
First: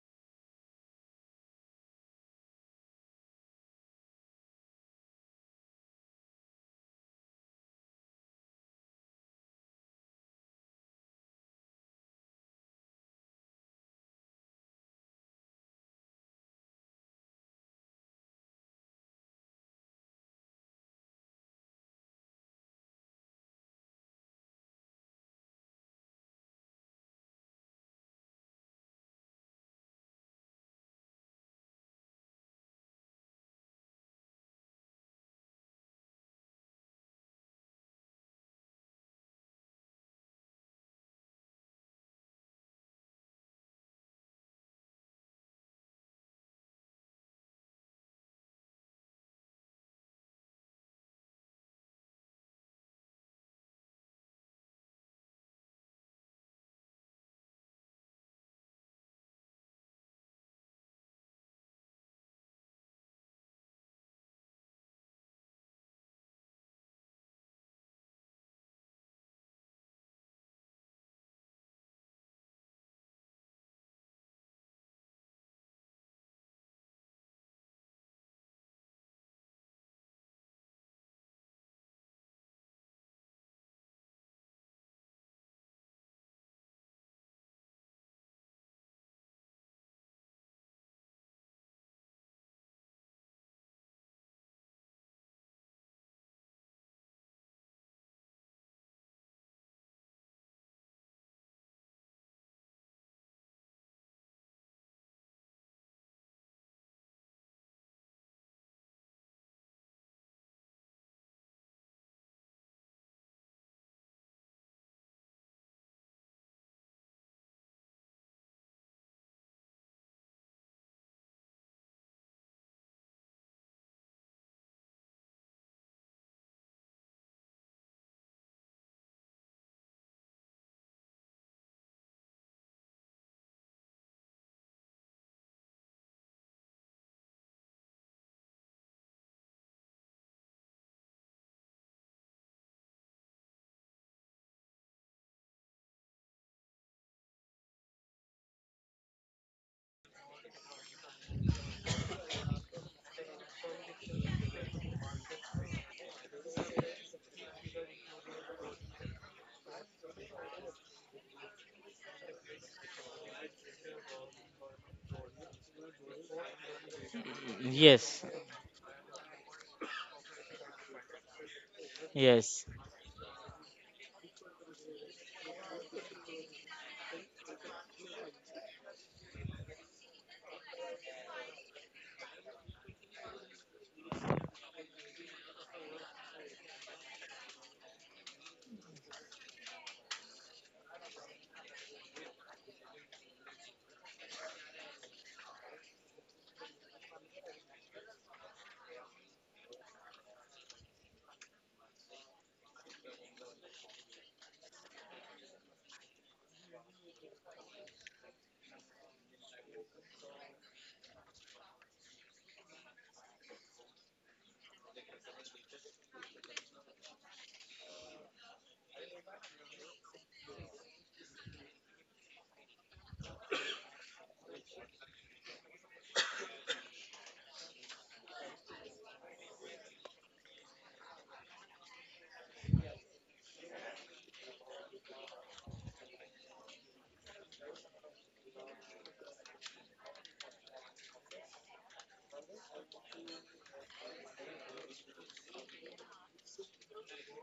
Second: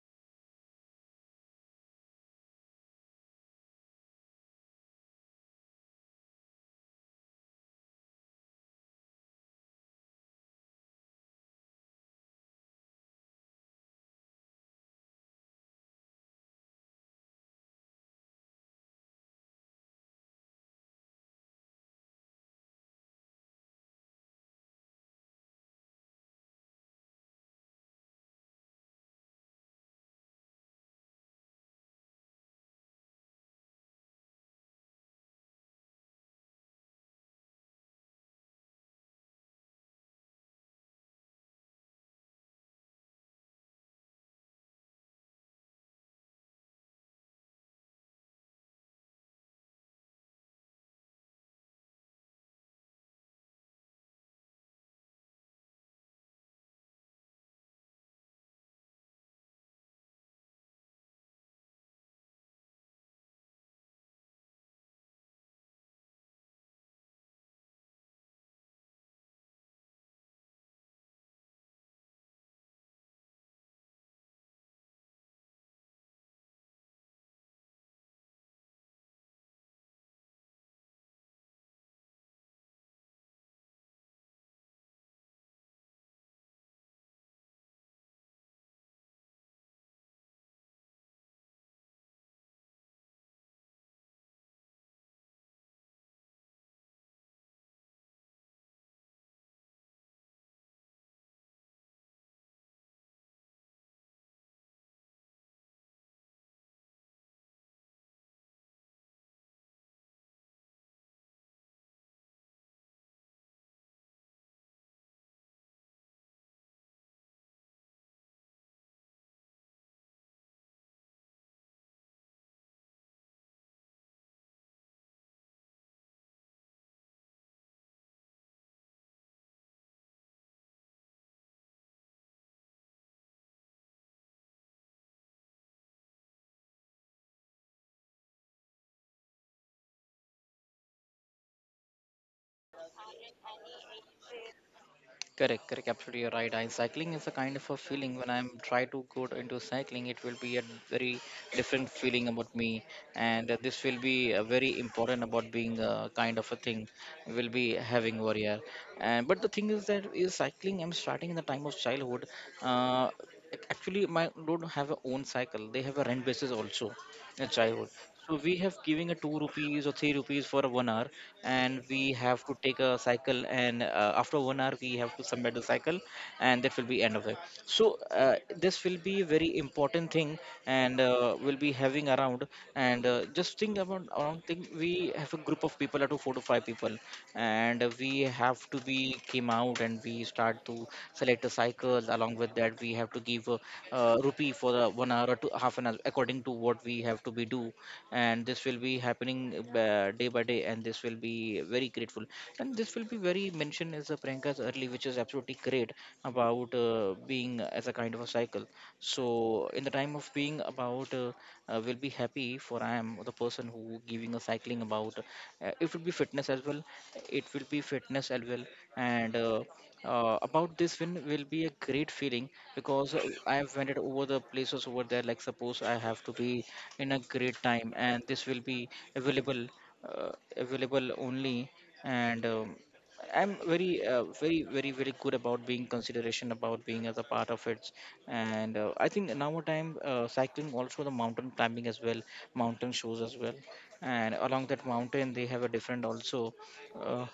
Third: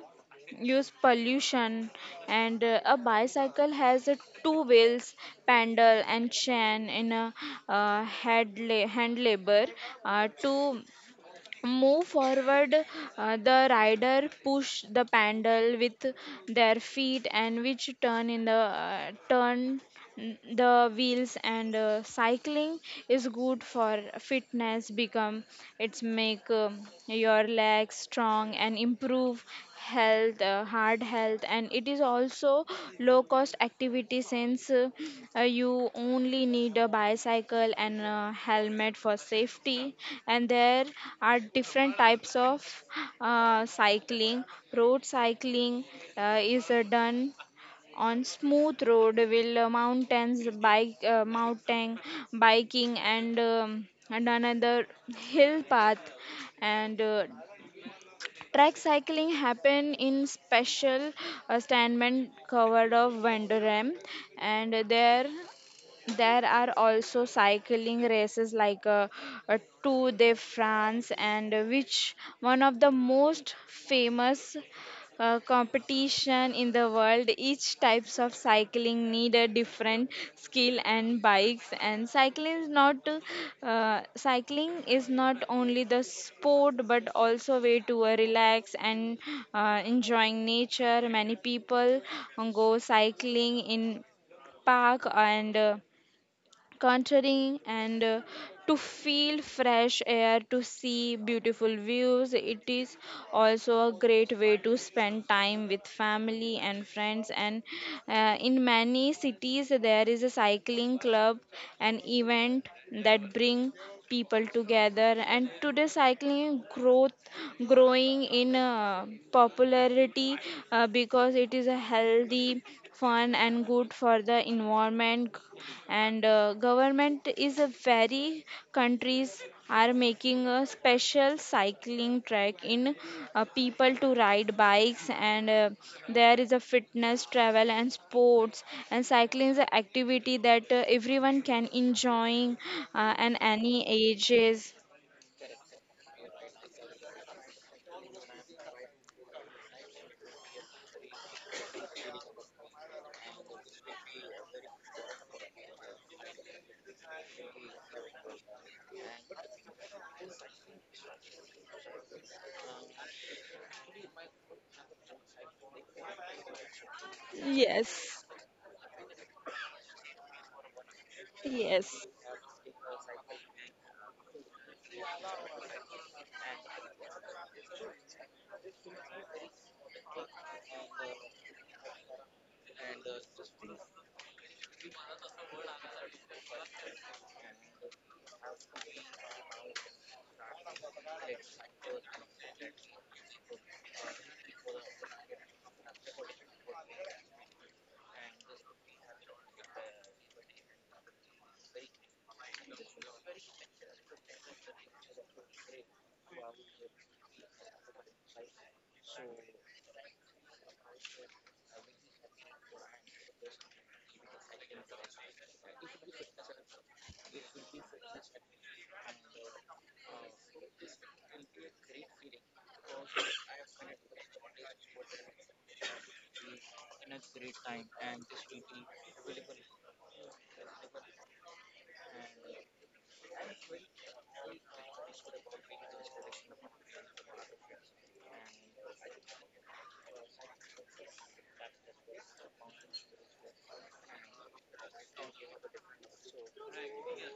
use pollution. And a bicycle has two wheels pedal and chain in a hand labor to move forward. The rider push the paddle with their feet, and which turn the wheels. And cycling is good for fitness become it's make your legs strong and improve heart health, and it is also low cost activity since you only need a bicycle and a helmet for safety. And there are different types of cycling. Road cycling is done on smooth road, will mountain biking and another hill path, and track cycling happen in special statement covered of Vandoram, and there are also cycling races like Tour de France, and which one of the most famous competition in the world. Each types of cycling need a different skill and bikes. And cycling is not only the sport but also way to relax and enjoying nature. Many people go cycling in park and countering and to feel fresh air to see beautiful views. It is also a great way to spend time with family and friends, and in many cities there is a cycling club an event that bring people together. And today cycling growth growing in popularity because it is a healthy fun and good for the environment. And government is a very countries are making a special cycling track in people to ride bikes, and there is a fitness travel and sports, and cycling is an activity that everyone can enjoying and any ages.
Correct, correct. Absolutely, you're right. I cycling is a kind of a feeling. When I'm try to into cycling, it will be a very different feeling about me, and this will be very important about being a kind of a thing will be having over here. And but the thing is that is cycling. I'm starting in the time of childhood. Uh, Actually, my don't have a own cycle. They have a rent basis also in childhood.
Yes.
Yes.
So we have giving a two rupees or three rupees for a 1 hour, and
Yes.
we have to
Yes.
take a cycle and after 1 hour we have to submit the cycle, and that will be end of it. So this will be a very important thing, and we'll be having around. And just think about around thing, we have a group of people up to four to five people, and we have to be came out and we start to select the cycles. Along with that, we have to give rupee for the 1 hour or two half an hour according to what we have to be do. And this will be happening day by day, and this will be very grateful. And this will be very mentioned as a Priyanka's early, which is absolutely great about being as a kind of a cycle. So in the time of being about will be happy for I am the person who giving a cycling about it will be fitness as well, it will be fitness as well. And about this win will be a great feeling, because I have went over the places over there. Like suppose I have to be in a great time, and this will be available, uh, available only. And I'm very, very, very, very good about being consideration about being as a part of it. And I think now a time cycling also the mountain climbing as well, mountain shows as well. And along that mountain they have a different also. Uh,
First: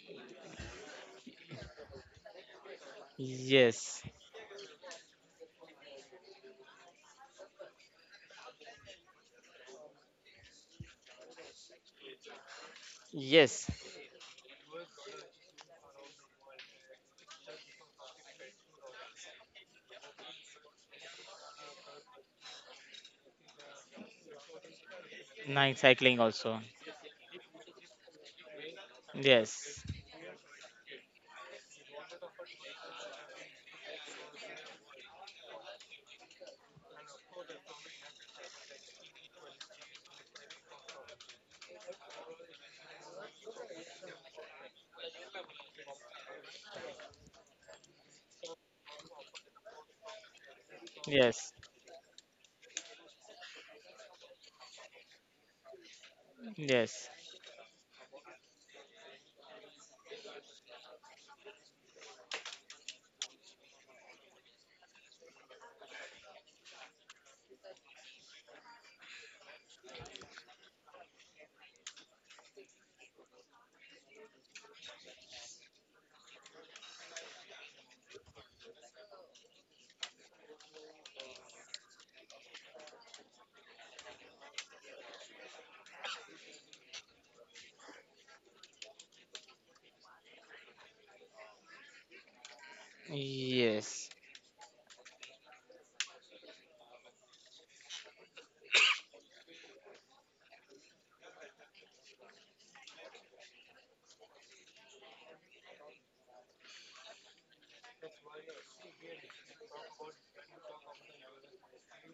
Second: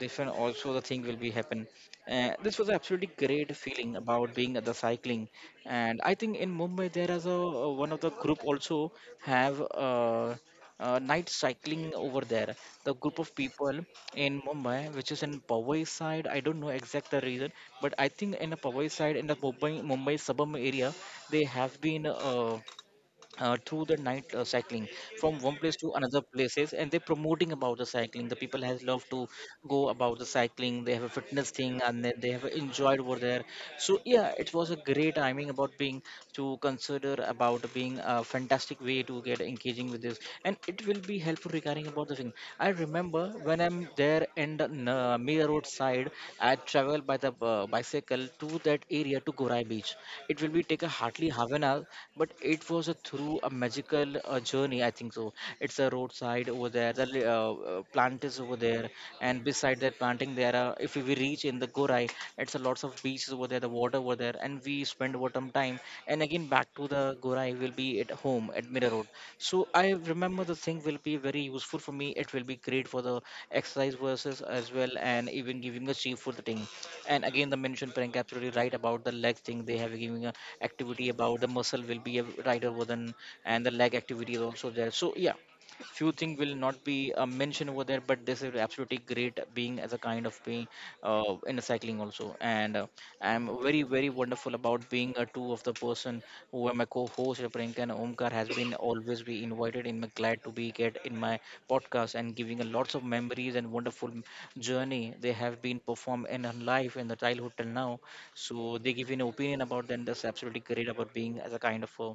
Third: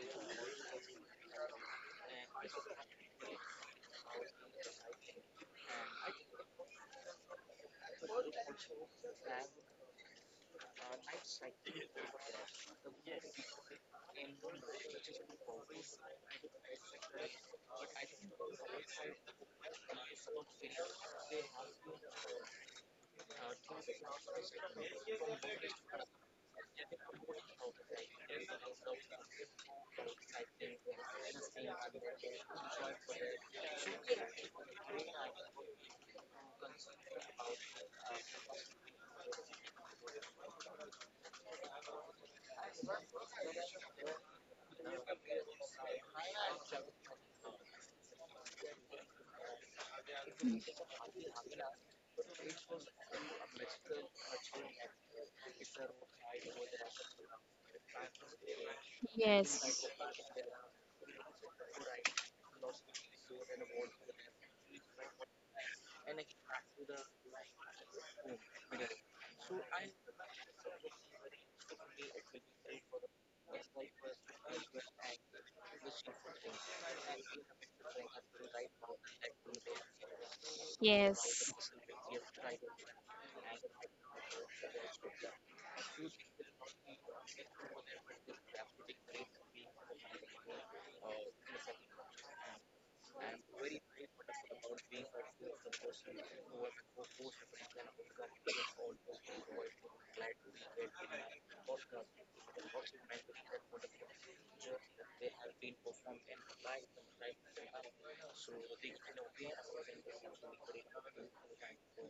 different also the thing will be happen. This was absolutely great feeling
Yes.
about being at the cycling. And I think in Mumbai there is a one of the group also have, uh, night cycling over there, the group of
Yes.
people in Mumbai, which is in Powai side. I don't know exact the reason, but I think in the Powai side in the Mumbai suburban area, they have been through the night cycling from one place
Night
to another
cycling also.
places, and they're promoting about the cycling. The people has love to go
Yes.
about the cycling, they have a fitness thing, and they have enjoyed over there. So yeah, it was a great timing about being to consider about being a fantastic way to get engaging with this, and it will be helpful regarding about the thing. I remember when I'm there in the Mira road side, I travel by the bicycle to that area, to Gorai beach. It will be take a hardly half
Yes.
an hour, but it was a through a magical journey, I think so also. It's a roadside over there, the
Yes.
plant is over there, and beside
Yes.
that planting there are, if we reach in the Gorai, it's a lots of beaches over there, the water over there, and we spend over some time, and again back to the Gorai will be at home at Mirror road. So I remember the thing will be very useful for me. It will be great for the exercise versus as well, and even giving the cheap for the thing. And again the mention Priyanka absolutely right about the leg thing, they have given a activity about the
Yes.
muscle will be a right over then, and the leg activity is also there. So yeah, few things will not be mentioned over there, but this is absolutely great being as a kind of being in a cycling also, and I'm very,
Yes.
very wonderful about being a two of the person who are my co-host Priyanka and Omkar has been always be invited, and I'm glad to be get in my podcast and giving a lots of memories and wonderful journey they have been performed in her life in the childhood till now. So they give an opinion about them. That's absolutely great about being as a kind of a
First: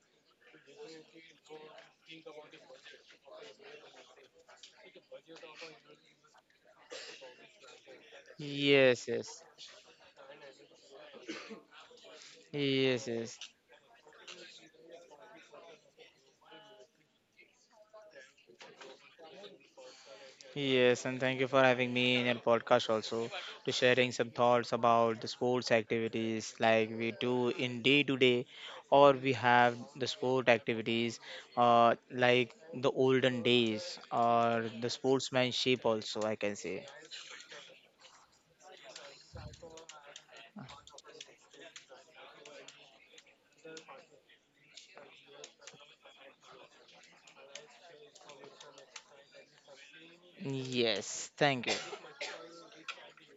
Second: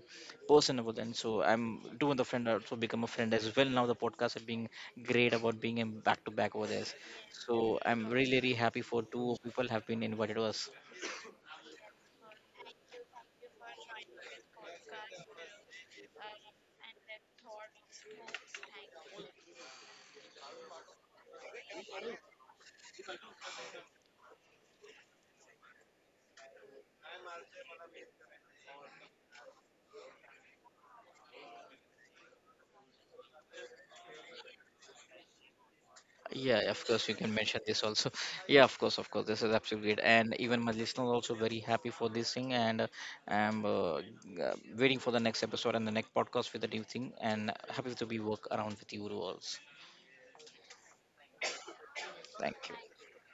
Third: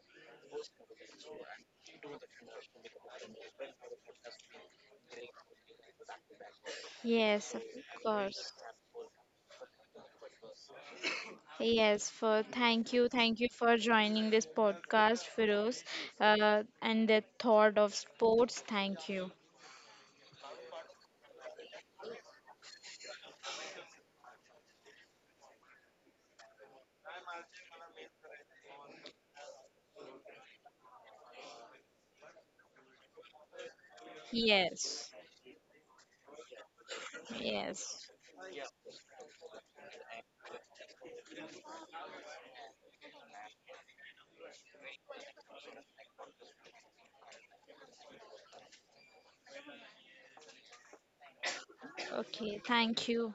person about them. So I'm doing the friend also become a friend as well now. The podcast is being great about being in back to back over this.
Yes, of
So I'm really,
course.
really happy for
Yes.
two
Yes.
people have been invited to us.
Yes, for
Yes. Yes.
thank you for joining this podcast, Firoz, and the thought of sports. Thank you.
Yes, and thank you for having me in your podcast also, to sharing some thoughts about the sports activities like we do in day to day, or we have the sport activities, like the olden days or the
Yes,
sportsmanship also, I can
Yeah,
say.
of course, you can mention this
yes.
also. Yeah, of course, this is absolutely great. And even my listeners also very happy for this thing, and I'm waiting for the next episode and the next podcast with the new thing. And happy to be work around with you all.
Yes, thank you.
Thank
Okay,
you.
thank you.